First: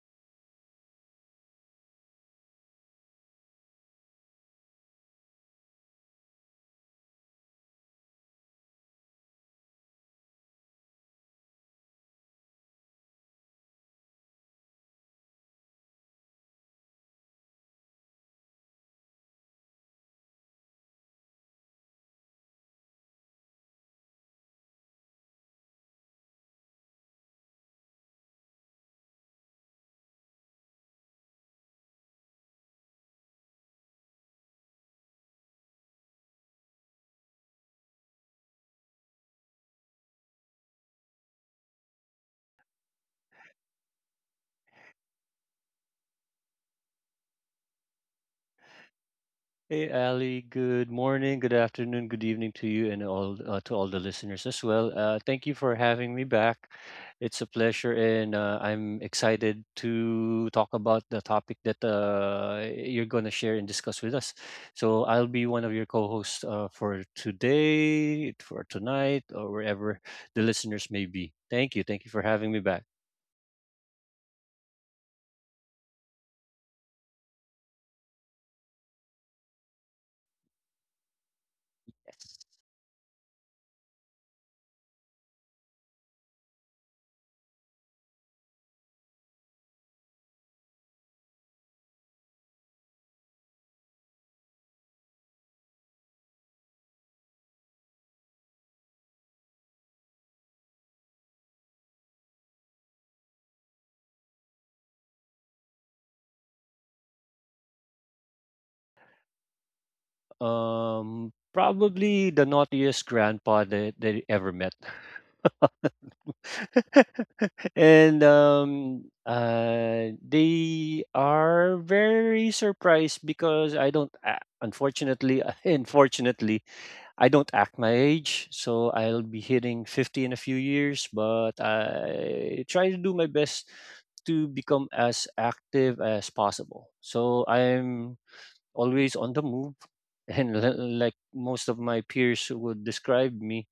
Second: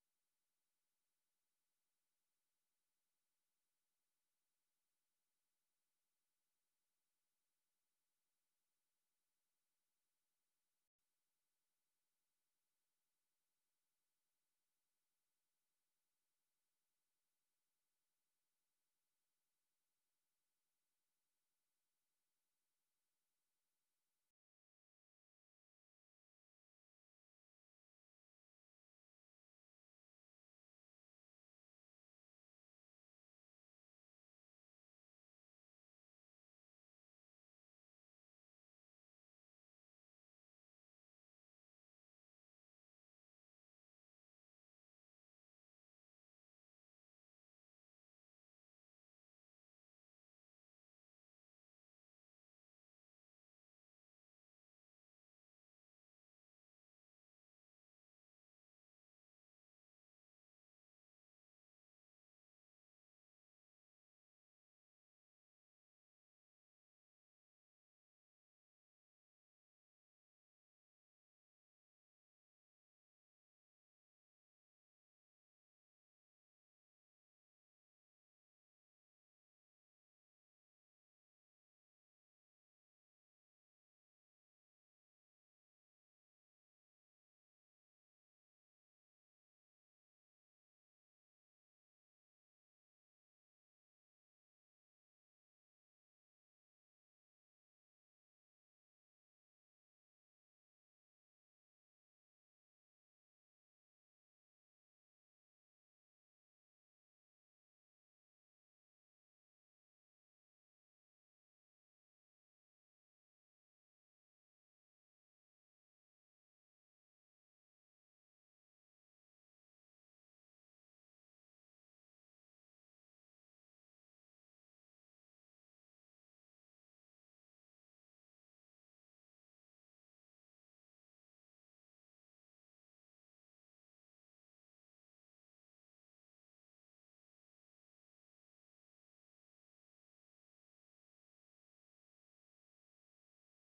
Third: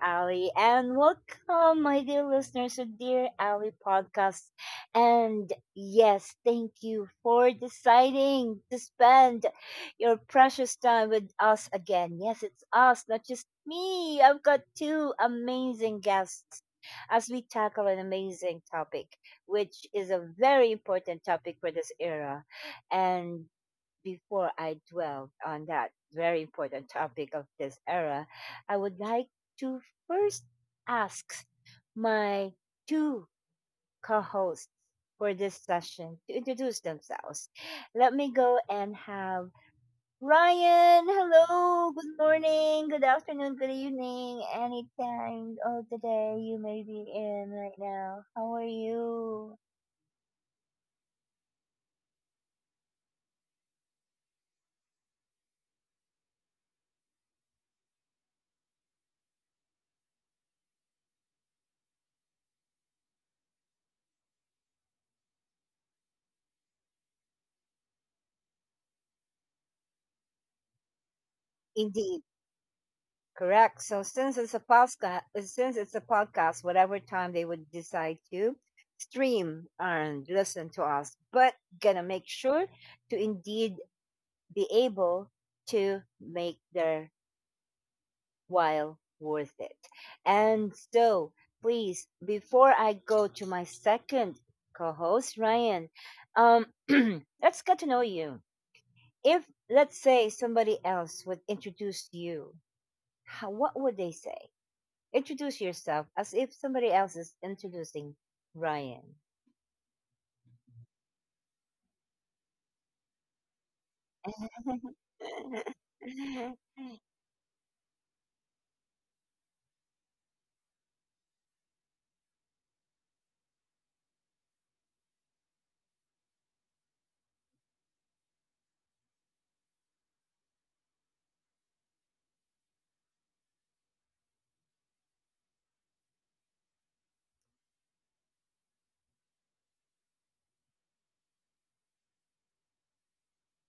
Ali. And welcome, my dear listeners, to Dear Ali podcast. And yes, thank you for deciding to spend your precious time with us again. Yes, it's us, not just me. I've got two amazing guests as we tackle an amazing topic, which is a very important topic for this era. And before I dwell on that very important topic of this era, I would like to first ask my two co hosts for this session to introduce themselves. Let me go and have Ryan. Hello, good morning, good afternoon, good evening, any time of the day you may be in right now. How are you? Hey Ali, good morning, good afternoon, good evening to you and all to all the listeners as well. Thank you for having me back. It's a pleasure, and I'm excited to talk about the topic that you're going to share and discuss with us. So I'll be one of your co-hosts for today, for tonight, or wherever the listeners may be. Thank you for Indeed. having me back. Correct. So since it's a podcast, since it's a podcast, whatever time they would decide to stream and listen to us, but gonna make sure to indeed be able to make their while worth it. And so, please, before I go to my second co-host, Ryan, um, let's get to know you. If let's say somebody else would introduce you, how, what would they say? Introduce yourself as if somebody else is introducing Ryan. Probably the naughtiest grandpa that you ever met. And they are very surprised because I don't a- unfortunately, unfortunately I don't act my age, so I'll be hitting 50 in a few years, but I try to do my best to become as active as possible, so I'm always on the move. And like most of my peers would describe me.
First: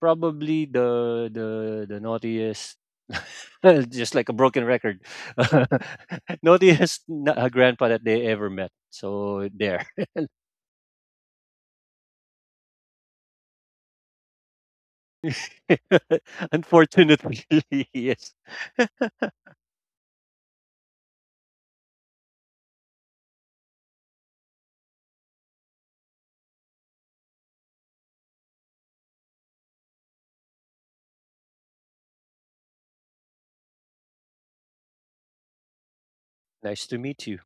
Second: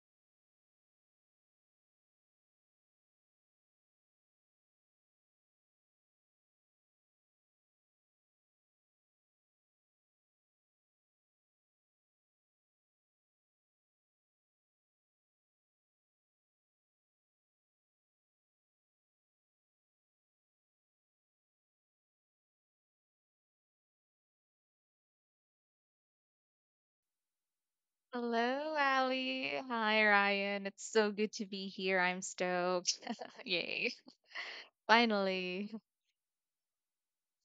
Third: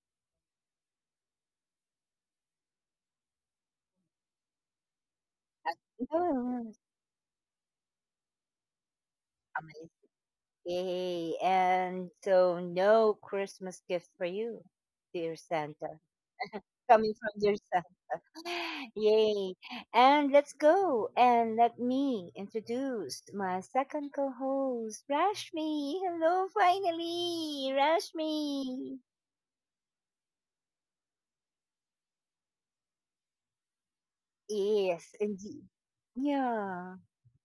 Probably the naughtiest, just like a broken record. Oh, Naughtiest grandpa that they ever met. So there. amazing. Yay. And so, no Christmas gift for you, dear Santa. Coming from Unfortunately, yourself. yes. Yay. And let's go. And let me introduce my second co host, Rashmi. Hello, finally. Hello, Rashmi. Ali. Hi, Ryan. It's so good to be here. I'm stoked. Yay. Yes, indeed. Finally. Nice Yeah. to meet you.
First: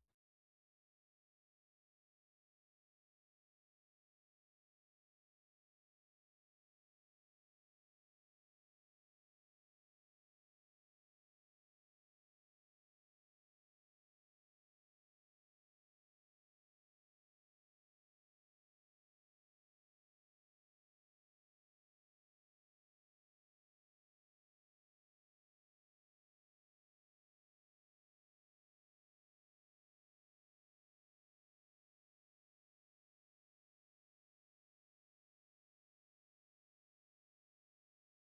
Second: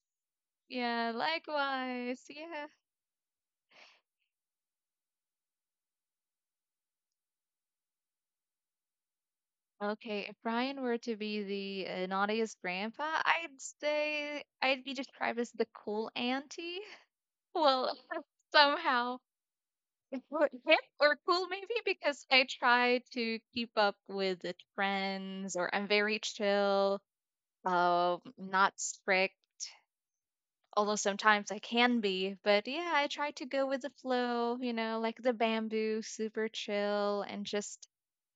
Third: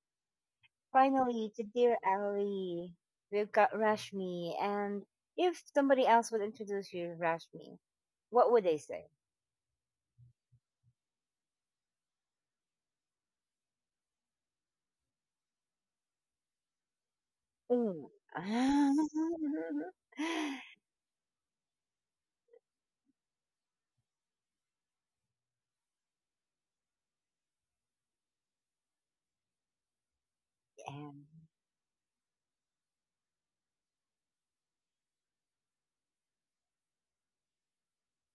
Yeah, Finally, to Dear likewise. Yeah. Ali, we've got Rashmi. And if somebody else would introduce you to Rashmi, what would they say? Okay, if Ryan were to be the naughtiest grandpa, I'd say I'd be described as the cool auntie. Well, Mm. somehow or hip or cool maybe because I try to keep up with the trends or I'm very chill, not strict, although And sometimes I can be, but yeah, I try to go with the flow, you know, like the bamboo, super chill and just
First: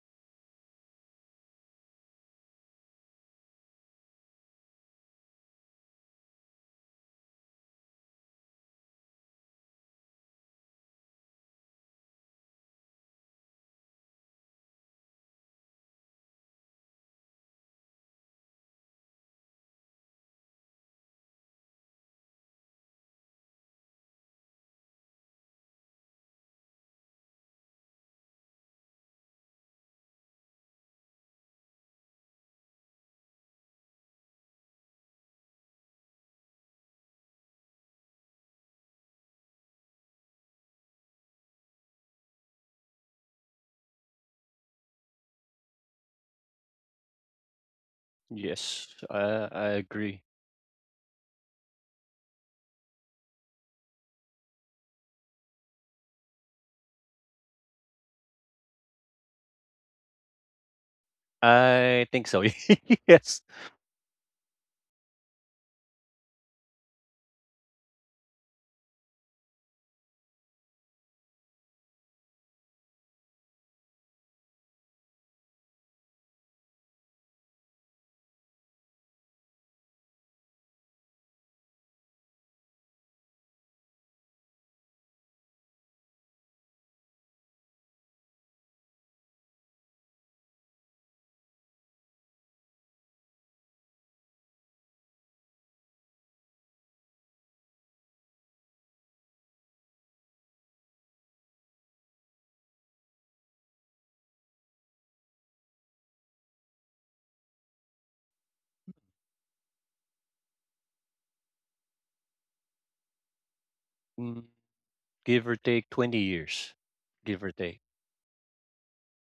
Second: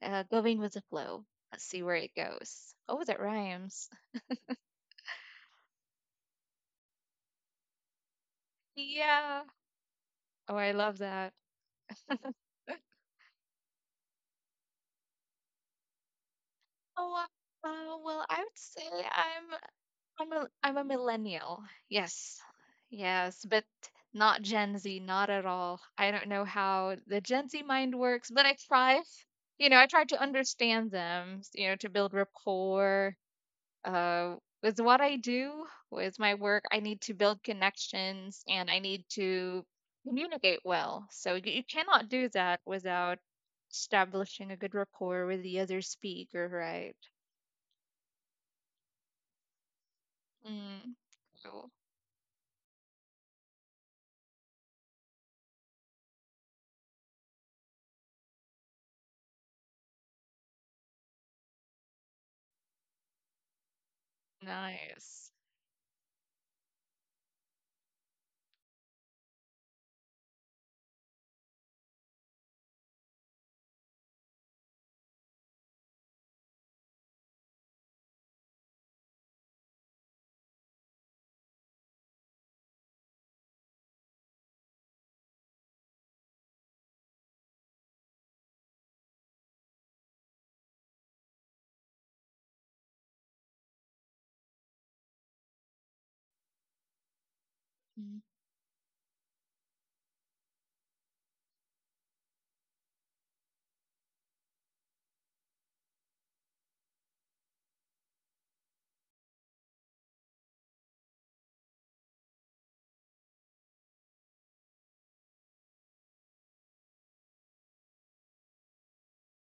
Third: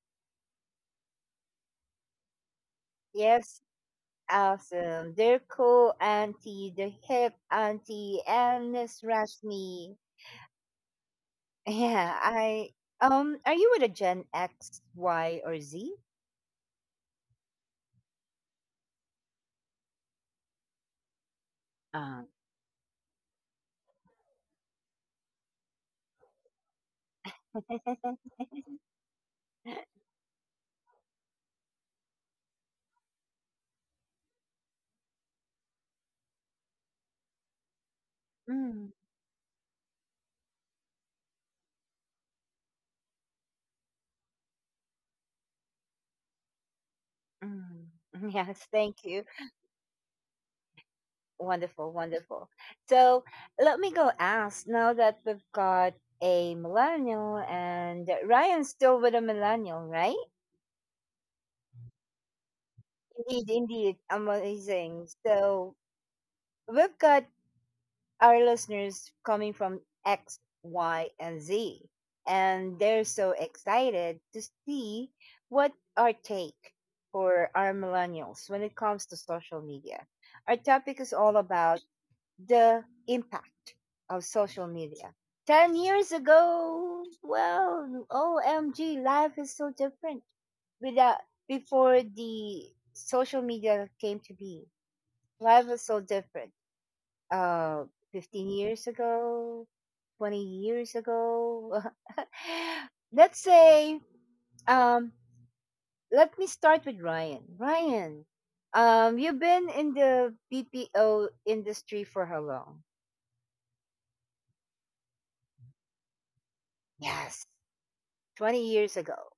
going with the flow. Let's see where it goes. Oh, that yes, rhymes. awesome. They're cool auntie, the hip auntie, and Miss Yeah. Rashmi. Oh, I love that. Yeah, I. Are you with a Gen X, Y, or Z? Oh, well, I would say I'm a millennial. Um, Yes, yes, but not Gen Z, not at all. I don't know how the Gen Z mind works, but I try. You know, I try to understand them. You know, to build rapport, uh, with what I do with my work, I need to build connections and I mm, need to communicate well. So you cannot do that without establishing a good rapport with the other speaker, right? mm. Yes, Yes, thank I, you. I agree. Mm, cool. Wonderful, wonderful. So let me go ask now that we've got a millennial and Ryan's still with a millennial, right? I think so. Yes. Indeed, indeed. Amazing. Nice. So we've got our listeners coming from X, Y, and Z, and they're so excited to see what our take for our millennials when it comes to social media. Our topic is all about the impact of social media. 10 years ago, well, OMG, life is so different without before the social media came to be. Life was so different. Uh, Mm. 15 years ago, 20 years ago. Let's say, um, let me start with Ryan. Ryan, you've been in the BPO industry for how long? Mm, Give or take 20 years. Give Yes, or take. 20 years ago,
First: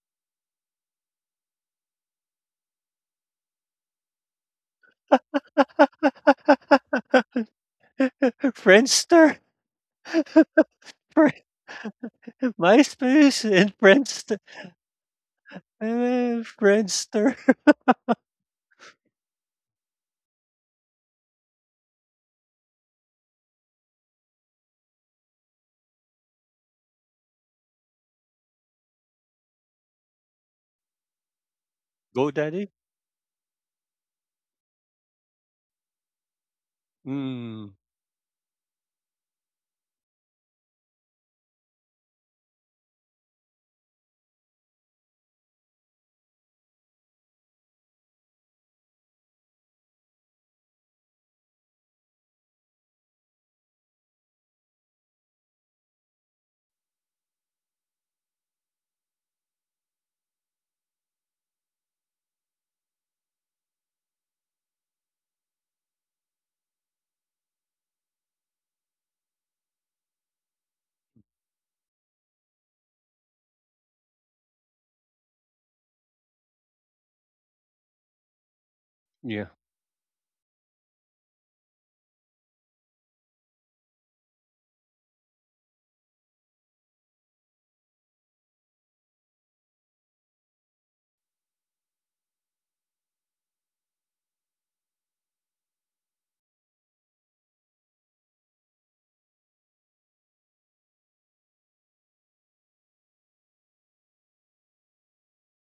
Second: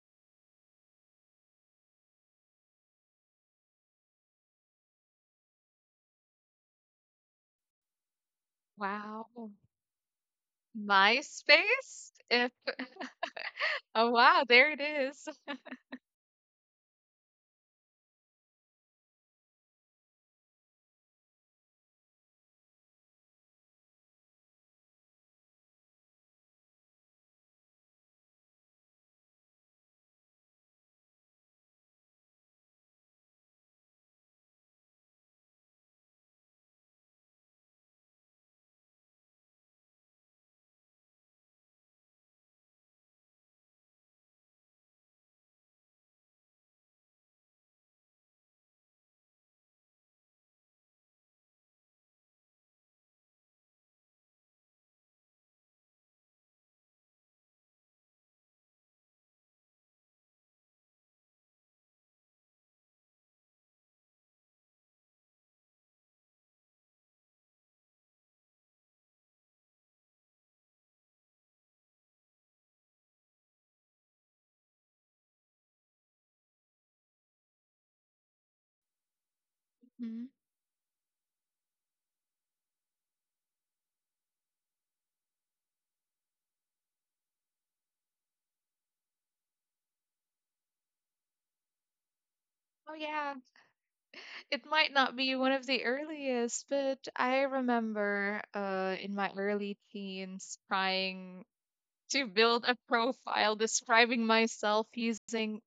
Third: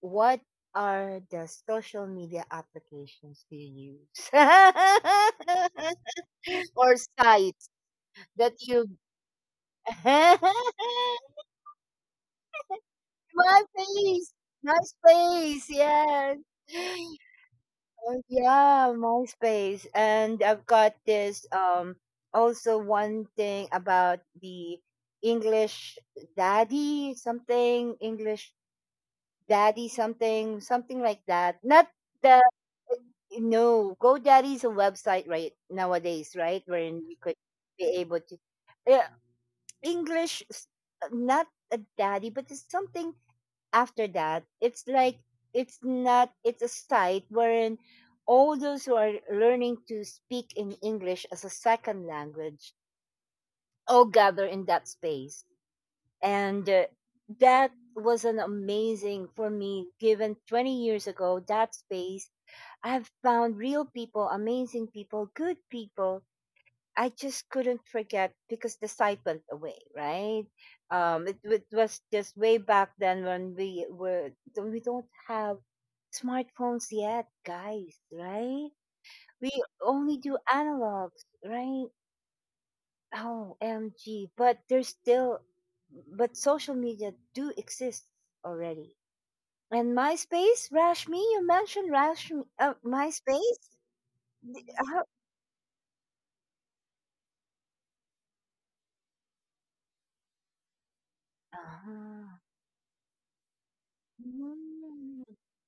what are the social media applications do you use? or sites that you. Wow. Friendster? My Fri- MySpace? If MySpace and oh face! Friendster. wow, there it is. MySpace! Yes! Friendster. Oh, yeah, MySpace. And I've got this also one thing about the English English daddy something, something like that. Not the GoDaddy? No, GoDaddy is a website right nowadays, right? Wherein you could Mm, be able to yeah, English, s- not a daddy, but it's something after that. It's like it's not. It's a site wherein all those who are learning to speak in English as a second language all gather in that space, and that was an amazing for me. Given 20 years ago, that space I have found real people, amazing people, good people. I just couldn't forget because the site went away, right? It was just way back then when we were we don't have smartphones yet, guys, right? yeah. We only Mhm. do analogs, right? Oh, MG! But there's still, but social media do exist already. And MySpace, Rashmi, you mentioned Rashmi, Oh yeah, MySpace. it might not be one of the earliest, but I remember in my early teens trying to Ah. build a profile describing myself Mm, using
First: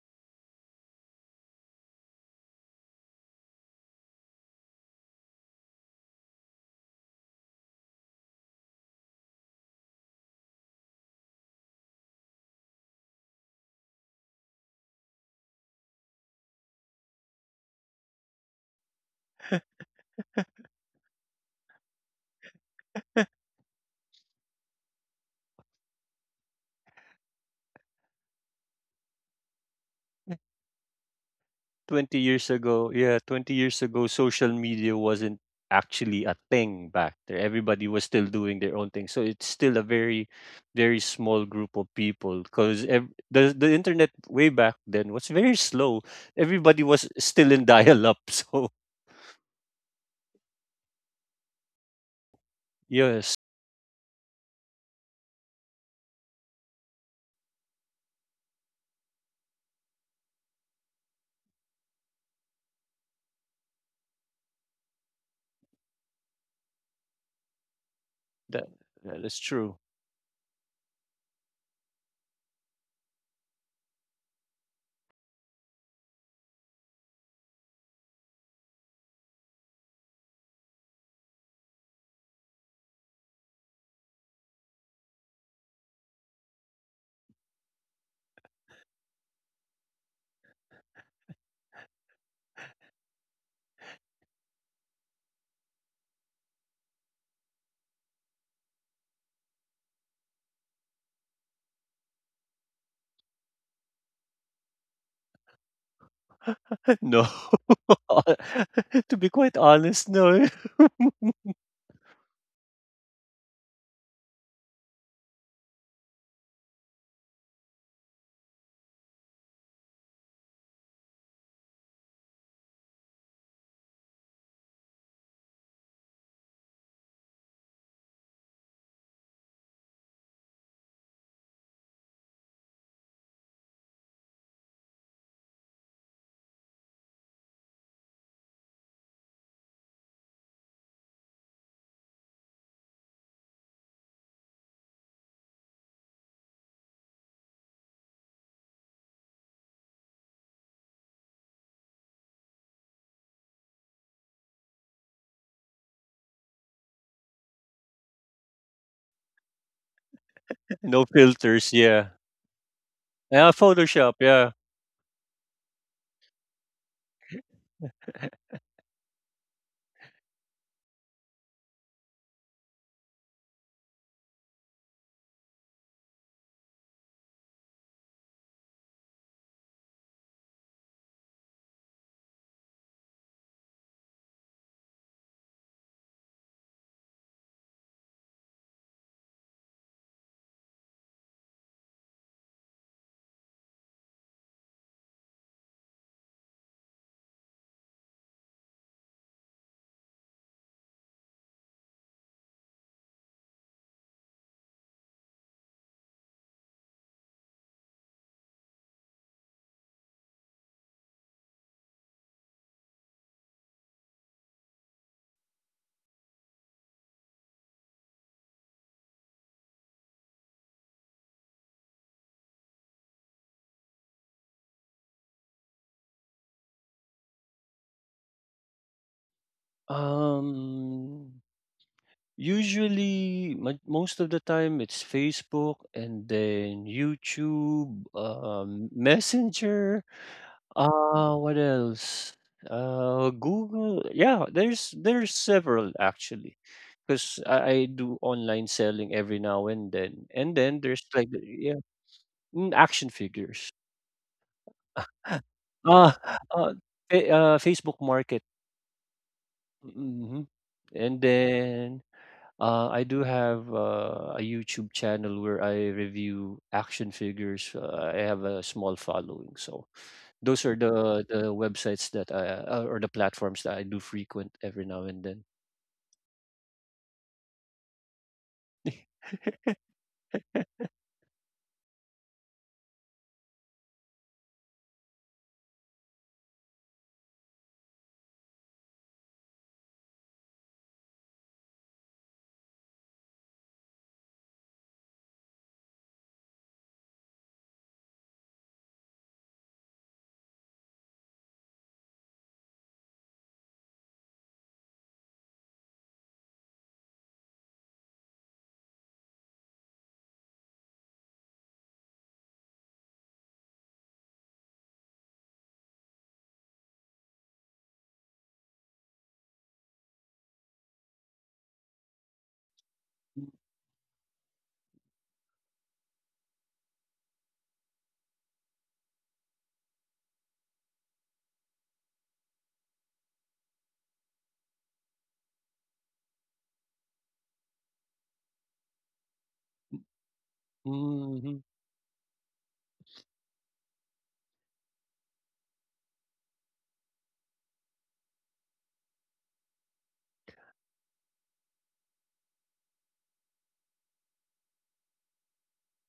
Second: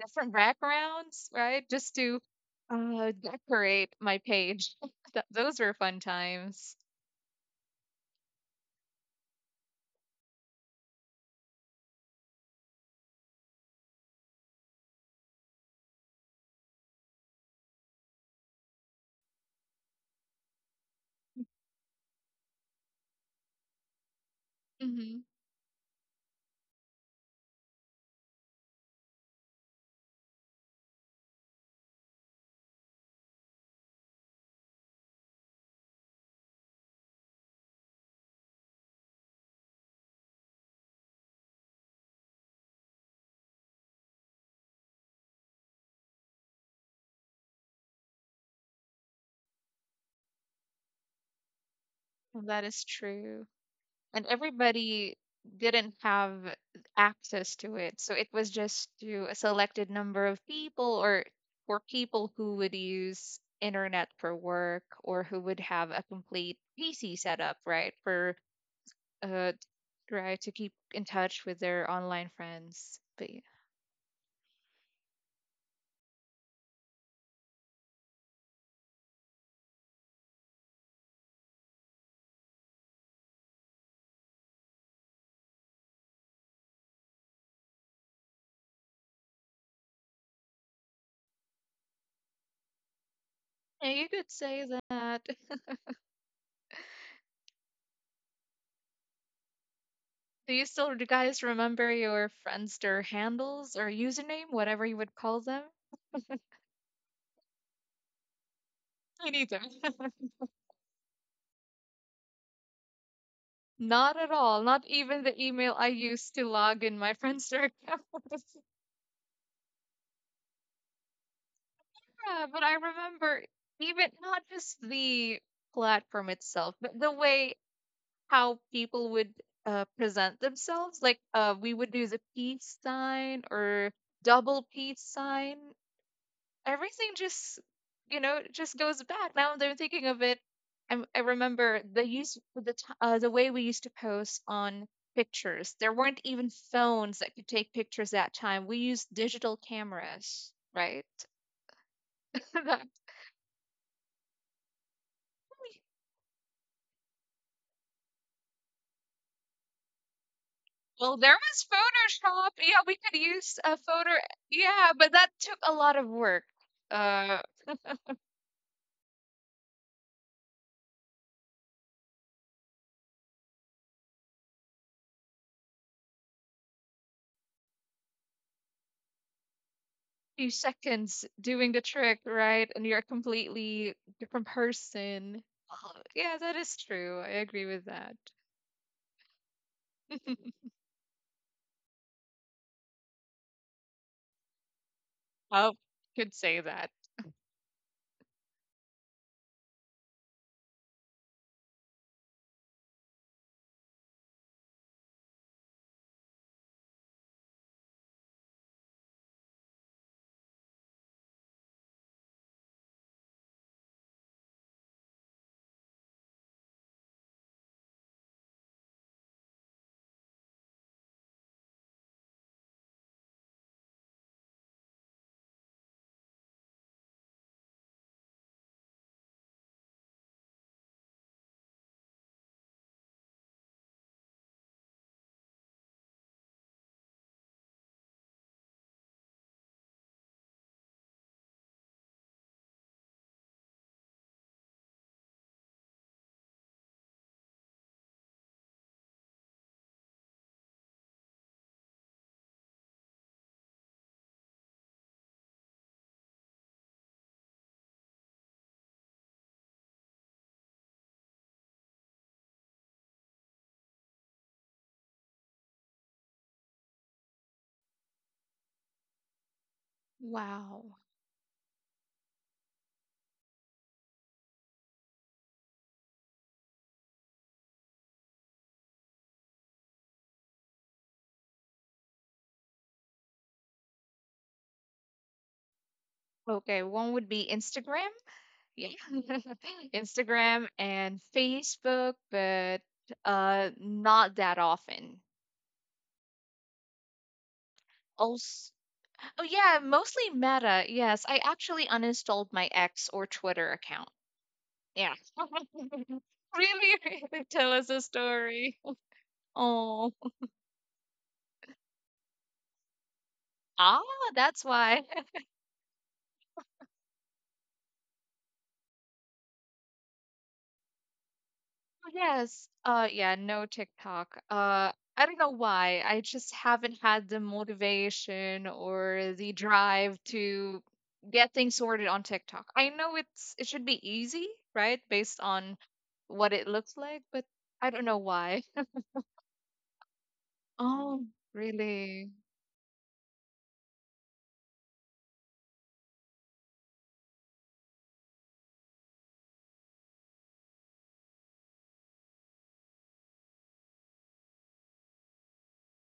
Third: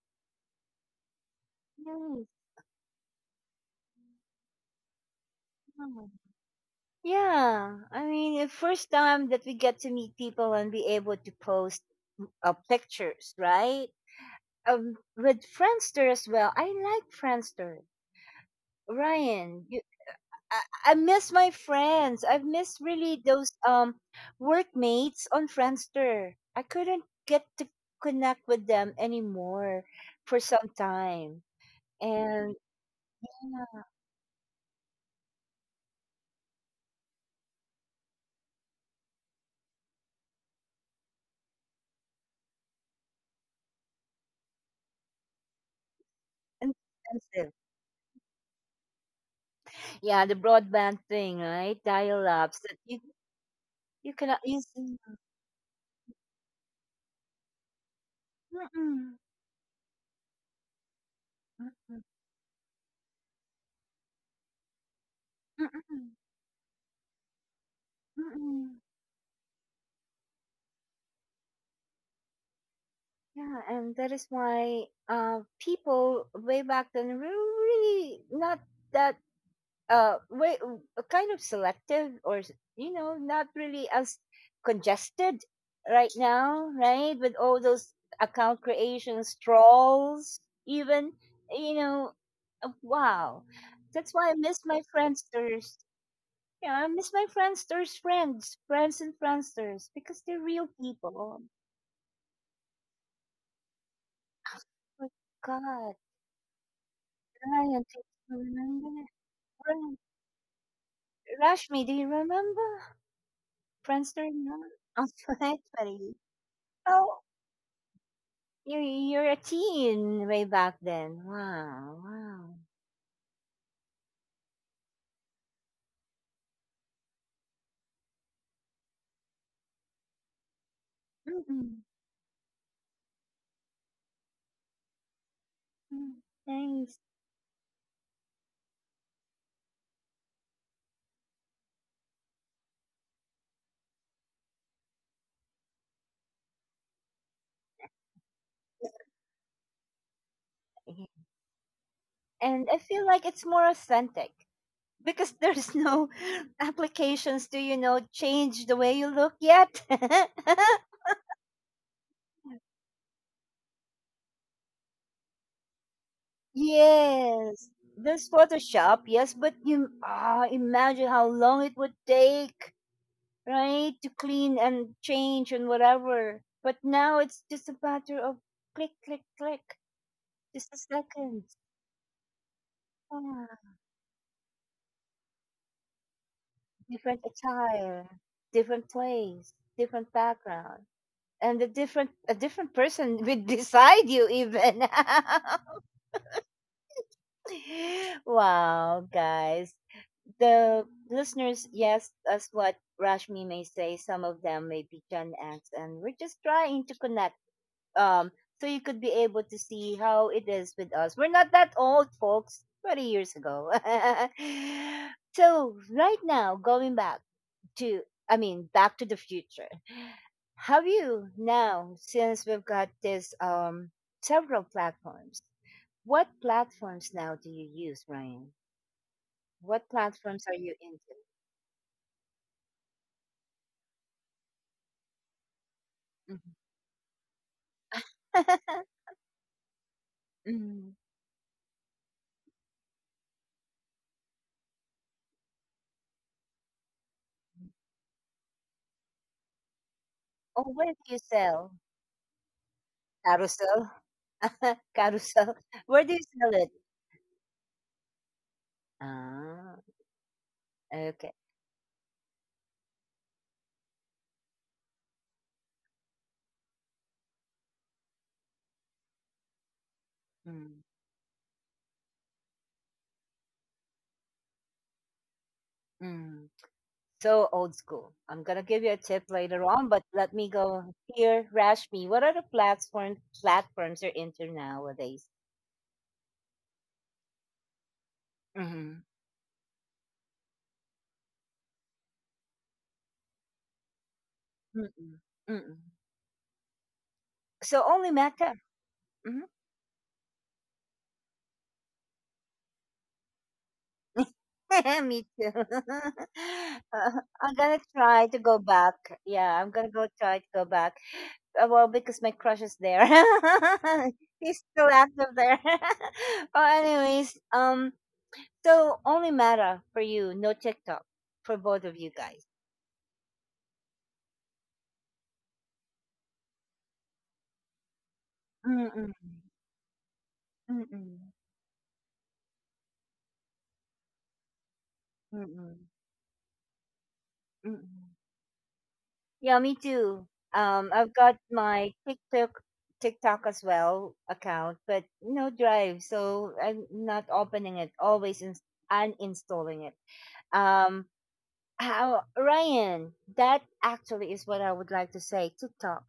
different backgrounds, right? Just to nice, decorate my page. Those were fun wow. times. Yeah, I mean, the first time that we get to meet people and be able to post pictures, right? With Friendster as well. I like Friendster. Ryan, you, I miss my friends. I've missed really those Hmm. workmates on Friendster. I couldn't get to connect with them anymore for some time, 20 years and ago, yeah, 20 yeah. years ago, social media wasn't actually a thing back there. Everybody was still doing their own thing. So it's still a very, very small group of people, because the internet way back then was very slow. And Everybody was still in dial up. So, yeah, the broadband thing, right? Dial-ups That that is yes, true. you And cannot use. In- everybody didn't have access to it. So it was just mm-mm, to a selected number of people, or for mm-mm, people who would use internet for work or who would have mm-mm, a complete PC setup, right? For that, mm-mm. that is uh true. right, to keep in touch with their online friends. But yeah. Yeah, and that is why people way back then were really not that way kind of selective or s- you know not really as congested right now, right? With all those account creations, trolls, even you know, wow. Yeah, you That's could why I say miss my that. friendsters. Yeah, I miss my Friendsters friends, friends and Friendsters, because they're Do you real still do you people. guys Oh remember your Friendster handles or username, whatever you my would call them? God, No. Ryan, do you remember? To Me be quite neither. Ra- honest, no. Rashmi, do you remember Not at Friendster? all. No, Not oh, even the sorry, email I sorry. used to log in my Oh, Friendster account. You're a teen way back then. Wow, Yeah, wow. but I remember, even not just the platform itself, but the way how people would present themselves. Like we Mm-mm. would use a peace sign or double peace sign. Mm, nice. Everything just, you know, just goes back now that I'm thinking of it. I remember the the way we used to post on pictures. There weren't even phones that could take pictures that time. We used digital cameras, right? And I That— feel like it's more authentic because there's no applications to you know change the way you look yet. No well, there was filters, yeah. Photoshop. Yeah, we could Yeah, use a photo, Photoshop, yeah. yeah, but that took a lot of work. uh Yes, there's Photoshop, yes, but you ah imagine how long it would take, right, to clean and change and whatever. But now it's just a matter of click, click, click, Few just a seconds second. doing the trick, right? And you're a Ah, completely different person. Oh, yeah, that is true. different I agree with attire, that. different place, different background, and a different person will decide you even. I could say that. Wow, guys. The listeners, yes, as what Rashmi may say, some of them may be Gen X, and we're just trying to connect. Um, so you could be able to see how it is with us. We're not that old, folks. 30 years ago. So right now, going back to, I mean, Back to the Future. Have you now, since we've got this several platforms, what platforms now do you use, Ryan? What platforms are you into? Um, Usually, mo most of the time, it's Facebook and Mhm. then YouTube, Messenger, Mhm. What else? Google. Yeah, there's several actually, 'cause I do online selling every now and then. And Oh, then where do there's, you like, the sell? yeah, action figures. Carousel? Carousel. Where Ah, do you sell it? uh, fa Facebook Market. Ah, Mm, mhm. And okay. then I do have a YouTube channel where I review action figures. I have a small following, so those are Wow. Mm, the websites that I or the platforms that I do frequent every now and then. mm. So old school. I'm gonna give you a tip later on, but let me go here. Rashmi, what are the platforms you're into nowadays? Okay, one would be Instagram. Yeah. Mm-hmm. Instagram and Facebook, but not that often. Mm-mm. Mm-mm. So only Mecca. Also, oh yeah, mostly Meta. Yes, I actually uninstalled my X or Twitter account. Yeah. Me too. Really, really, I'm tell gonna us a try to go story. back. Yeah, I'm gonna go Oh, try to go back. Well, because my crush is there. ah, He's that's still why. active there. Oh, anyways, so only Meta for you, no TikTok for both of you guys. Yes. Yeah, no TikTok. I don't know why. I just haven't had the motivation or Mm-mm. the drive to Mm-mm. get things sorted on TikTok. I know it's it should be easy, right? Based on Mm-mm. what it looks like, but I don't Mm-mm. know why. Yeah, me too. I've Oh, got Hmm. my really? TikTok as well account, but no drive, so I'm not opening it. Always in- uninstalling it. Um, how Ryan? That actually is what I would like to say. TikTok,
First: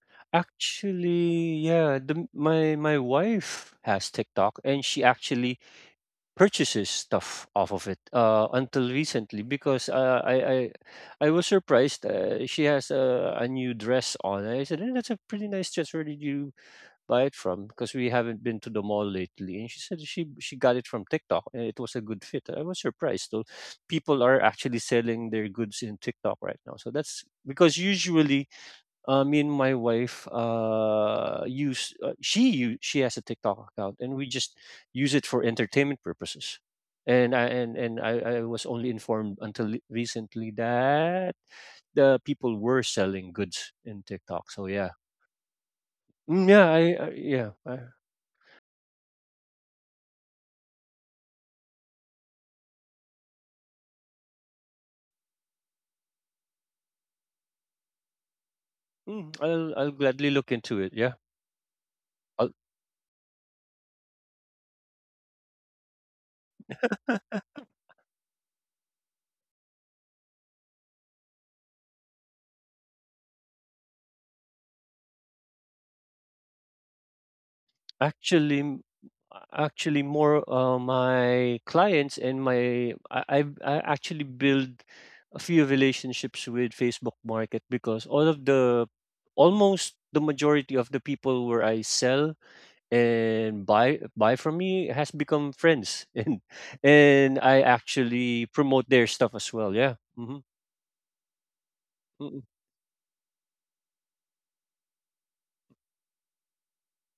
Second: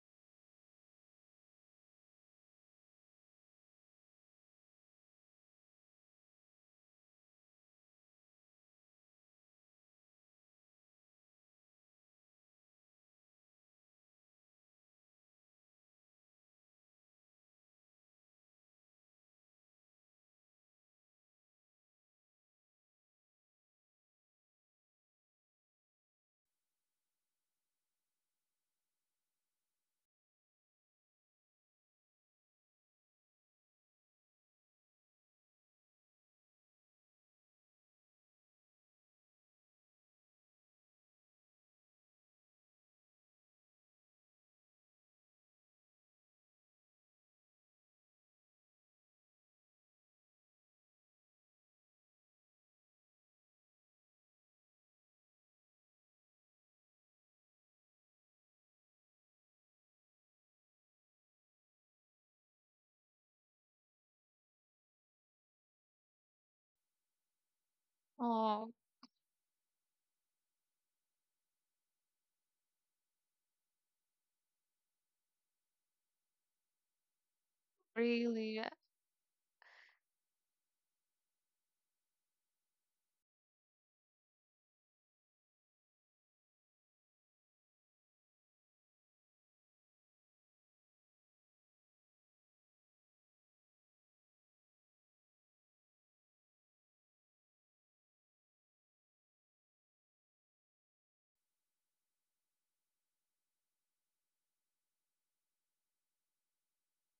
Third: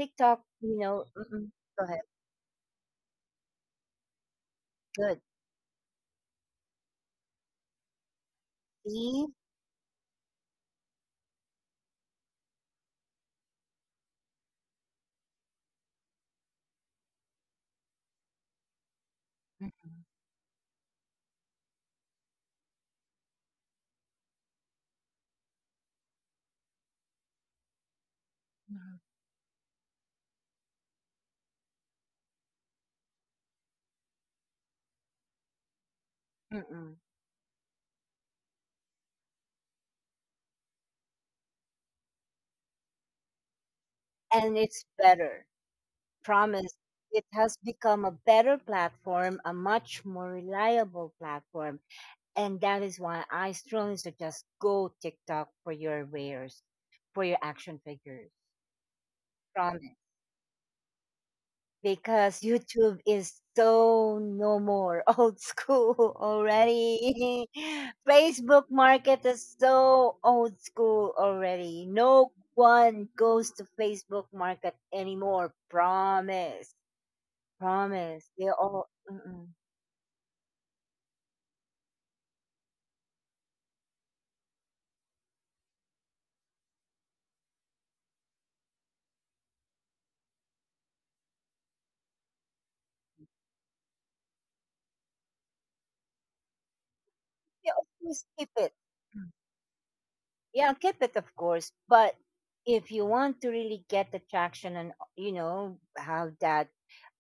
TikTok. You know, mm-mm, Actually, go ahead. yeah, my wife has TikTok, and she Good. actually purchases stuff off of it until See, recently, because I was surprised, she has a new dress on. I said, "That's a pretty nice dress. Where did you buy it from?" Because we haven't been to the mall lately, and she said mm-mm. she got it from TikTok, and it was a good fit. I was surprised. So people are actually selling their goods in TikTok right now. So that's because usually, me and my wife use she use she has a TikTok account, and we just use it for entertainment purposes. Mm-mm. And I was only informed until recently that the people were selling goods in TikTok. So And yeah. it's better. Mm, yeah, Promise. I It yeah, has I, become a better platform, a much more reliable platform. And that is why I strongly suggest go TikTok for your wares, for your action figures. mm, I'll Promise. gladly look into it. Yeah. Because YouTube is so no more old school already. Facebook Oh, market is so old school already. No one goes to Facebook market anymore. Promise. Promise. They Actually, really? m- all, mm-mm, actually more my clients and my I, I've I actually build a few relationships with Facebook Market, because all of the almost the majority of the people where I sell and buy from me has become friends, and I they all actually skip it. promote their stuff as well. Yeah. Hmm. Yeah keep it of course but Mm. if you want to really get the traction and you know have that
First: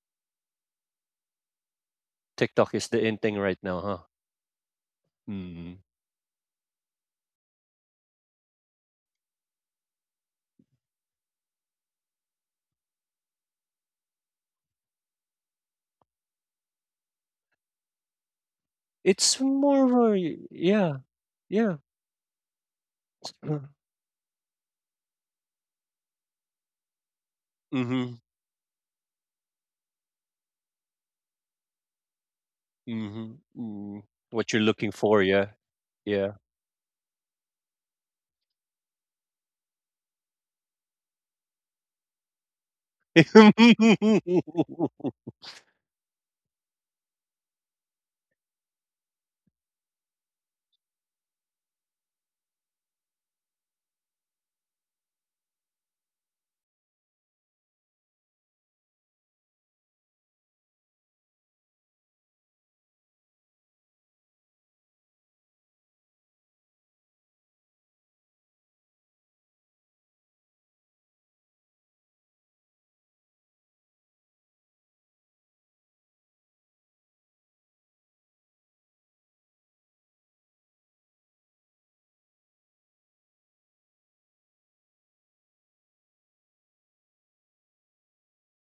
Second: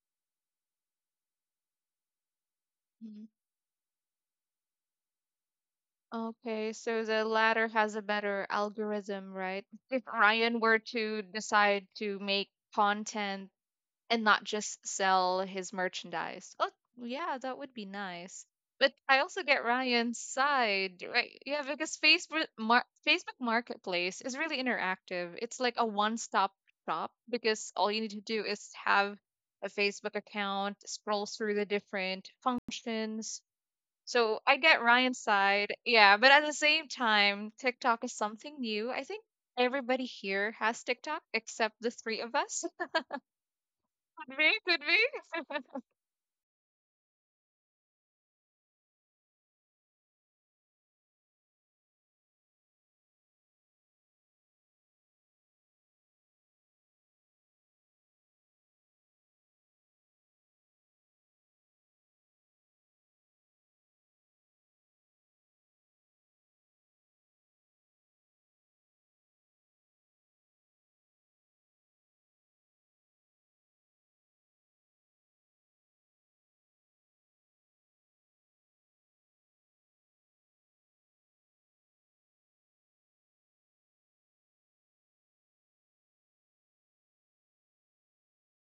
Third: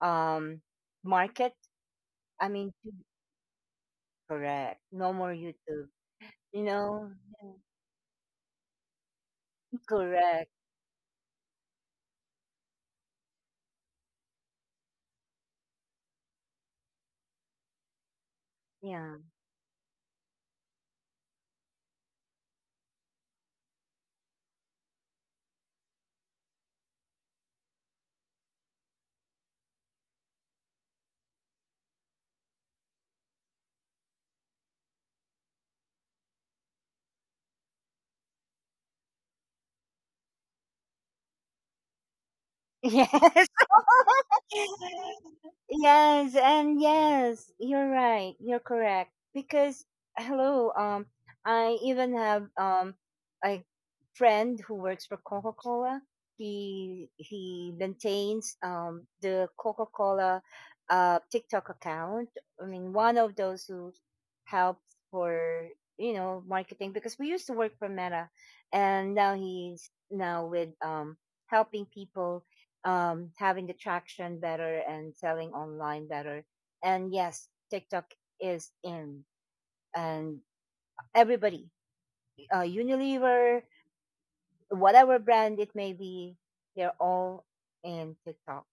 um market I mean TikTok is to- the in thing right now, huh? correct no more Mm. YouTube you Okay, so know. the Yeah, latter has a better algorithm, right? If correct. Ryan were to decide to make content and not just sell his merchandise, oh, yeah, that would be nice. But Yeah. I It's also get more Ryan's Yeah, side, right? Yeah, yeah. because Facebook Marketplace is really interactive. It's like a one-stop shop because all you Mm-hmm. need to do is have a Facebook account, scroll through the different Mhm, functions, mm. so What I you're get looking Ryan's for, yeah. side. Yeah, but Yeah. at the same time, TikTok is something new. I think everybody here has TikTok except the three of us. Yes. Could be, could be. Yes, and yes, you're right. You're correct. Because hello, I even have a friend who works for Coca-Cola. He maintains the Coca-Cola TikTok account. I mean, one of those who helps for, you know, marketing because we used to work for Meta and now he's now with helping people having the traction better and selling online better. And yes, TikTok is in, and everybody, Unilever, whatever brand it may be, they're all in TikTok.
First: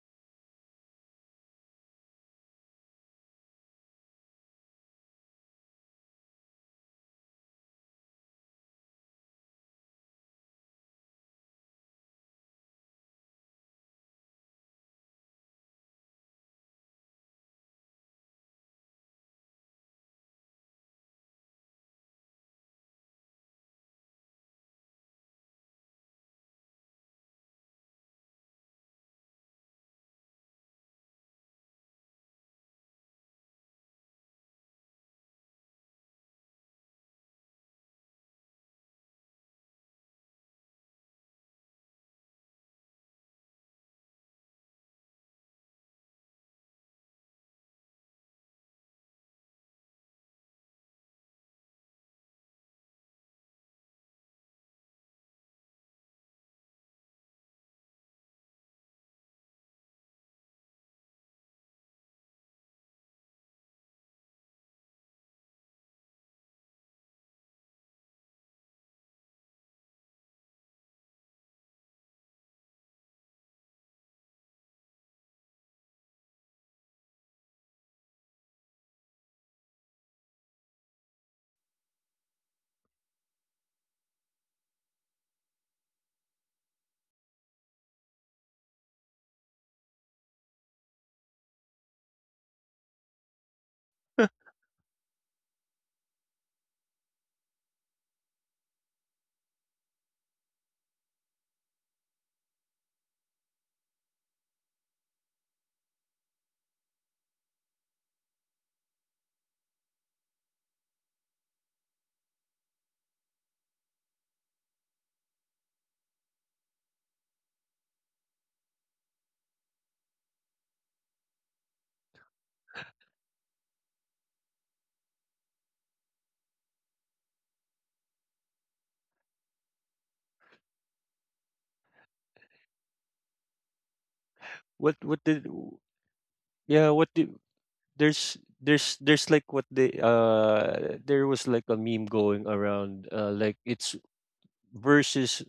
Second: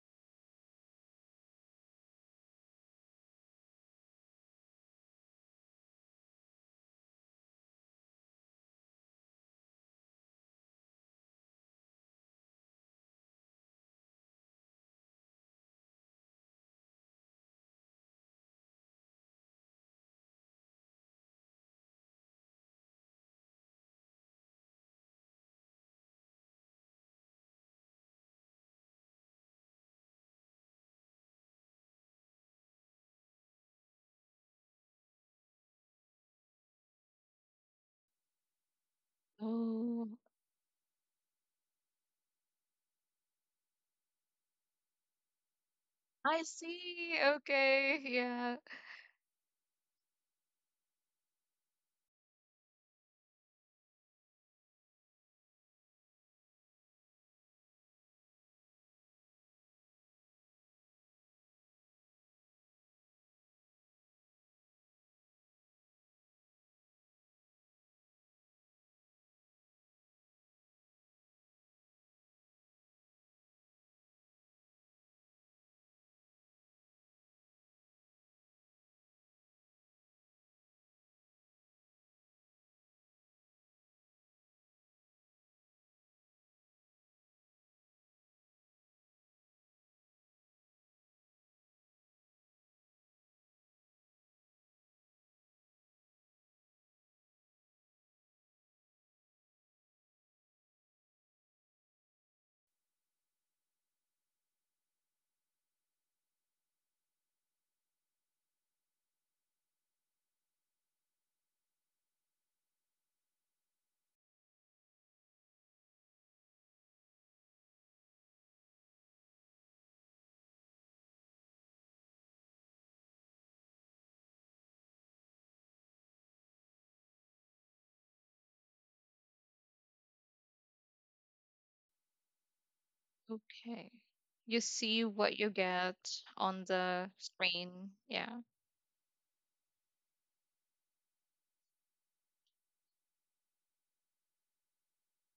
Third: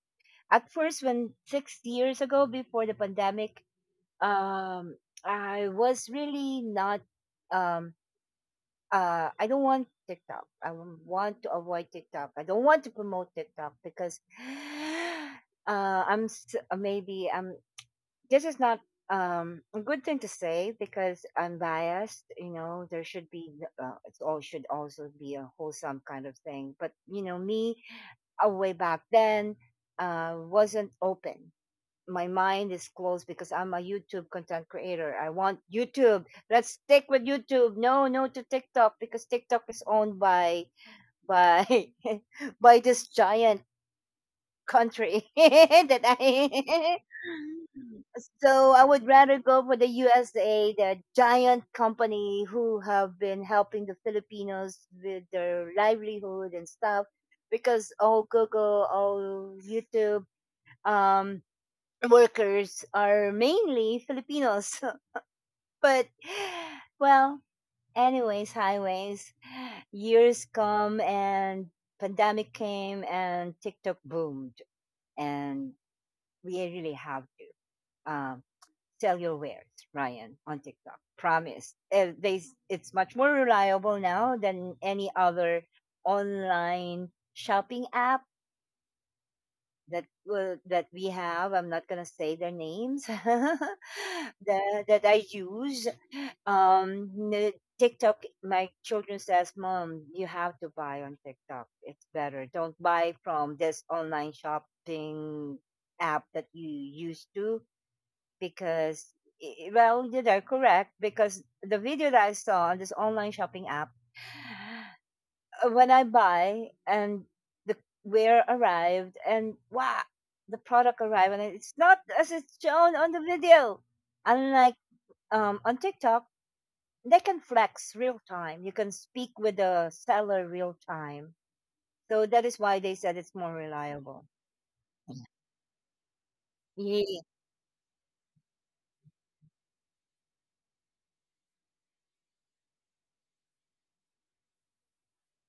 At first, when 6 years ago, before the pandemic, um, I was really not um, I don't want TikTok. I w- want to avoid TikTok. I don't want to promote TikTok because I'm s- maybe this is not a good thing to say because I'm biased. You know, there should be it all should also be a wholesome kind of thing. But you know, me way back then wasn't open my mind is closed because I'm a YouTube content creator. I want YouTube. Let's stick with YouTube. No, no to TikTok because TikTok is Oh, owned by by by this giant country that I I see. Okay, yeah. so I would rather go for the USA, the giant company who have been helping the Filipinos with their livelihood and stuff because all Google, all YouTube, um workers are mainly Filipinos. But, well, anyways, highways, years come and pandemic came and TikTok boomed. And we really have to um, sell your wares, Ryan, on TikTok. Promise. It's much more reliable now than any other online shopping app that will that we have. I'm not going to say their names that, that I use um n- TikTok. My children says mom you have to buy on TikTok, it's better, don't buy from this online shopping app that you used to because I- well they're correct because the video that I saw on this online shopping app when I buy and the wear arrived and wow, the product arrived and it's not as it's shown on the video. Unlike on TikTok, they can flex real time. You can speak with the seller real time. So that is why they said it's more Okay. reliable. You What see what did what you get on yeah, what Yeah. the did screen. there's Yeah. there's there's like what they there was, like, a meme going around, like it's versus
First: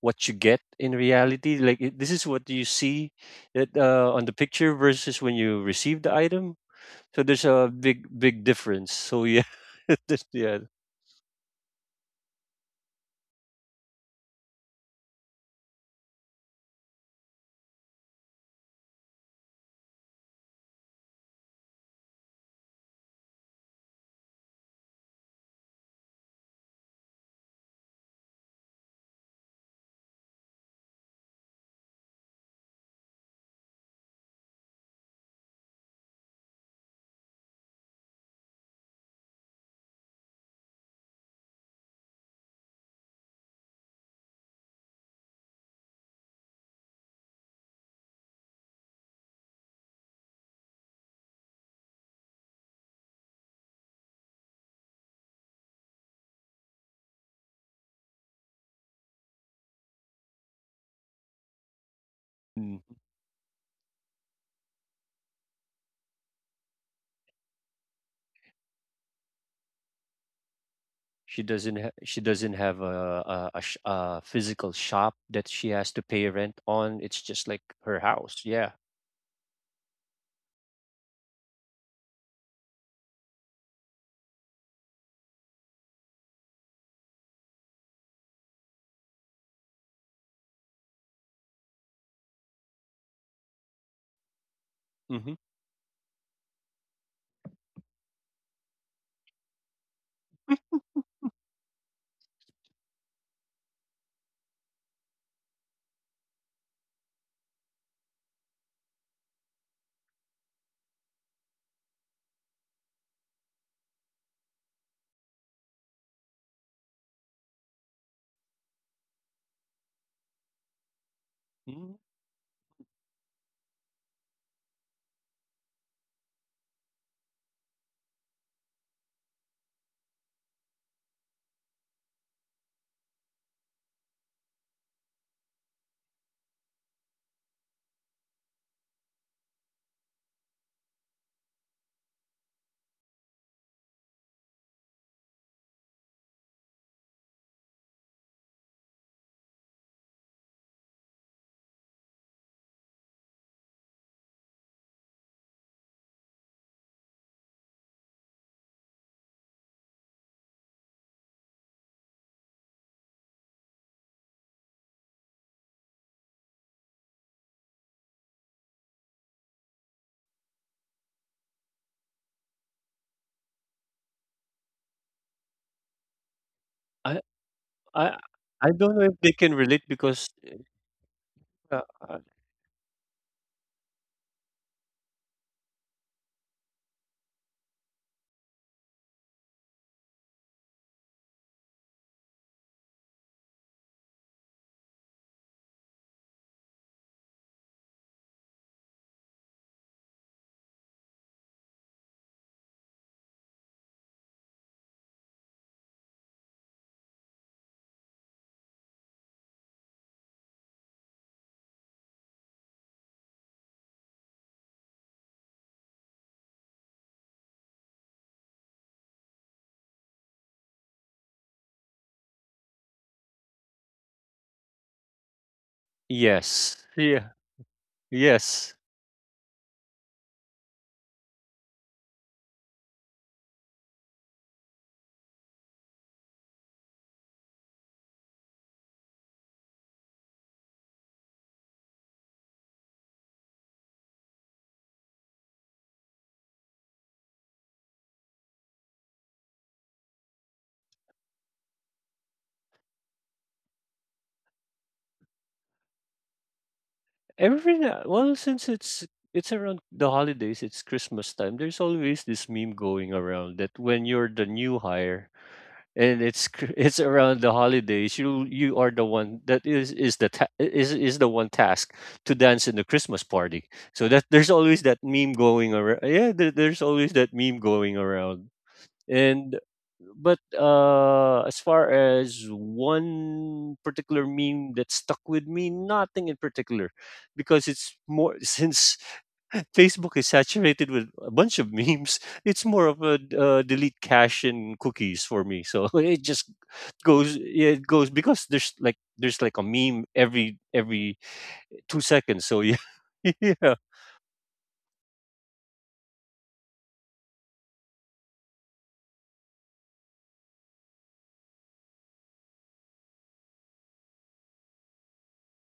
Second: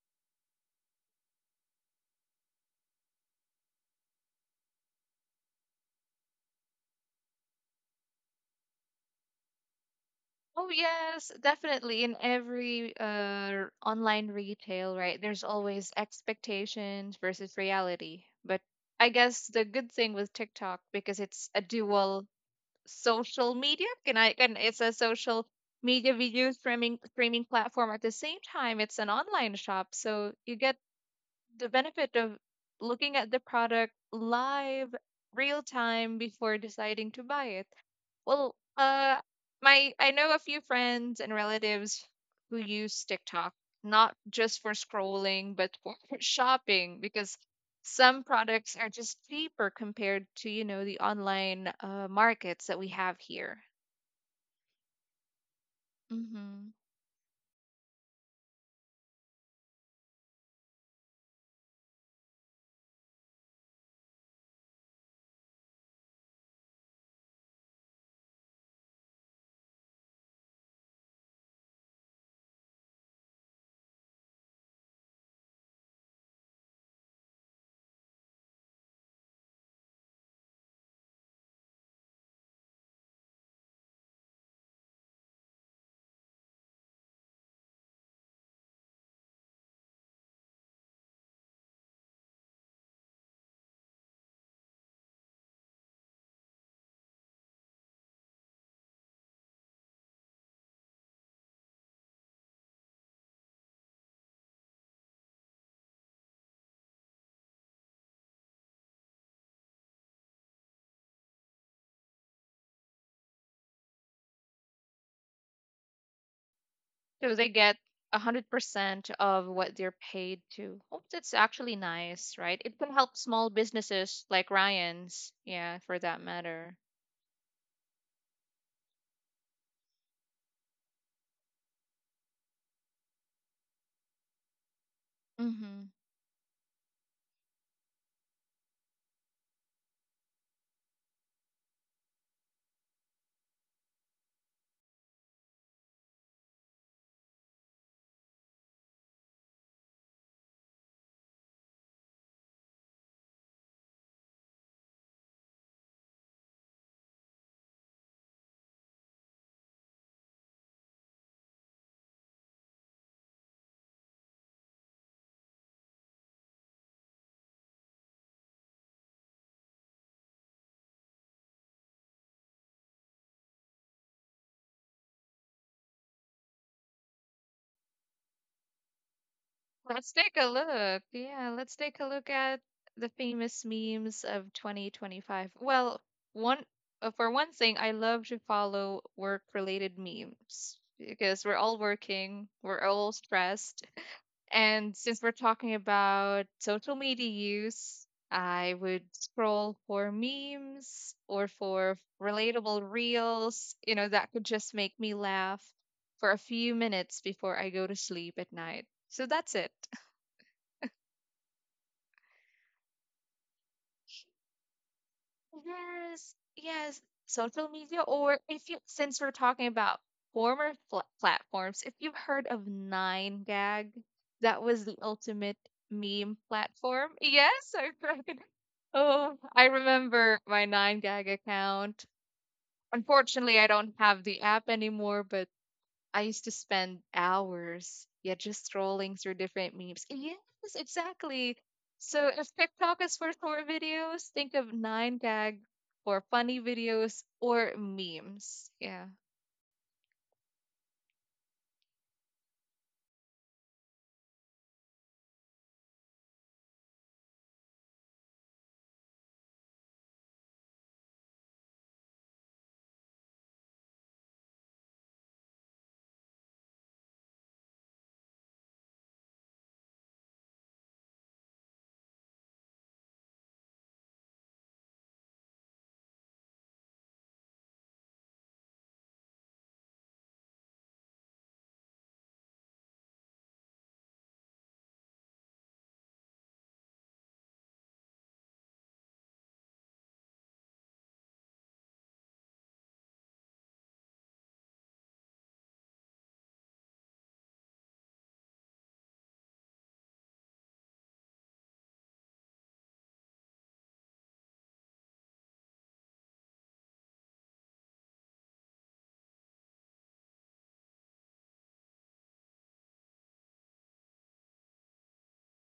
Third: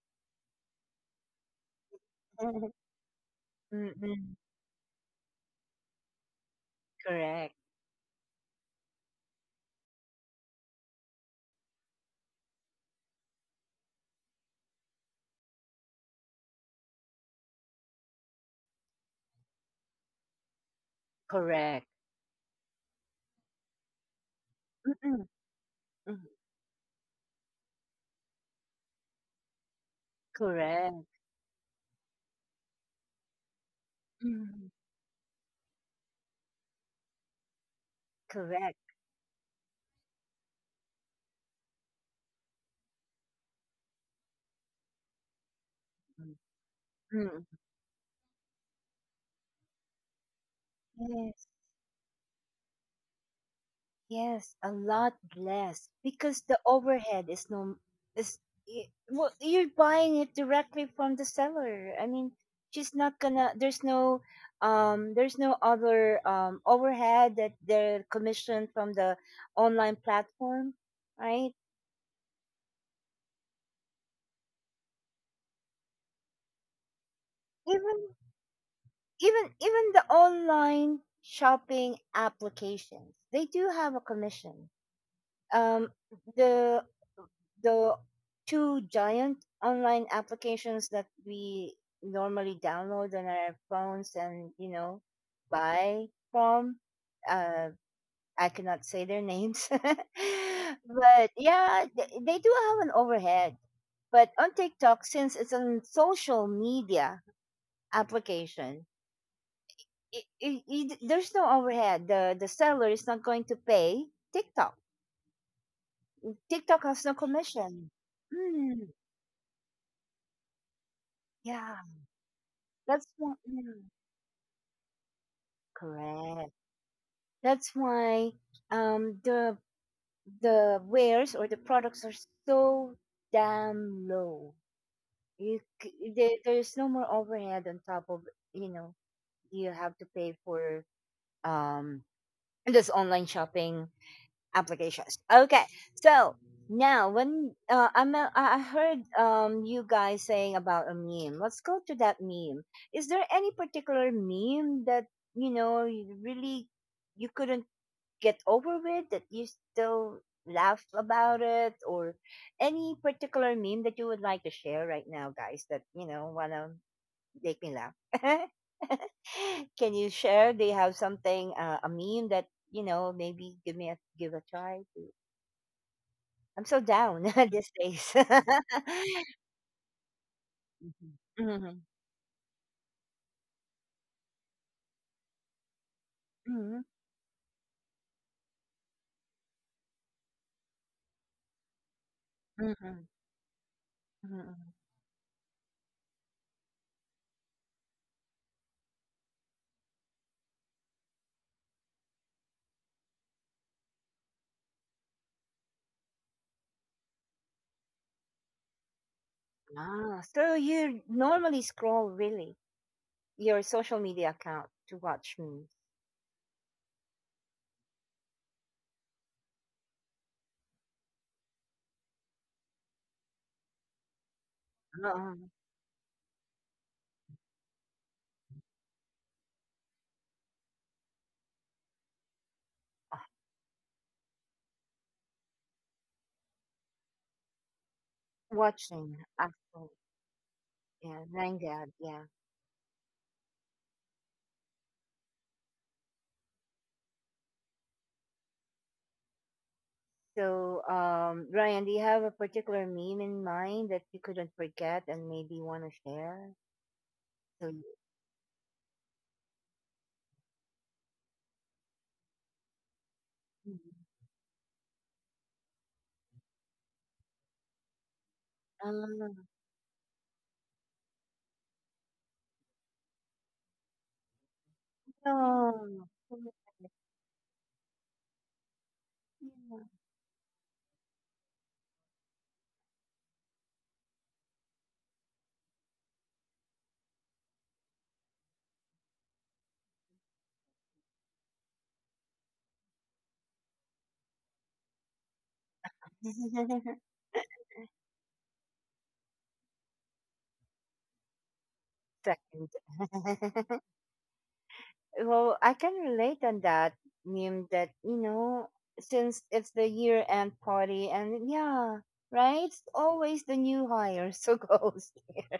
what you get in reality, like this is what you see that on the Mm-mm. picture versus when you receive the item. So there's Correct. a big big difference. So yeah, yeah. Oh yes, definitely. In every online retail, right? There's always expectations versus reality. But I guess the good thing with TikTok, because it's a Correct. dual social media, can it's a Mm-mm. social media Mm. video streaming platform. At the same time it's an online shop. So you get Correct. the benefit of looking at the product Mm. live, real time, before deciding to buy it. Well, Correct. My I know a few friends and relatives who use TikTok not just for scrolling, but for shopping, because Mm. some products are just cheaper compared to, you know, the Mm. online markets that we have here. Yes, a lot less because the Hmm. overhead is no is well, you're buying it directly from the seller. I mean, Hmm. she's not gonna. There's no other overhead that they're commissioned from the online platform, right? She doesn't have a physical shop that she has to pay rent on. It's just like Even her house. Yeah. even the online shopping applications, they do have a commission. Um, the the two giant online applications that we normally download on our phones and, you know, Mhm. buy from uh I cannot say their names, but yeah, they do have an overhead. But on TikTok, since it's a social media application, there's no overhead. The seller is not going to pay TikTok. TikTok has no So they commission. get a hundred Mm, percent of what they're paid to. Oh, that's yeah, actually Mm, nice, right? It can that's help one. Hmm. small businesses like Ryan's, yeah, for that Correct. matter. That's why um the the wares or the products are so damn low. Hmm. There, there's no more overhead on top of, you know, you have to pay for um this online shopping applications. Okay, so now when I'm a, I heard you guys saying about a meme. Let's go to that meme. Is there any particular meme that, you know, you really you couldn't get over with, that you still laugh about it, or any particular meme that you would like to share right now, guys, that, you know, wanna make me laugh? Can you share, do you have something, a meme that, you know, maybe give me a give a try to I'm so I down these days? I I don't know if they can relate, Let's because take a look. Yeah, Hmm, hmm. let's uh, take a uh, look at the famous memes of 2025. Well, one for one thing, I love to follow work-related memes because we're all working, we're Hmm, all stressed. hmm. And since we're talking about social media use, I would scroll for memes or for relatable reels, you know, that could just make me laugh for a few minutes before I go to sleep at night. So that's it. Ah, so you normally scroll really your social media account to watch me. Yes, yes. Social media, or if you, since we're talking about former pl platforms, if you've heard of Nine Gag, that was the ultimate meme yes. platform. Yeah. Yes, I Yes. oh, I remember my Nine Gag account. Unfortunately, I don't have the app anymore, but I used to spend hours, yeah, just Watching, scrolling through different actually. memes. Yes, Yeah, exactly. Rangad, yeah. So if TikTok is for short videos, think of Nine Gag or funny videos or memes. Yeah. So, Ryan, do you have a particular meme in mind that you couldn't forget and maybe want to share? So, Every now Well, since it's around the holidays, it's Christmas time. There's always this meme going around that you- when you're the new hire, it's around the holidays, you are the one um, that is the one task to dance in the Christmas party. So that there's always that meme going around, no. yeah, there's always that meme going around. And but uh as far as one particular meme that stuck with me, nothing in particular, because it's more, since Facebook is saturated with a bunch of memes. It's more of a delete cache and cookies for me. So it just goes, yeah, it goes, because there's like a meme every 2 seconds. So Second. yeah, yeah, Well, I can relate on that meme that, you know, since it's the year end party, and yeah, right? It's always the new hire. So goes here.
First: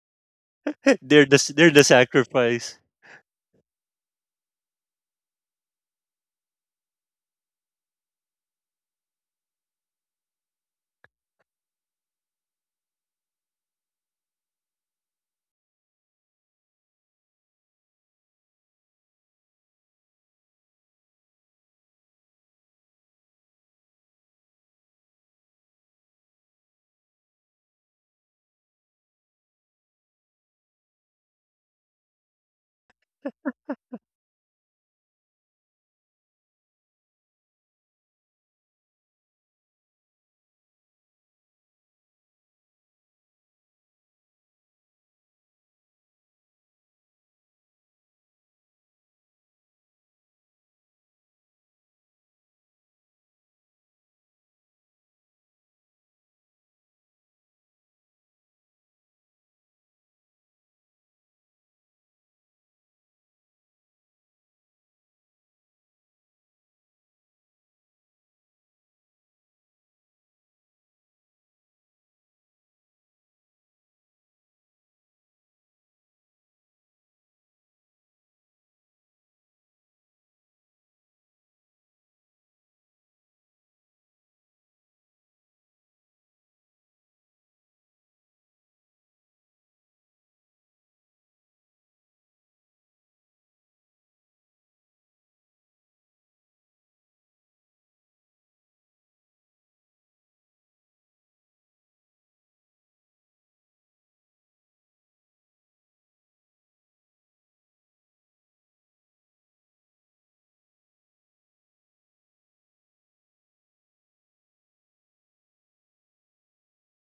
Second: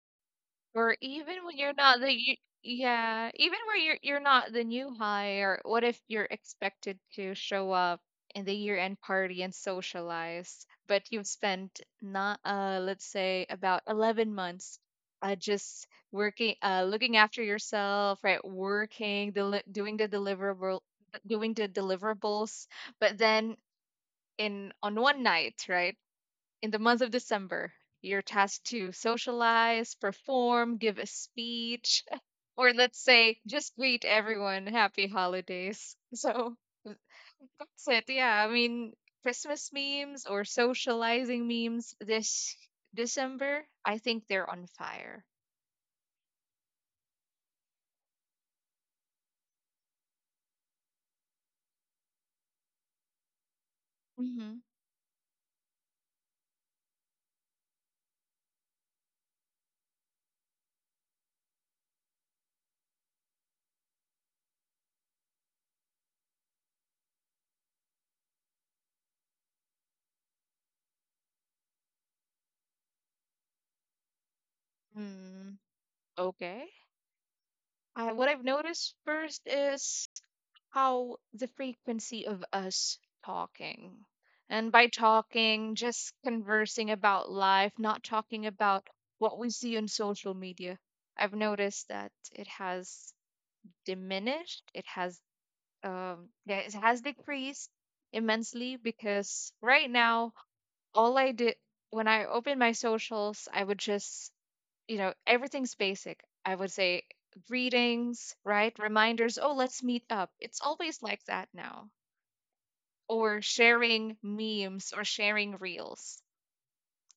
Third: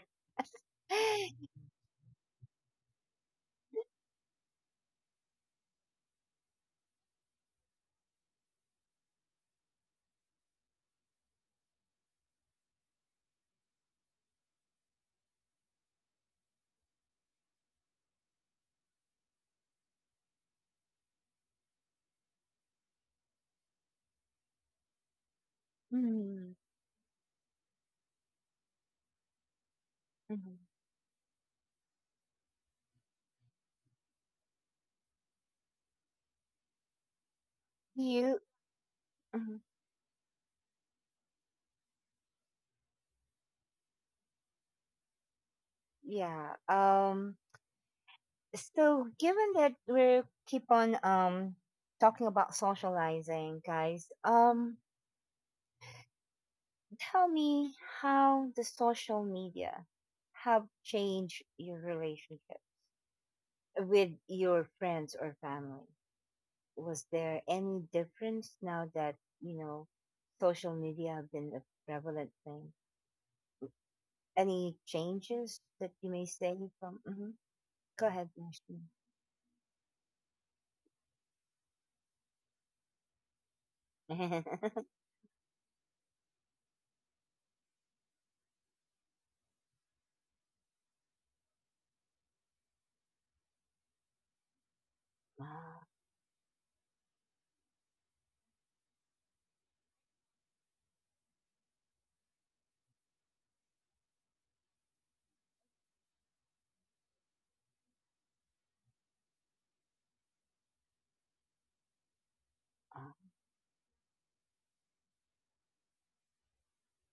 Or even when they're you're the not the you sacrifice. yeah, even where you're not the new hire, what if you're expected to show up in the year-end party and socialize, but you've spent not let's say about 11 months just working, looking after yourself, right? Working, deli doing the deliverable doing the deliverables, but then in on one night, right? Mhm, In the month of December, you're tasked to socialize, mhm. perform, give a speech, or let's say just greet everyone happy holidays. So that's it. You. Yeah, I mean, Mhm. Christmas memes or socializing memes this December, I think they're on fire. Yeah. So given that we keep on talking about socializing, guys, Mm-hmm. Tell me how the social media have changed your relationship with your friends or family. Was there any difference now that, you know, social media have been a prevalent thing? Any changes Hmm. that you may Okay. say from? Mhm. Go ahead, What I've Ashley. noticed first is how the frequency of us talking. And by talking, just conversing about life, not talking about what we see on social media. I've noticed that it has diminished, it has Ah, yeah, it has decreased immensely, because right now all I did when I open my socials, I would just, you know, everything's basic. I would say greetings, right? Reminders, oh, let's meet up. It's always like that now, or sharing memes or sharing reels.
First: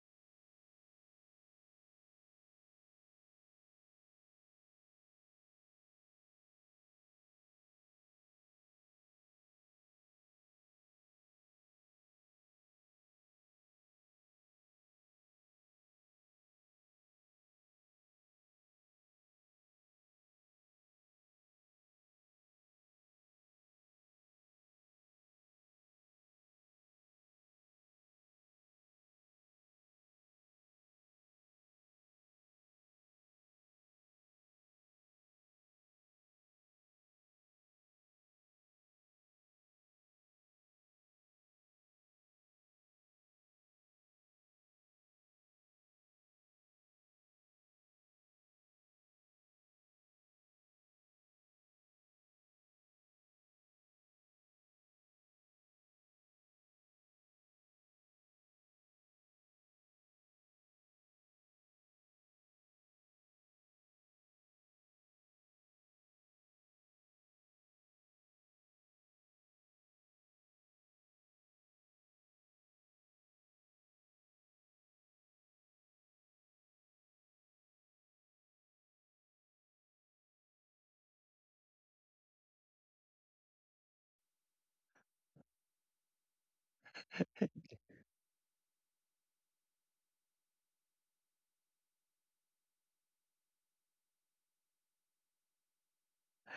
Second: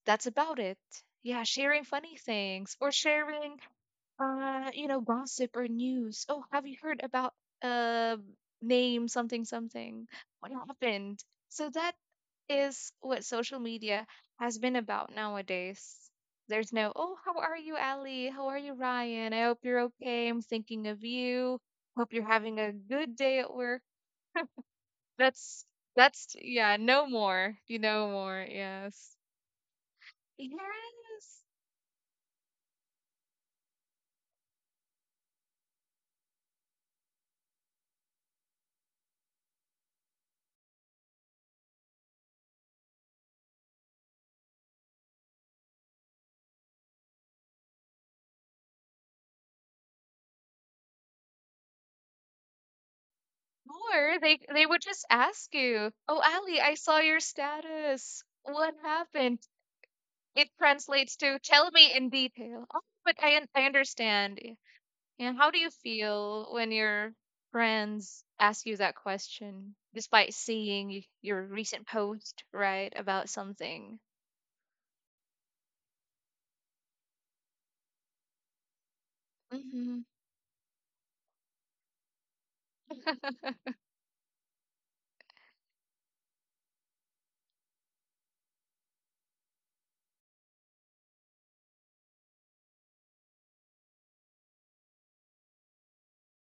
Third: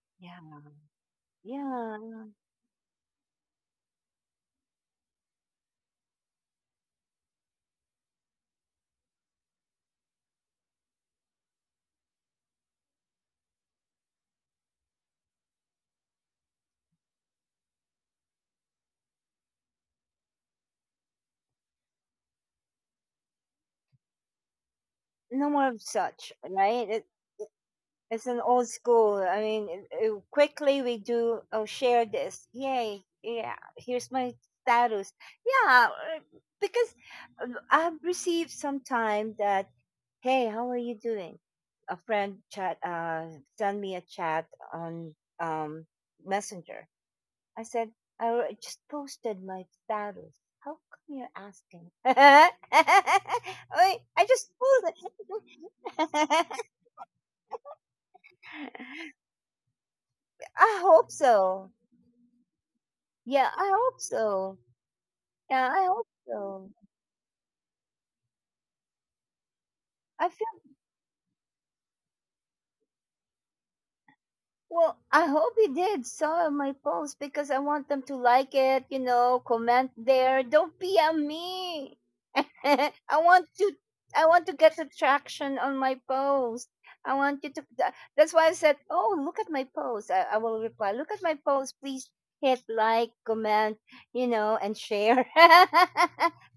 That's about ah. it. Yeah, sharing Yeah, funny things or sharing, you know, gossip or news. Oh, have you heard about uh name something something? What happened? So that is what social media has been about nowadays. There's no, oh, how are you, Ali? How are you, Ryan? I hope you're okay. I'm thinking of you. Hope you're having a good day at work. no more of that's such, that's right? yeah, no it- more. You it's know an more, old school. yes. I mean, Yes. quickly we do, oh, share this. Yay. Yeah, here's my status. Yeah, because I've received sometime that, hey, how are you doing? A friend chat, send me a chat on um, Messenger. I said, I al- just posted my status. How come you're asking? Wait, I More. just They would just ask you, oh, posted. Ali, I saw your status. What happened? It I hope translates to so. tell me in detail. Oh, but Yeah, I I hope understand. so. And how Yeah, do I you hope feel so. when your friends ask you that question, I feel despite seeing your recent post, right, about something? well, I hope you did saw my post because I want them to like it, you know, comment Hmm. there. Don't be a me. I want to I want to get the traction on my post. I want you to tha- that's why I said, oh, look at my post. I will reply, look at my post, please hit like, comment, you know, and share.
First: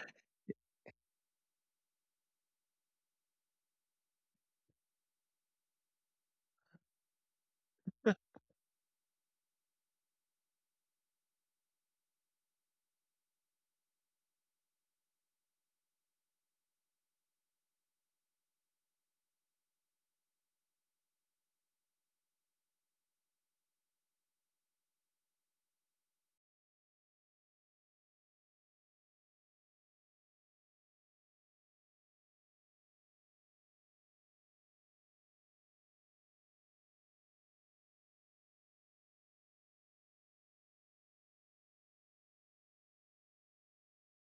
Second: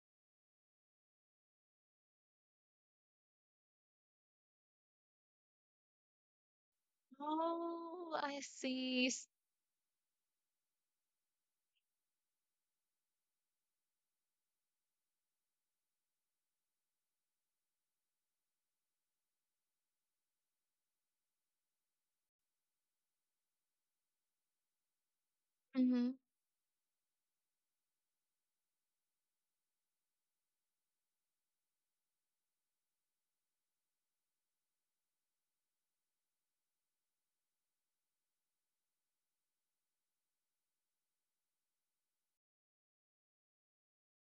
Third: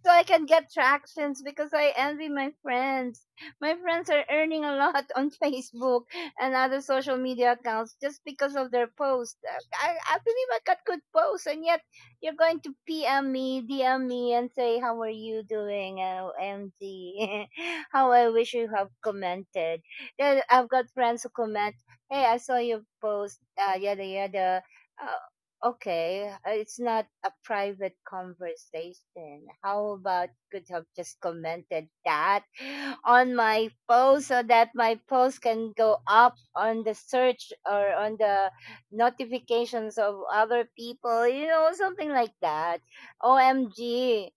So I can get tractions because I envy my friends. My friends are earning a lot on Facebook and other social media accounts just Oh, I because of their see. post. I believe I got good posts, and yet you're going to PM me, DM me, and say, how are you doing? OMG. How I wish you have commented. Then I've got friends who comment, hey, I saw your post, yada yada. Uh, Okay, it's not a private conversation. How about could have just commented that on my post, so that my post can go up on the search or on the notifications of other people, you know, something like that. OMG.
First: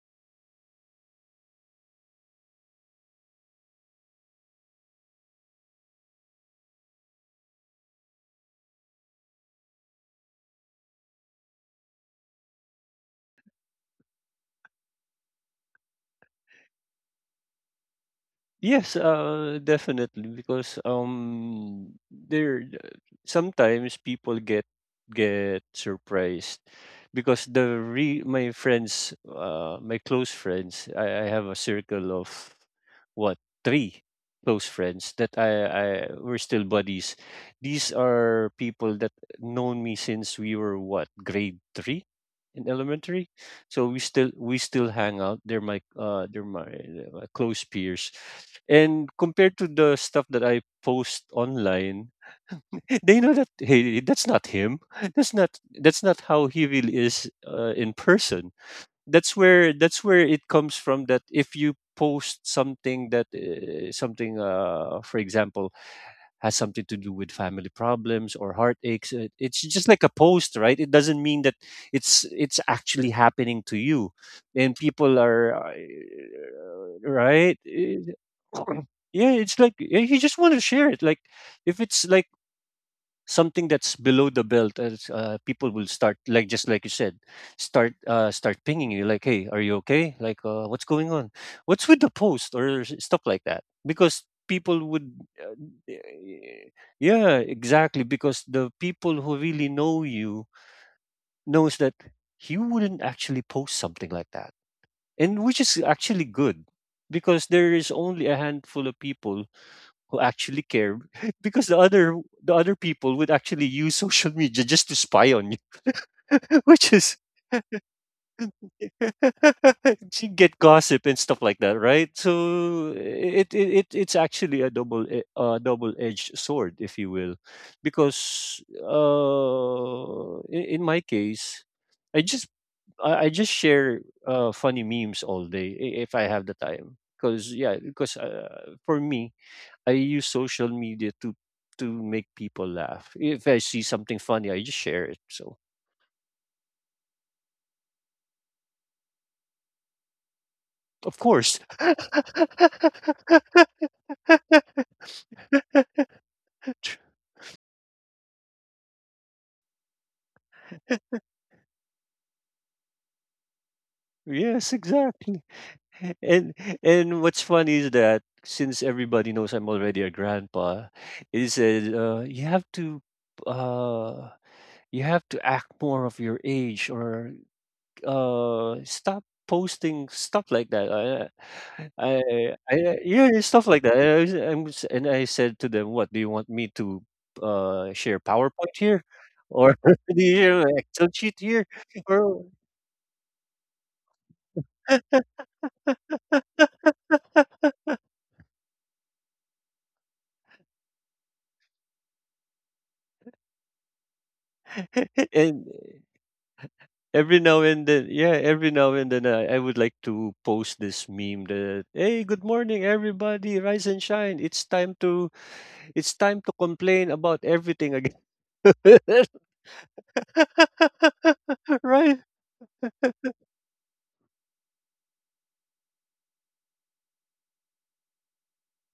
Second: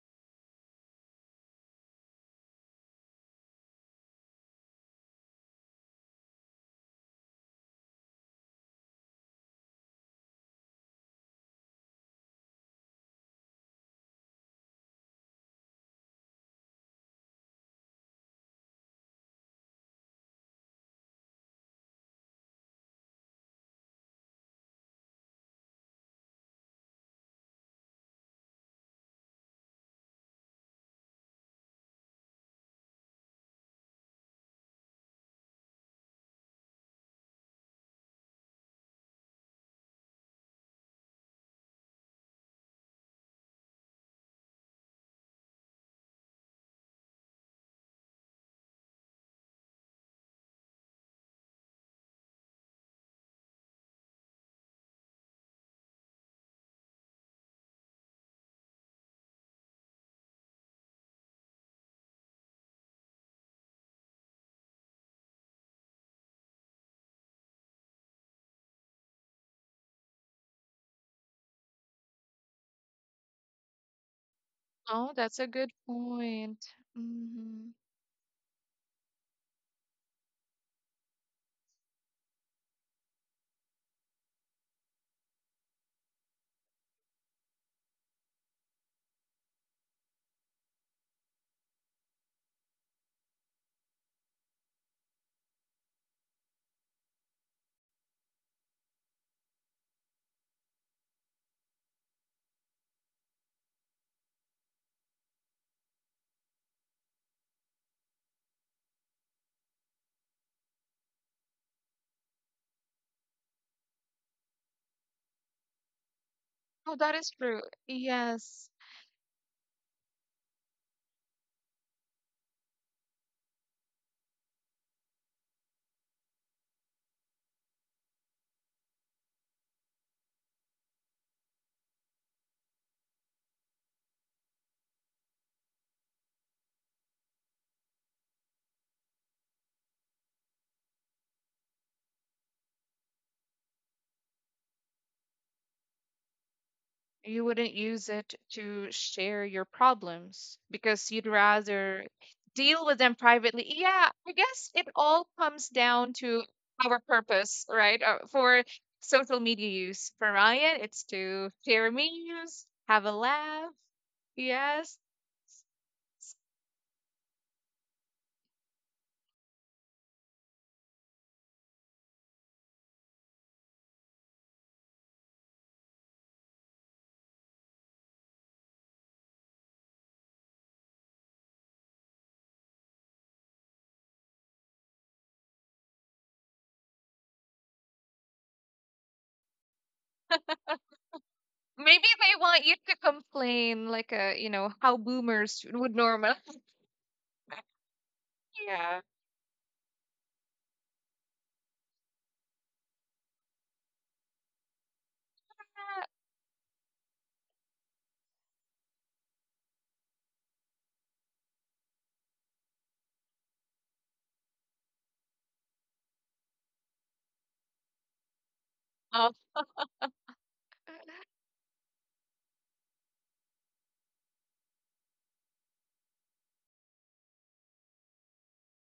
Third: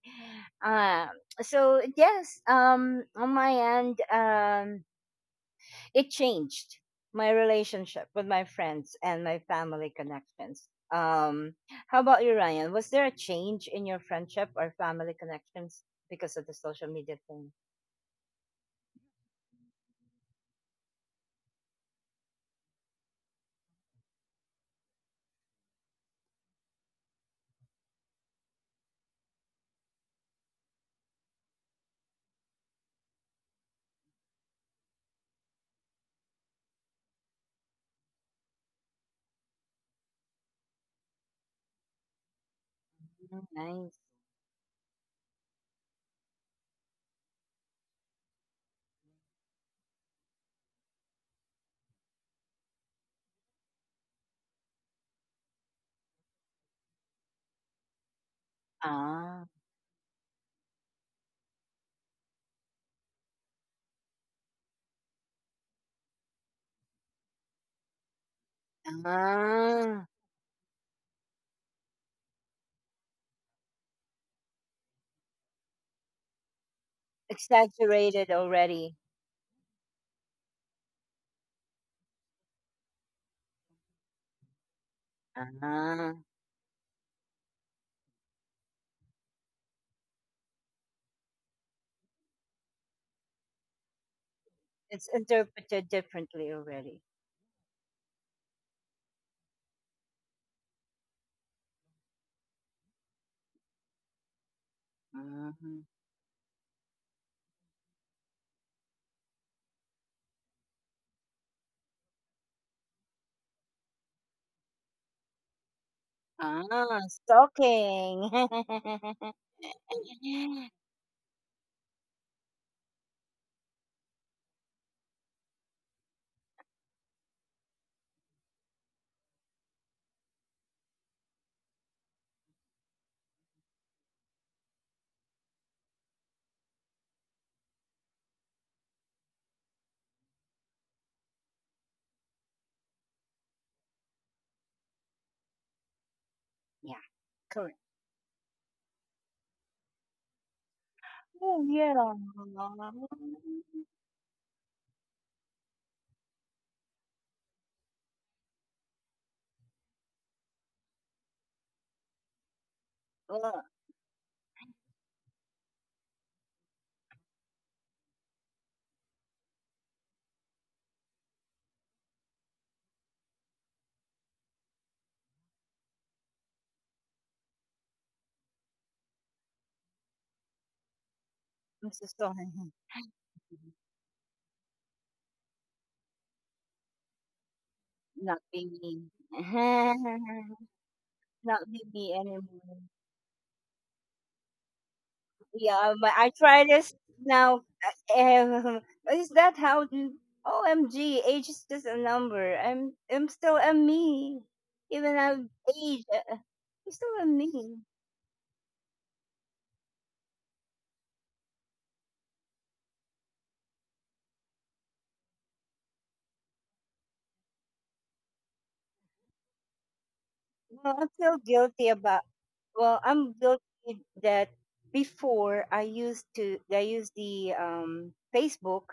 Uh, so yes, on my end, it changed my relationship with my friends and my family connections. Um, how about you, Ryan? Was there a change in your friendship or family connections because of the social media thing? Yes, definitely, because there sometimes people get surprised, because the re my friends my close friends, I have a circle of, what, three close friends that I we're still buddies. These are people that known me since we were, what, grade three in elementary, Mm, so we nice. still we still hang out. They're my close peers, and compared to the stuff that I post online, they know that, hey, that's not him. That's not how he really is, in person. that's Ah, where that's where it comes from, that if you post something that something for example has something to do with family problems or heartaches, it's just like ah, a post, right? It doesn't mean that it's actually happening to you. And Oh, people that's a are good point. right. Hmm. Exaggerated already. Yeah, it's like, you just want to share it, like, if it's like something that's below the belt. As people will Ah, start, like, just like you said, start pinging you, like, hey, are you okay? Like, what's going on? What's with the post, or stuff like that, because people it's would, interpreted uh, differently eh, already. yeah, exactly, because the people who really know you knows that you wouldn't actually post something like that, and which is actually good because there is only a handful of people who actually care. Because the other people would actually use social media just to spy on you, Ah, Oh, which ah, that is is true. stalking. Yes. you get Yeah, gossip and stuff like that, right? So it's actually a double edged sword, if you will, because in my case, i just I just share funny memes all day, if I have the time, because for me, I use social media to make people laugh. If I see something funny, I just share it. So You wouldn't correct. use it to share your problems of because you'd course. Oh, yeah. rather deal with them privately. Yeah, I guess it all comes down to Tr- our purpose, right? For social media use. For Ryan, it's to share memes, have a laugh. yes, Yes. exactly. And and what's funny is that since everybody knows I'm already a grandpa, it said, uh, you have to act more of your age, or stop posting stuff like that. I'm Magustuhan. I, I, yeah, yeah, stuff like that. And I, was- I'm s- and I said to them, "What do you want me to, share Not be PowerPoint here, me. or do you share an Excel sheet here, Not be me Maybe or" they want anymore. you to complain like a, you know, how boomers Yeah, would my normally. arthritis now. Uh, Yeah. is that how? OMG, age is just a number. I'm still a me. Even I'm and age, I'm still a every now me. and then, yeah, every now and then, I would like to post this meme that, hey, good morning, everybody, rise and shine. It's time to complain about everything again, Uh, Well, I feel guilty right? about. Well, I'm guilty that before I used to I used the Facebook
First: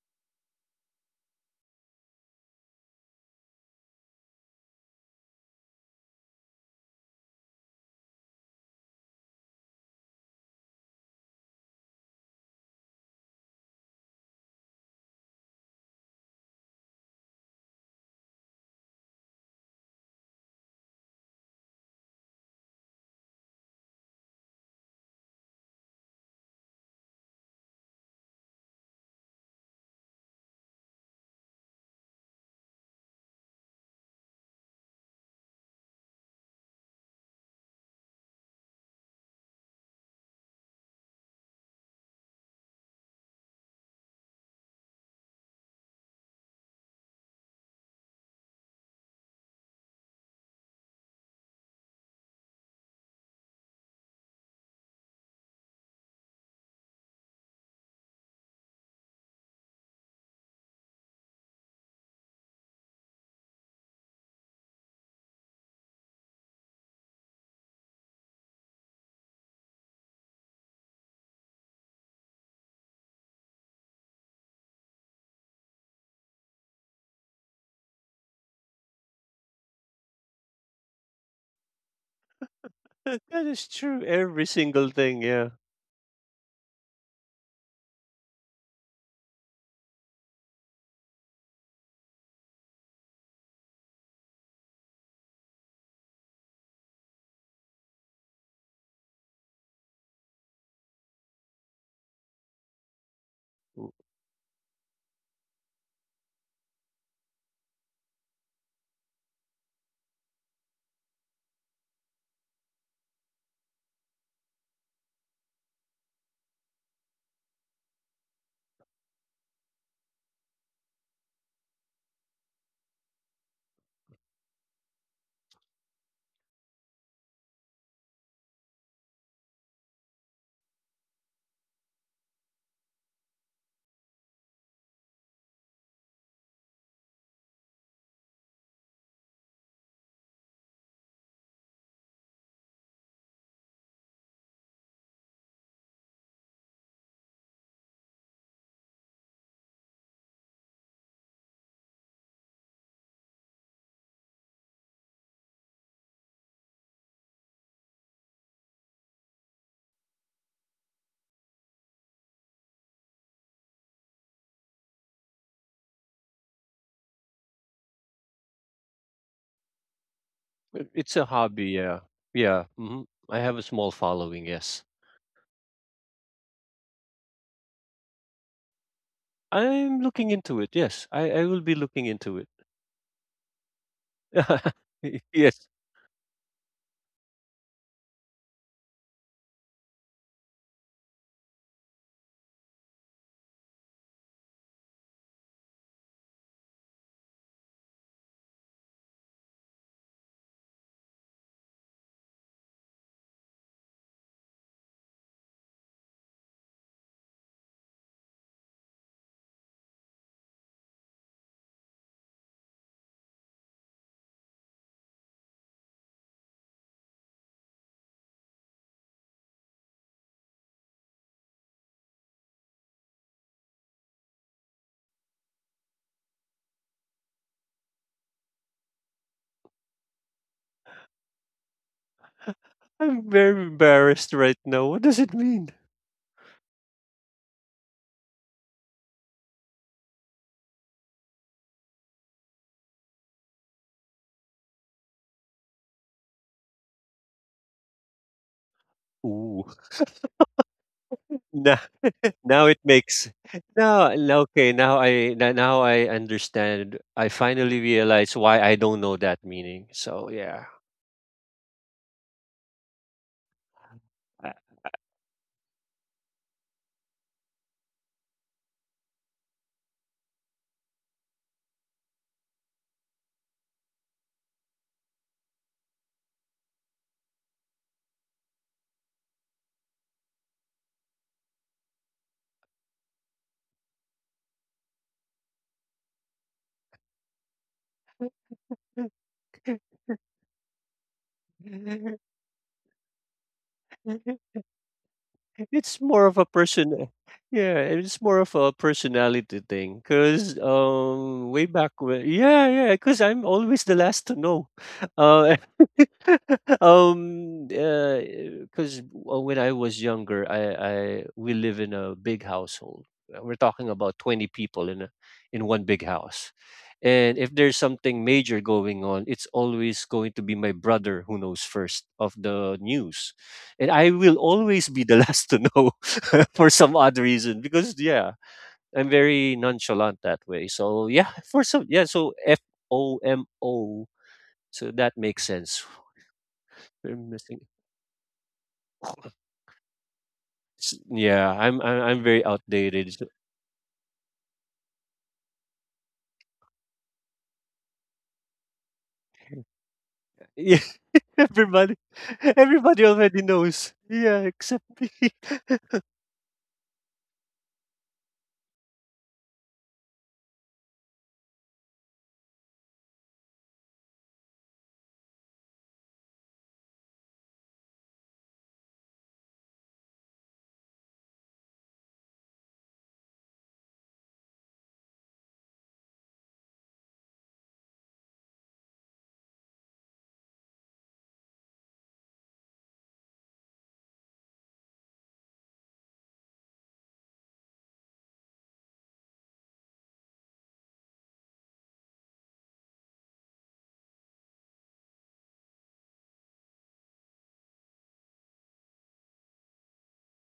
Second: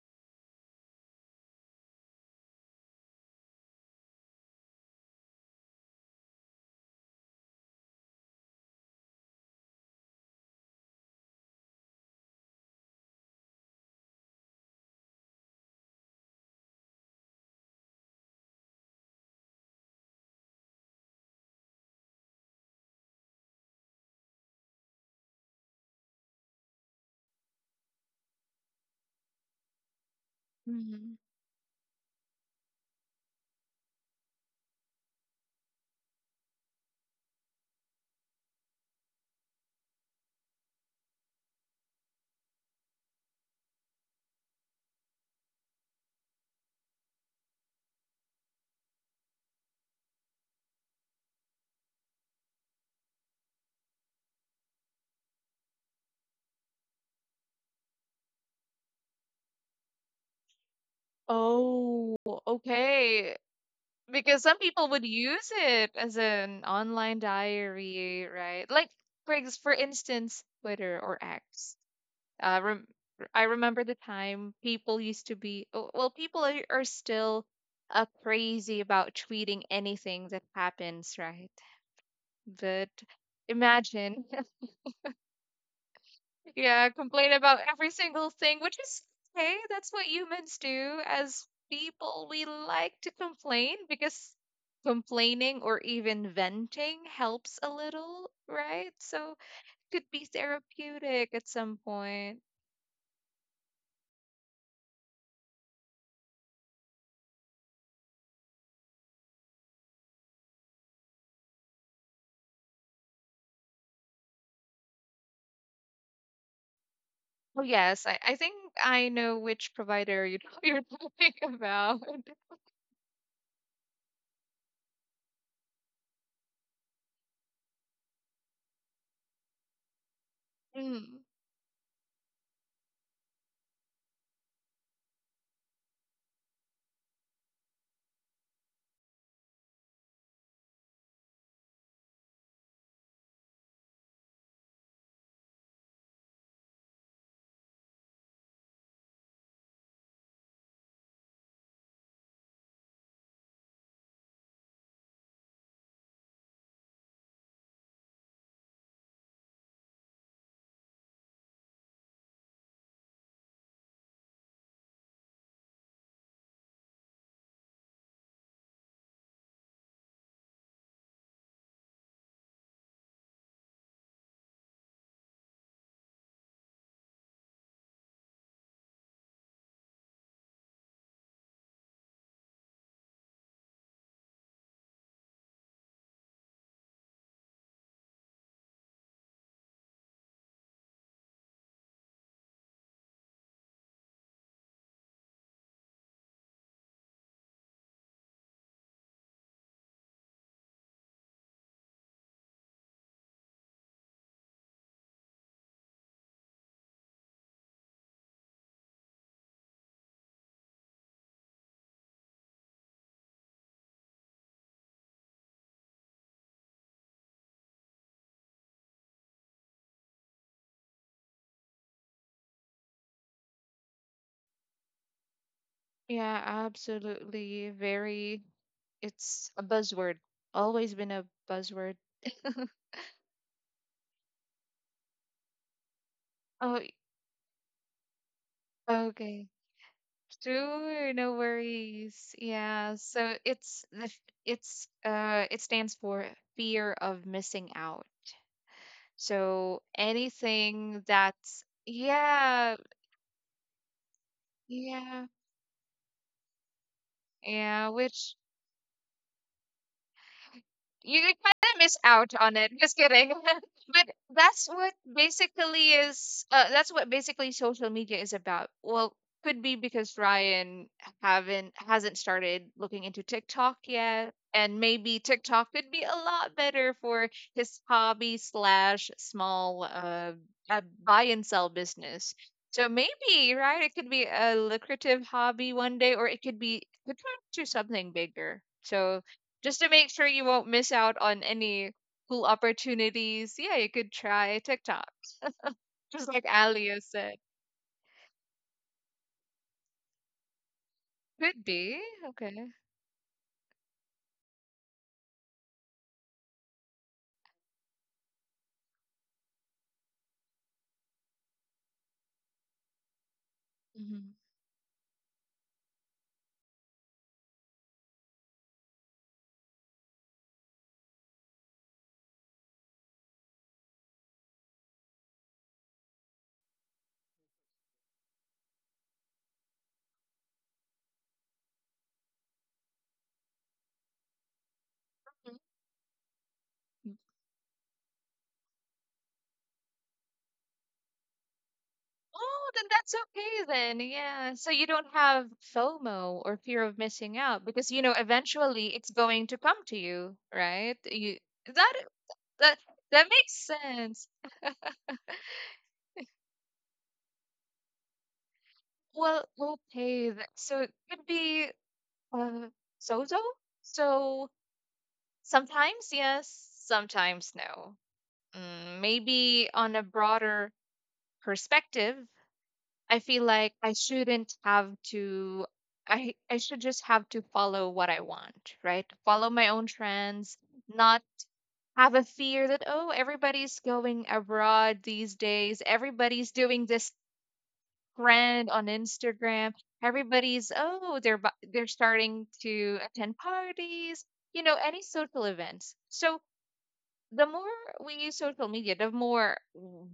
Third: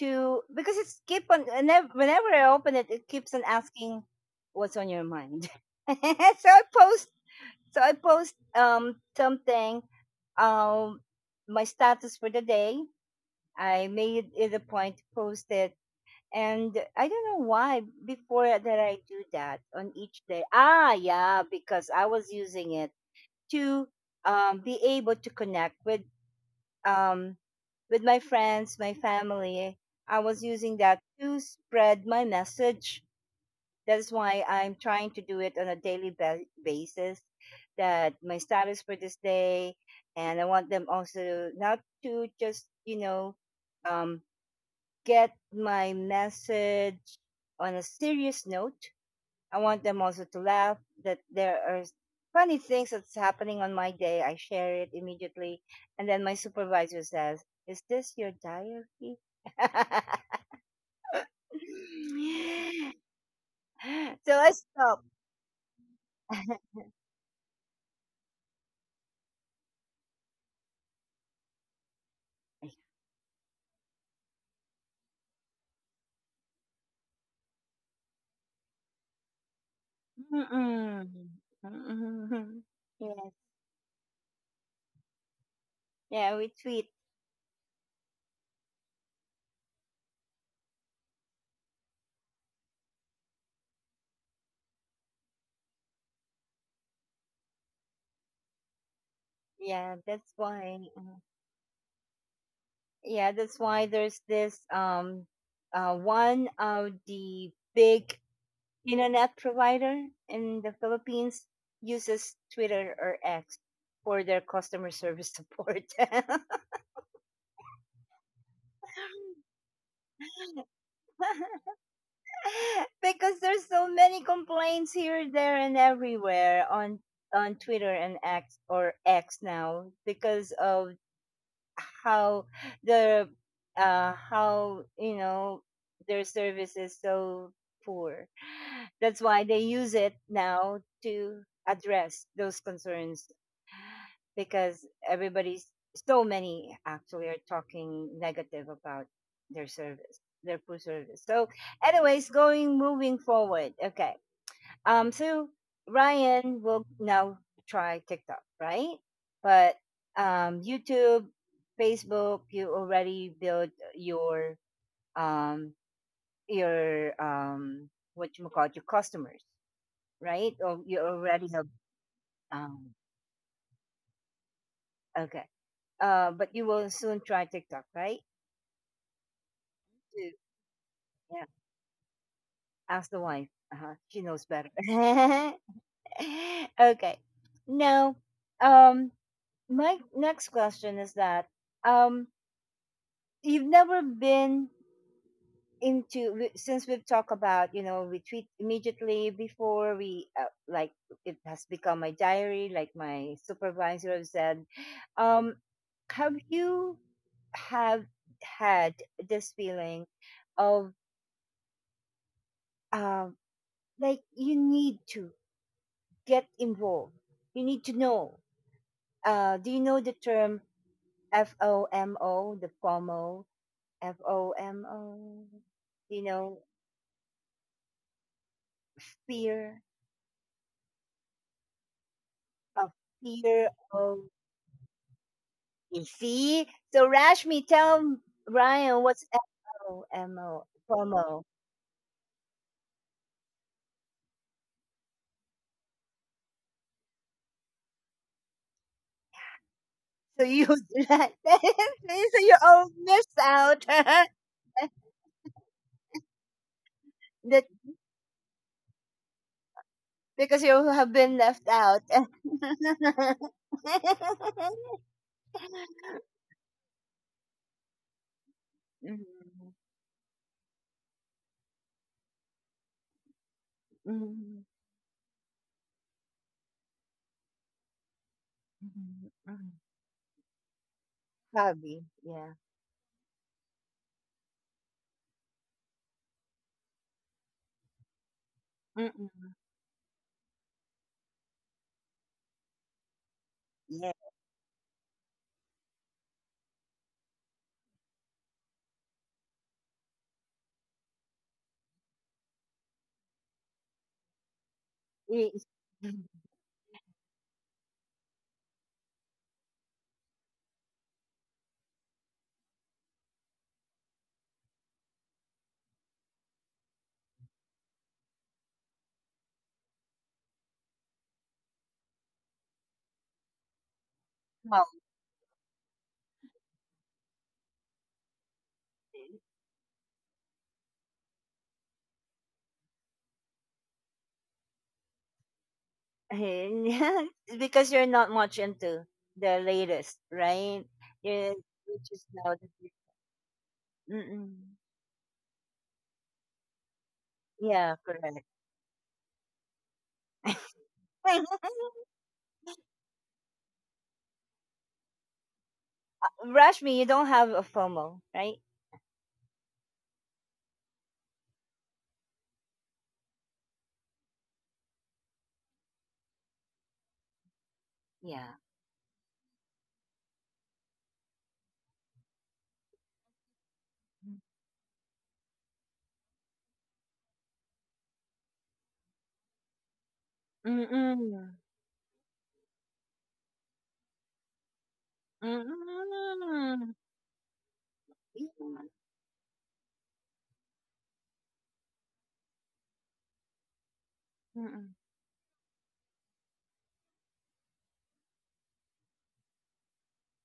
to, because it's keep on whenever I open it, it keeps on asking what's on your mind. So I post something um my status for the day. I made it a point to post it, and I don't know why before that I do that on each day. Ah, yeah, because I was using it to be able to connect um, with my friends, my family. I was using that mhm. to spread my message. That is why I'm trying to do it on a daily ba- basis. That my status for this day, and I want them also not to just, you know, um, get my message on a serious note, I want them also to laugh that there are funny things that's happening on my day. I share it immediately. And then my supervisor says, is this your diary? Oh, okay. So Because I some people stop. would use it as an online diary, right? Like, for instance, Twitter or X. Uh, rem- I remember the time people used to be, oh, well, people are still crazy about tweeting anything that happens, Mm-mm. right? Mm-mm. But Yes. That is true. imagine Every single thing, yeah. Yeah, we tweet. yeah, complain about every single thing, which is okay. That's what humans do. As people, we like to complain because complaining or even venting helps a little, right? So Yeah, could be that's why. Therapeutic at some point. Yeah, that's W- why there's this one of the big internet provider in the Philippines uses Twitter or X for their customer service support. Oh yes, I think I know which provider you you're talking about. Because there's so many complaints here, there, and everywhere on Twitter and X, or X now, because of Mm, how the how, you know, their service is so poor. That's why they use it now to address those concerns because everybody's so many actually are talking negative about their service, their food service. So, anyways, going moving forward. Okay. So Ryan will now try TikTok, right? But YouTube, Facebook, you already build um your what you call your customers, right? Or you It's a already have hobby, yeah. Yeah. um Hmm. I have a small following, yes. okay. But you will soon try TikTok, right? I'm To looking into it, yes. I, yeah, I will be looking into it. ask the wife. Uh-huh. She knows better. Yes. Okay. Now, um, my next question is that, um, you've never been into we- since we've talked about, you know, we tweet immediately before we, like, it has become my diary, like my supervisor has said. um have you have had this feeling of um like you need to get involved. You need to know. Do you know the term FOMO, the FOMO, FOMO, you yeah, know, absolutely. Very, it's a fear buzzword. Always been a buzzword. of I'm very fear of. embarrassed right now. What does it mean? You see? Oh, So Rashmi, tell Ryan what's okay. FOMO, Sure, no FOMO. worries. Yeah, so it's it's it stands for fear of missing out. Ooh. So So you, anything like that. that's Now, So you now yeah, it all miss makes out now that now- Okay, now yeah, I now now I understand. I finally yeah, which realize why I don't know that meaning. So because yeah. you you have kind been left of miss out. out on it. Just kidding. But that's what basically is. That's what basically social media is about. Well, could be Mhm. because Ryan haven't hasn't started looking into TikTok yet, Mhm. and maybe TikTok could be a lot better for his hobby slash Mhm, mhm. small uh buy and sell Hobby, business. yeah. So maybe, right, it could be a lucrative hobby one day, or it could turn into something bigger. So Mm. just to make sure you won't miss out on any I- cool opportunities. Yeah, you could Yeah. try TikTok, It's just more like of a Alia said. Personality thing. Cause, Could way be back when, okay. yeah, yeah, cause I'm always the last to know. Uh, Yes. um, uh, cause when I was younger, I we live in a big household. We're talking about Hmm. 20 people in one big house, and if there's something major going on, it's always going to be my brother who knows first of the news, and I will Wow. always be the last to know for some odd reason, because yeah, I'm very nonchalant that way. So yeah, so FOMO. So that makes sense. I'm missing- Because you're not much into the latest, right? Yeah, Yeah, I'm I'm, which I'm is very Oh, now then the that's outdated. Okay then. Yeah. So you mm-mm. don't have FOMO, or fear of missing out, because you Yeah, know correct. eventually it's going to come to you, right? Yeah, You that everybody, that everybody that makes already knows. sense. Yeah, except me. Rashmi, you don't have a FOMO, right? Well, okay. So it could be uh, so-so. So sometimes yes, sometimes no. Yeah. Mm, maybe on a broader perspective, I feel like I shouldn't have to I should just have to follow what I want, right? Follow my own trends, not Mm-mm. have a fear that, oh, everybody's going abroad these days, everybody's doing this Mm-mm. trend Yeah. on Instagram, everybody's, oh, they're they're starting to attend parties, Mm-mm. you know, any social events. So the more we use social media, the more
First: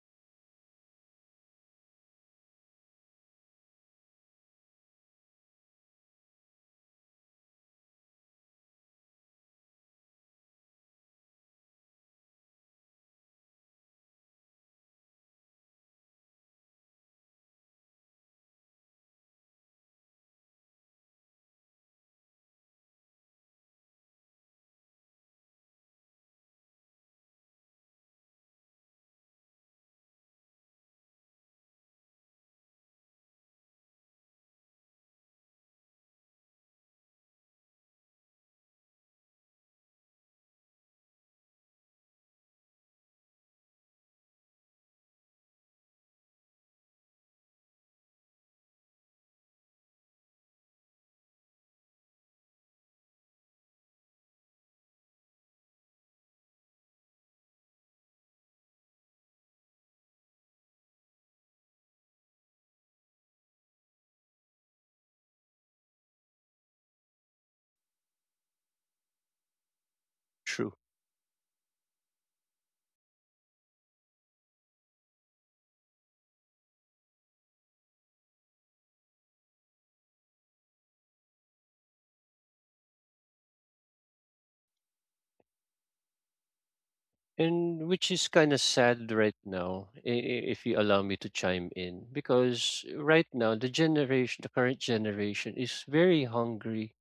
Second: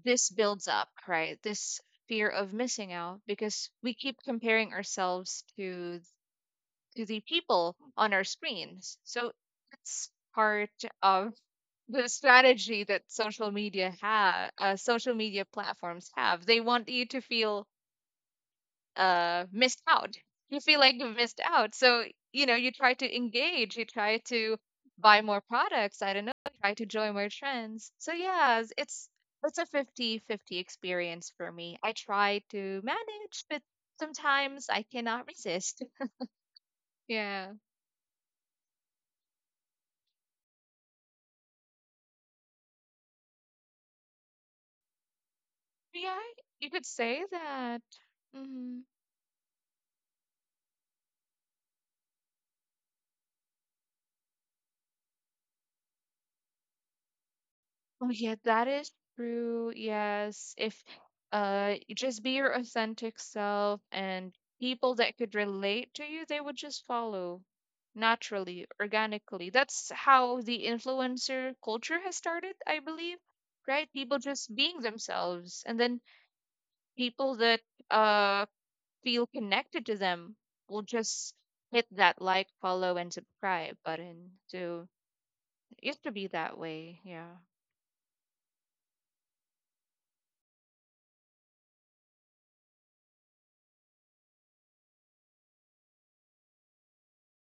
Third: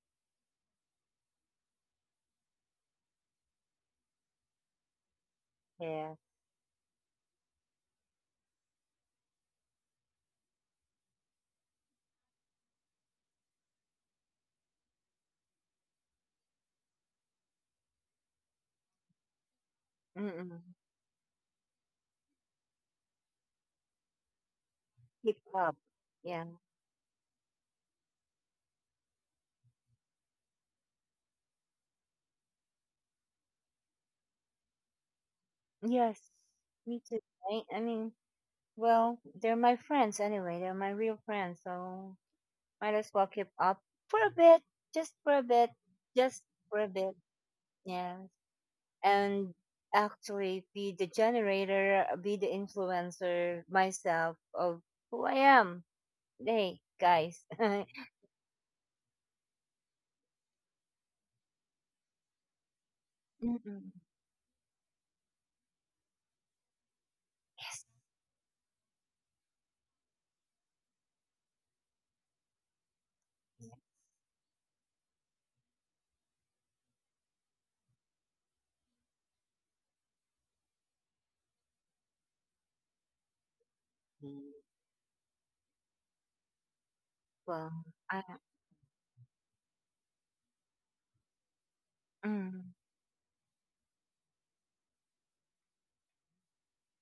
this builds up, right? This fear of missing out because we keep comparing ourselves to Yeah. The people on our screens. So it's part of the strategy that social media platforms have. They want you to feel missed out you feel like Mm-mm. you missed out, so, you know, you try to engage, you try to buy more Hip products, I hop. don't know, try to Yeah. join more trends. So yeah, it's a 50-50 experience for me. I try to manage, but sometimes I cannot resist. Yes. Me Yeah. too. Right? I mean, well, they're my friends anyway. They're my real friends, so might as well keep up for a bit, just for a bit, Yeah, you just could for say a bit. that. Yes, Mm-hmm. and actually be the generator, be the influencer myself of who I am. Hey, guys. Oh yeah, that is true. Yes, if you just be your authentic self, and Mm-mm. people that could relate to you, they would just follow Yes. naturally, organically. That's how the True. influencer culture has started, I believe, right? People just being themselves, and then people that uh feel connected to them will just hit that like, follow, and subscribe button. So Mm, it used to be that way. Yeah. well, And which I. is kind of sad right now, if you allow me to chime in, Mm, because right now the current generation is very hungry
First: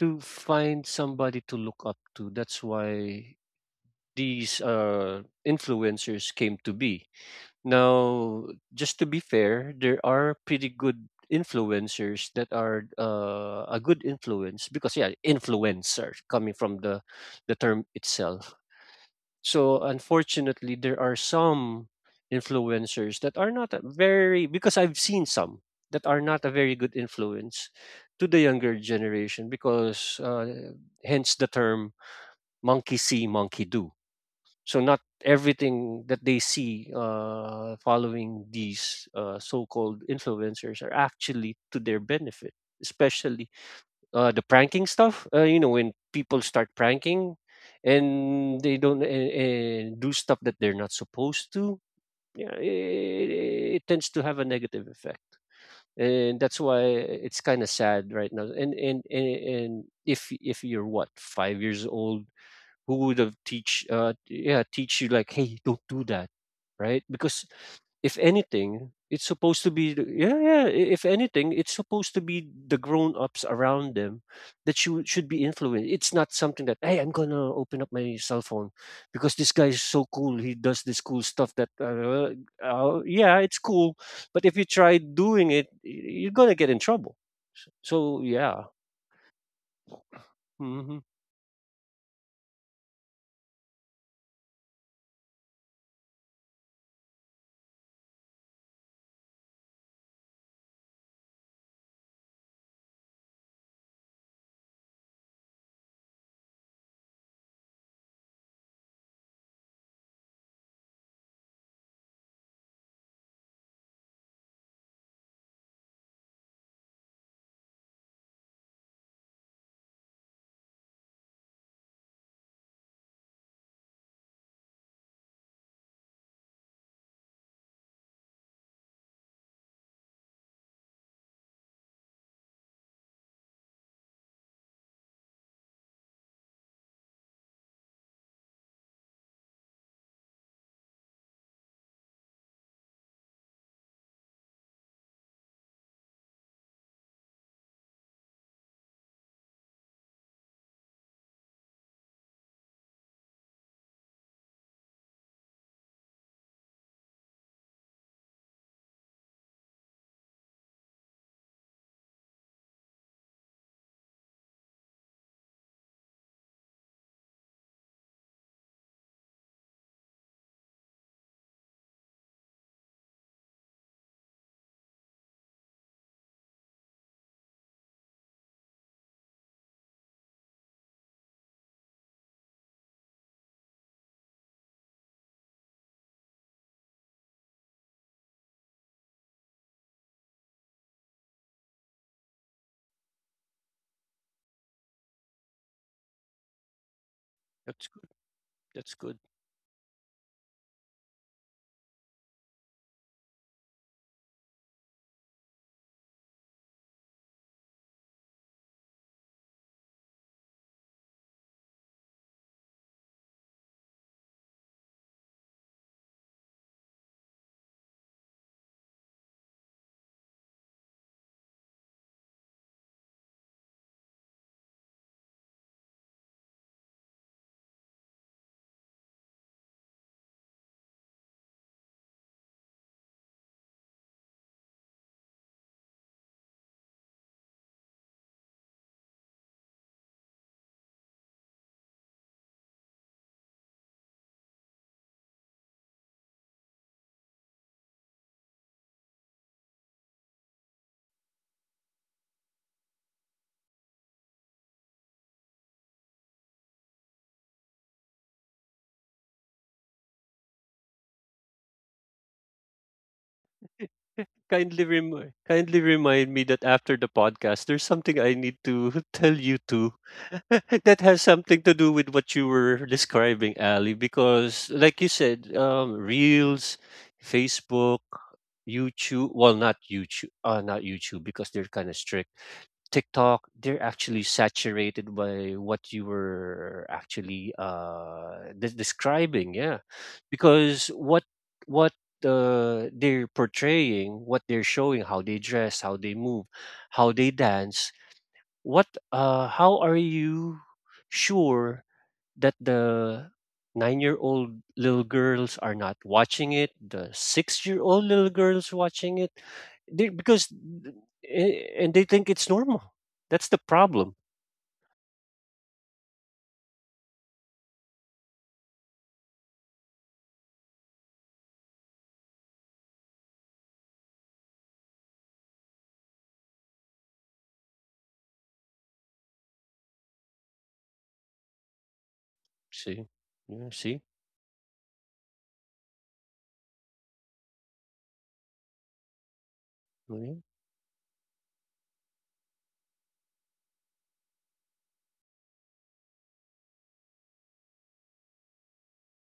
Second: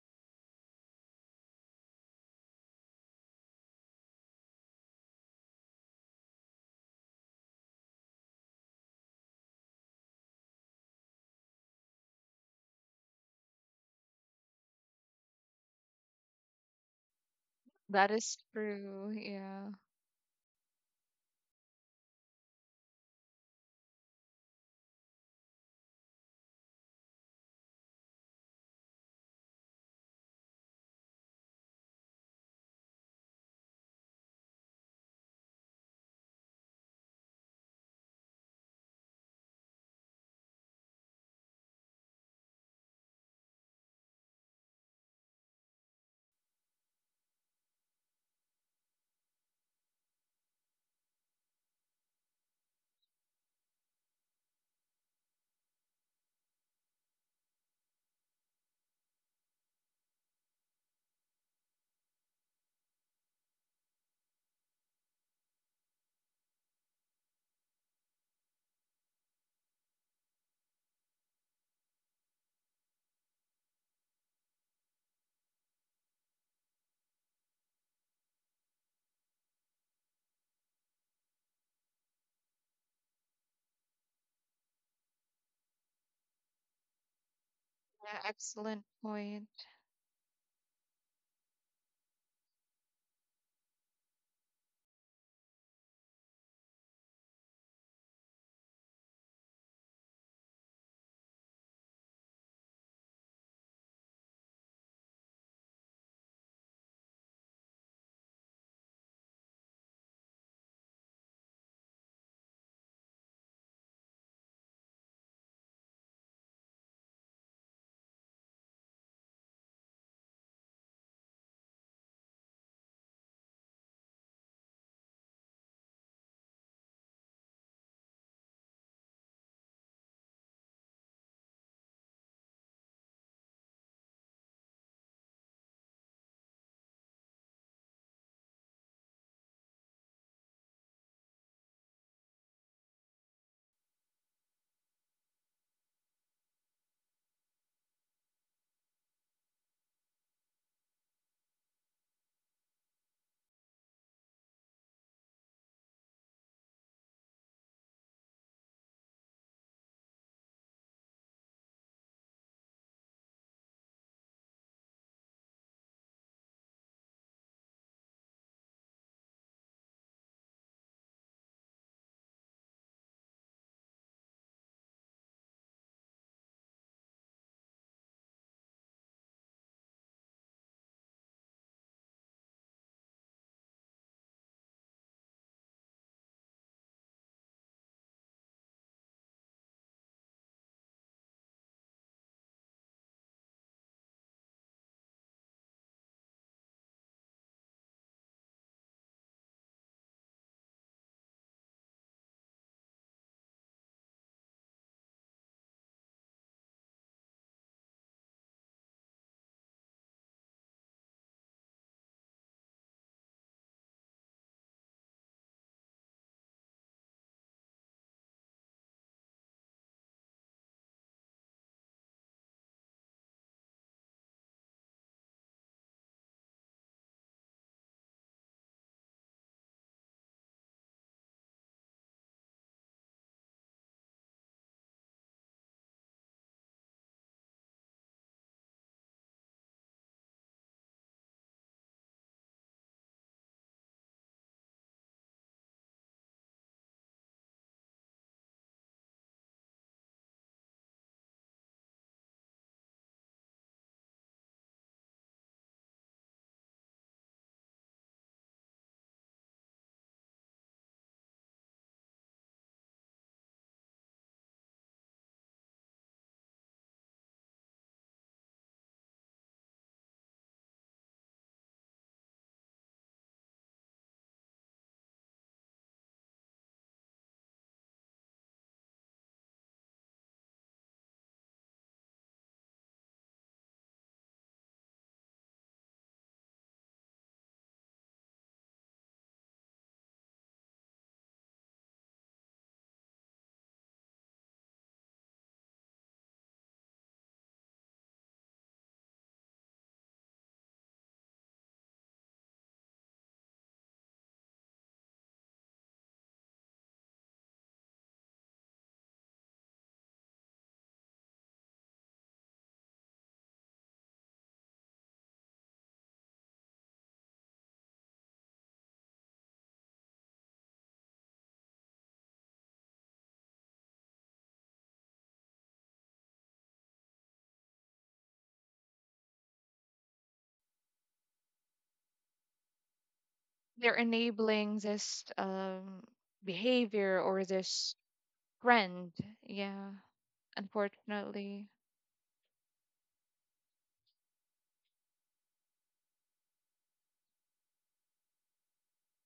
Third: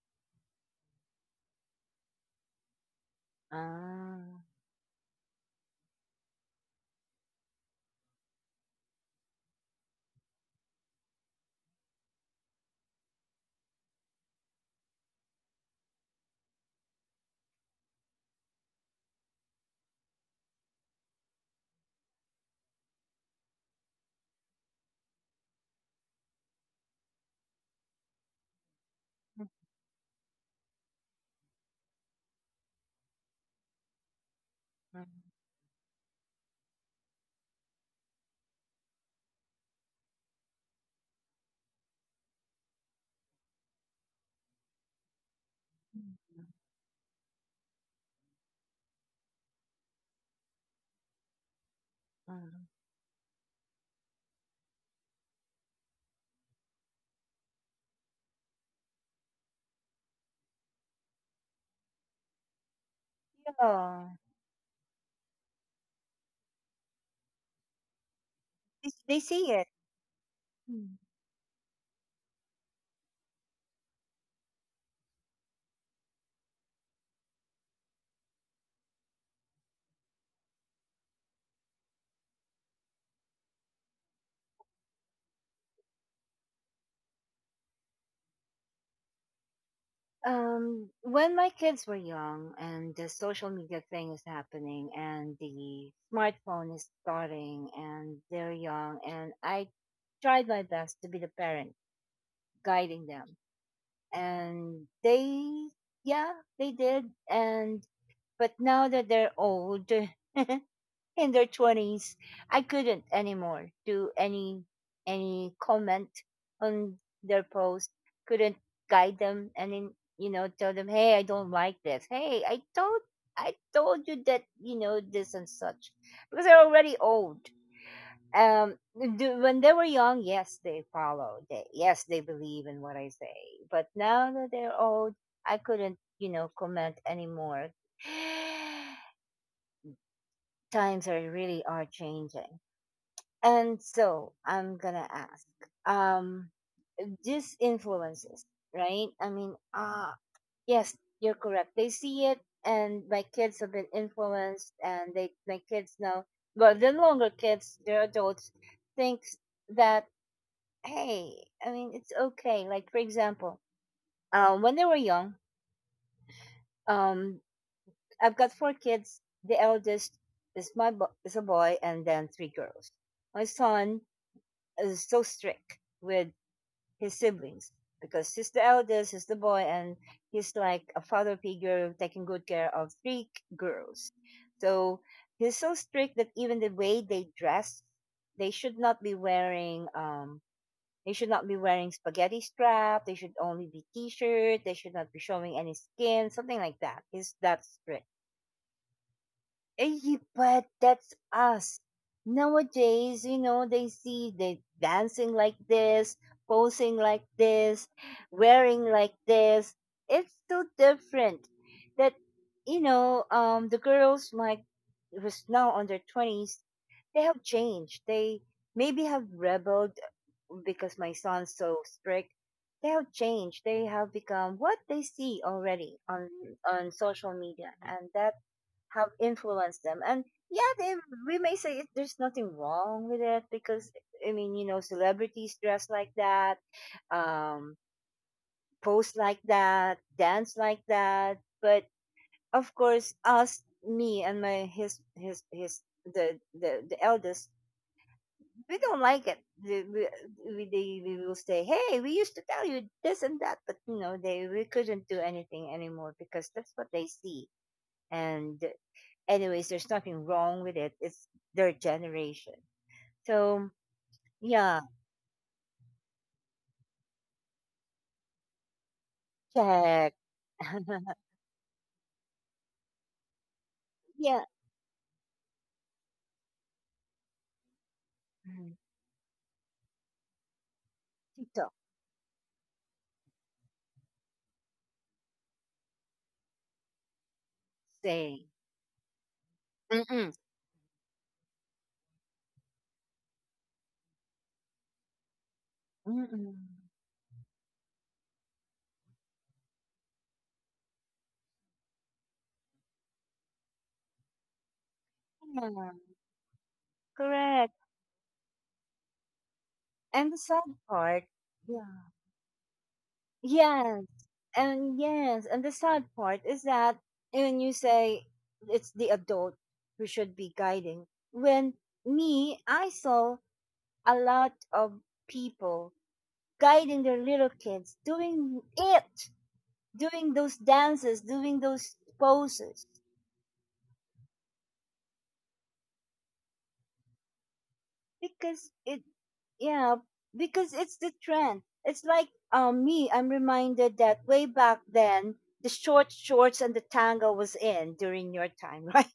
to find somebody to look up to. That's why ah, these influencers came to be. Now, just to be fair, there are pretty good influencers that are a good influence because yeah, influencer coming from the term That is itself. true. Yeah. So unfortunately, there are some influencers that are not a very, because I've seen some that are not a very good influence to the younger mm, generation, because hence the term monkey see monkey do. So not mm, everything that they see following these so-called influencers are actually to their benefit, especially the pranking stuff. You know, when mm, people mm. start pranking and they don't do stuff that they're not supposed to, yeah, Mm. it tends to have a negative effect. And that's why it's kind of sad right now. And if you're what, 5 years old, who would have teach, Yeah, teach you like, hey, don't do that, right? Because if anything, they it's supposed see to be it. If anything, it's supposed to be the grown-ups around them that you should be influenced. It's not something that, hey, I'm gonna open up my cell phone because this guy is so cool, he does this cool stuff that yeah, it's cool, but if you try doing it, you're gonna get in trouble. Yeah, So yeah. excellent point. Hmm. When my kids were young and the social media thing is happening and the smartphone is starting and they're young, and I tried my best to be the parent guiding them, and they yeah, they did. And but now that they're old in their 20s I couldn't anymore do any comment on their post, couldn't guide them, and then, you know, tell them hey I don't like this, hey I told you that, you know, this and such, because they're already old. um do, when they were young yes they follow, they yes they believe in what I say, but now that they're old I couldn't, you know, comment anymore. Times are really are changing. And so I'm gonna ask, um, these influences, right? I mean, ah, yes, you're correct. They see it, and my kids have been influenced, and they, my kids now, well, the longer kids, they're adults, thinks that, hey, I mean, it's okay. Like for example, when they were young, um, I've got four kids. The eldest is my is a boy, and then three girls. My son is so strict with his siblings because he's the eldest, he's the boy, and he's like a father figure taking good care of three girls. So he's so strict that even the way they dress, they should not be wearing spaghetti strap. They should only be t-shirt. They should not be showing any skin, something like that. He's that That's good. strict. That's good. Eh, but that's us. Nowadays, you know, they see they dancing like this, posing like this, wearing like this. It's so different that the girls like who's now on their twenties, they have changed. They maybe have rebelled because my son's so strict. They have changed. They have become what they see already on social media, and that have influenced them. And yeah, they, we may say it, there's nothing wrong with it because celebrities dress like that, um, pose like that, dance like that. But of course, us, me, and my his the eldest, we don't like it. We, we will say, hey, we used to tell you this and that, but you know, they we couldn't do anything anymore because that's what they see. And anyways, there's nothing wrong with it. It's their generation. So yeah, Kindly kindly remind me that after the podcast, there's something I need to tell you too. check. That has something to do with what you were describing, Ali. Yeah, Because like you said, reels, Facebook, mhm, YouTube. Well, not YouTube. Not YouTube because they're TikTok kind of strict. TikTok, they're actually saturated by what you were actually saying, describing, yeah. mm-mm, Because what the they're portraying, what they're showing, how they dress, how they move, mm-mm, how they dance, what, how are you sure that the 9-year-old little girls are yeah, not watching it, the correct. 6-year-old little girls watching it? They, And the because sad part, and they yeah, think it's normal. That's the yes, problem. And the sad part is that when you say it's the adult who should be guiding, when me, I saw a lot of people guiding their little kids doing it, doing those dances, doing those poses, See? Yeah, They're see? enabling this behavior or this because it trend. Yeah, yeah, Yeah. because it's the unfortunately. trend. It's like me, I'm reminded that way back then the short shorts and the tango was in during your time, right?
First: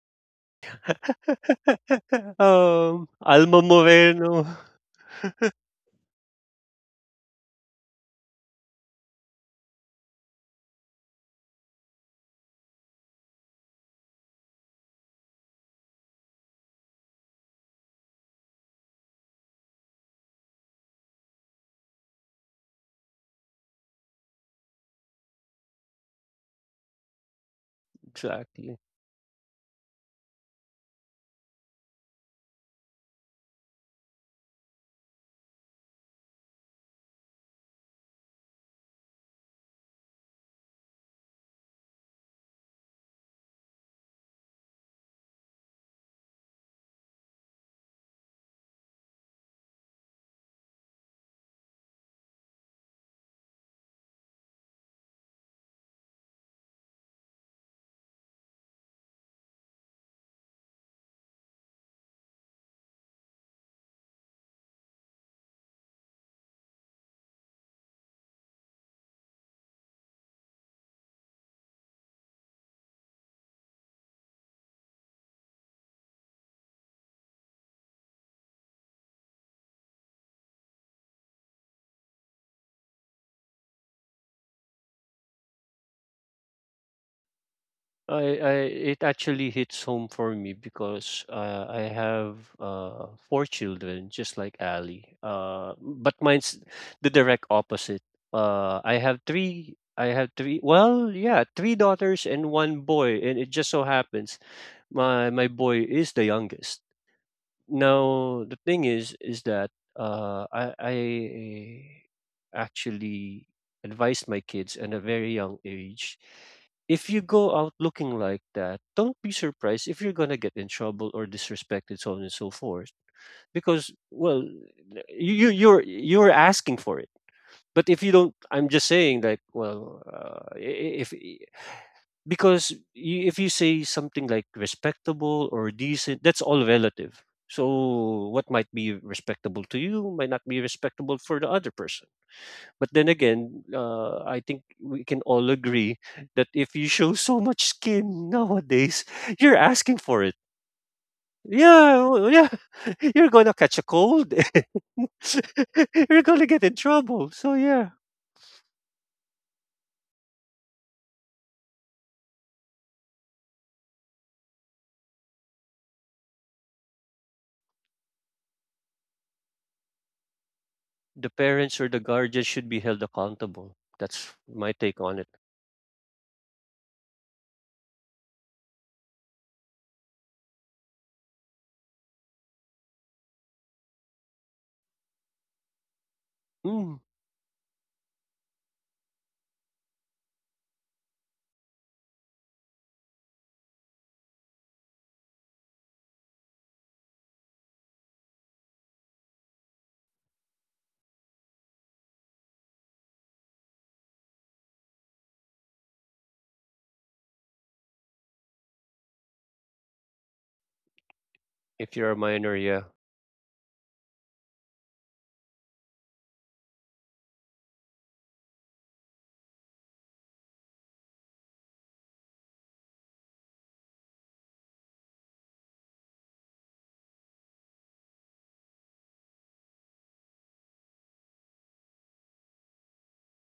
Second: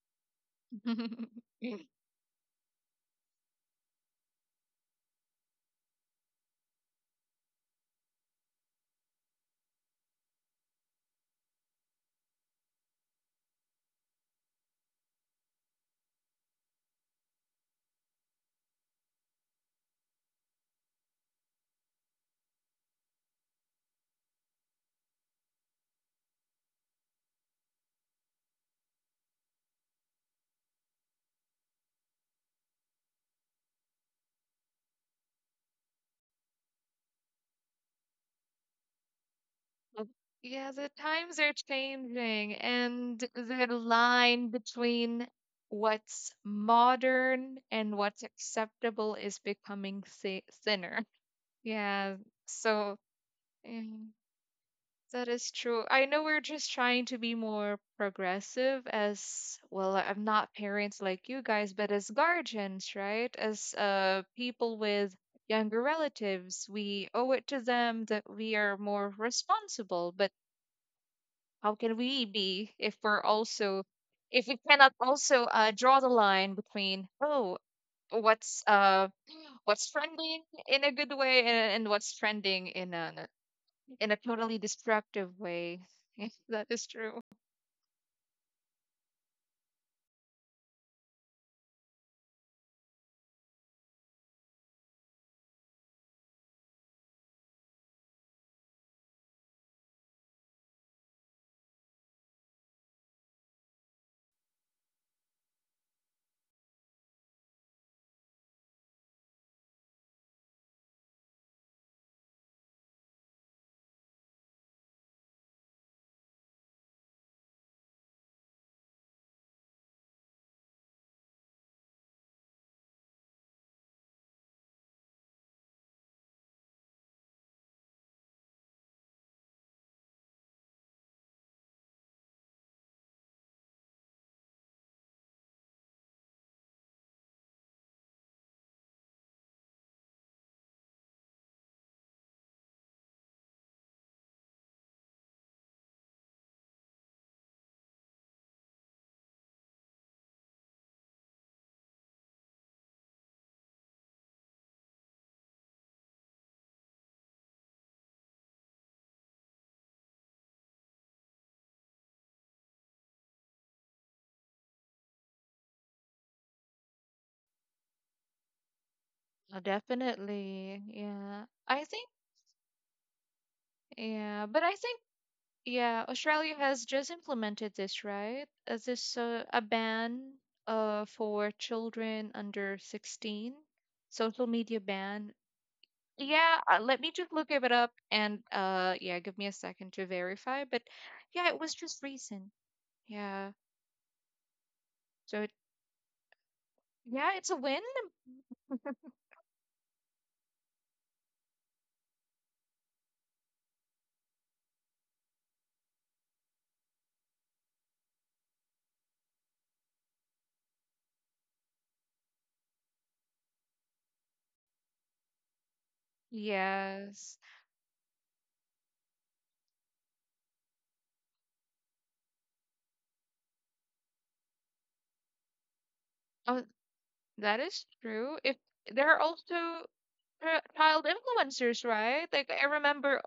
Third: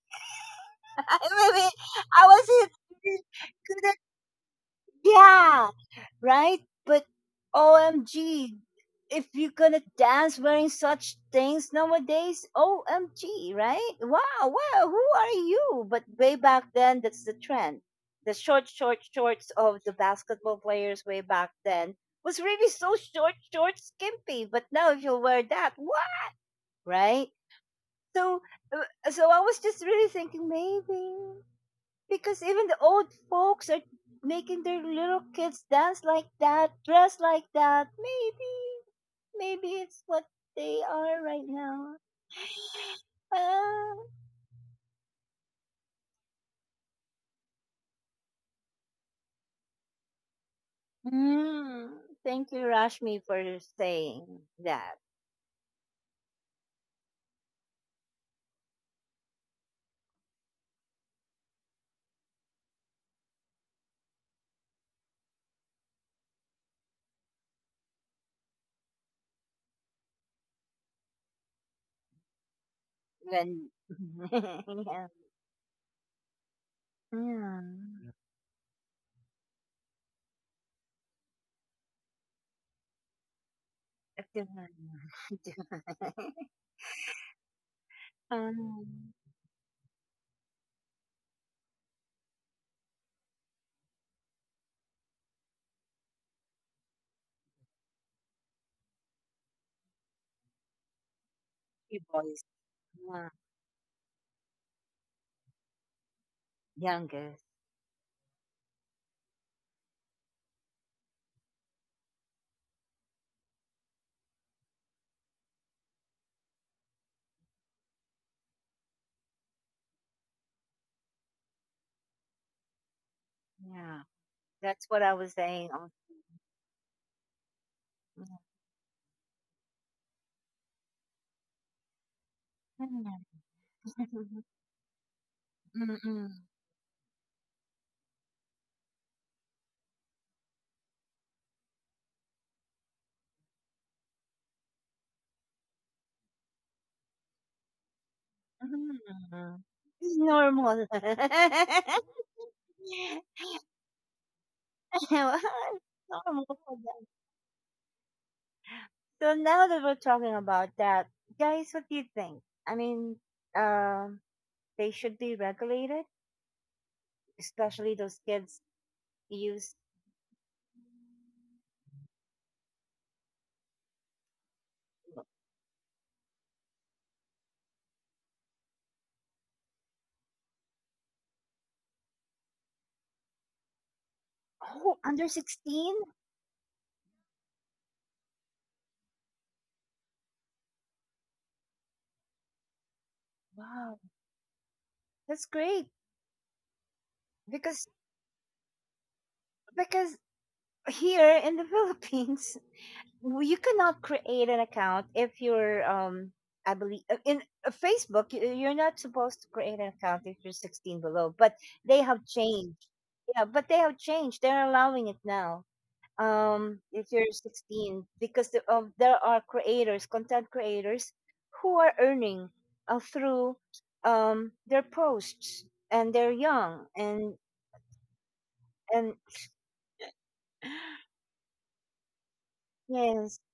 I mean, I was in, Alma couldn't, Moreno. yeah, right? But OMG, if you're gonna dance wearing such things nowadays, OMG, right? Wow, wow, who are you? But way back then, that's the trend. The short, short shorts of the basketball players way back then was really so short, short, skimpy. But now, if you wear that, wow, right? So, Exactly. so I was just really thinking maybe. Because even the old folks are making their little kids dance like that, dress like that. Maybe, maybe it's what Yeah, they the are times right are now. changing, and the Ah, line between what's modern and what's acceptable is becoming thinner. mm, Yeah, thank you, so Rashmi, for yeah. saying that. That is true. I know we're just trying to be more progressive as well. I'm not parents like you guys, but as guardians, right? As people with younger relatives, we owe it to them that we are more responsible. But how can we be if we're When also, if we cannot yeah, also draw the line between, oh, yeah. what's uh, what's trending in a good way, and, what's trending in a totally destructive way? That is true. I it um, actually hits home for me because I have 4 children, just like Ali. But mine's the direct opposite. I have three. I have three. Well, yeah, three you daughters boys, and one boy, yeah, and it just so happens my boy is the youngest. youngest, Now the thing is that I actually advised my kids at a very young age. If you go out looking like that, don't be surprised if you're gonna get in trouble or disrespected, so on and so forth. Because yeah. well, That's what I was saying. You're asking for it. But if you was- don't, I'm just saying like, well, if because you, if you say something like respectable or decent, Mm-mm. that's all relative. So what might be respectable to you might not be respectable for the other person. But then again, I think we can all agree that if you show so much skin nowadays, Hmm, you're asking for it. normal. Yeah, you're gonna catch a cold. Well, it's You're normal. gonna get in trouble. So yeah, So now that we're talking about that, guys, what do you think? I mean, um, they should be regulated, especially those kids Oh, use. definitely. the Yeah. parents I or the think, guardians should be held accountable. That's yeah. But I my think, take on it. yeah, Australia has just implemented this, right? This a ban for children under 16, social Oh, media under ban. 16? Yeah, Mm. Let me just look it up, and yeah, give me a second to verify. But yeah, it was just recent. Yeah. Wow, that's So great. it, yeah, Because it's a win. because here in the Philippines, well, you cannot create an account if you're I believe in Facebook you're not supposed to create an account if you're 16 below, but they If you're have a minor, changed. yeah. Yeah, but they have changed. They're allowing it now. Um, if you're Yes. 16 because there are creators, content creators who are earning through their posts and they're young, Oh, and that is true. If and there are also child influencers, right? Like I yes. remember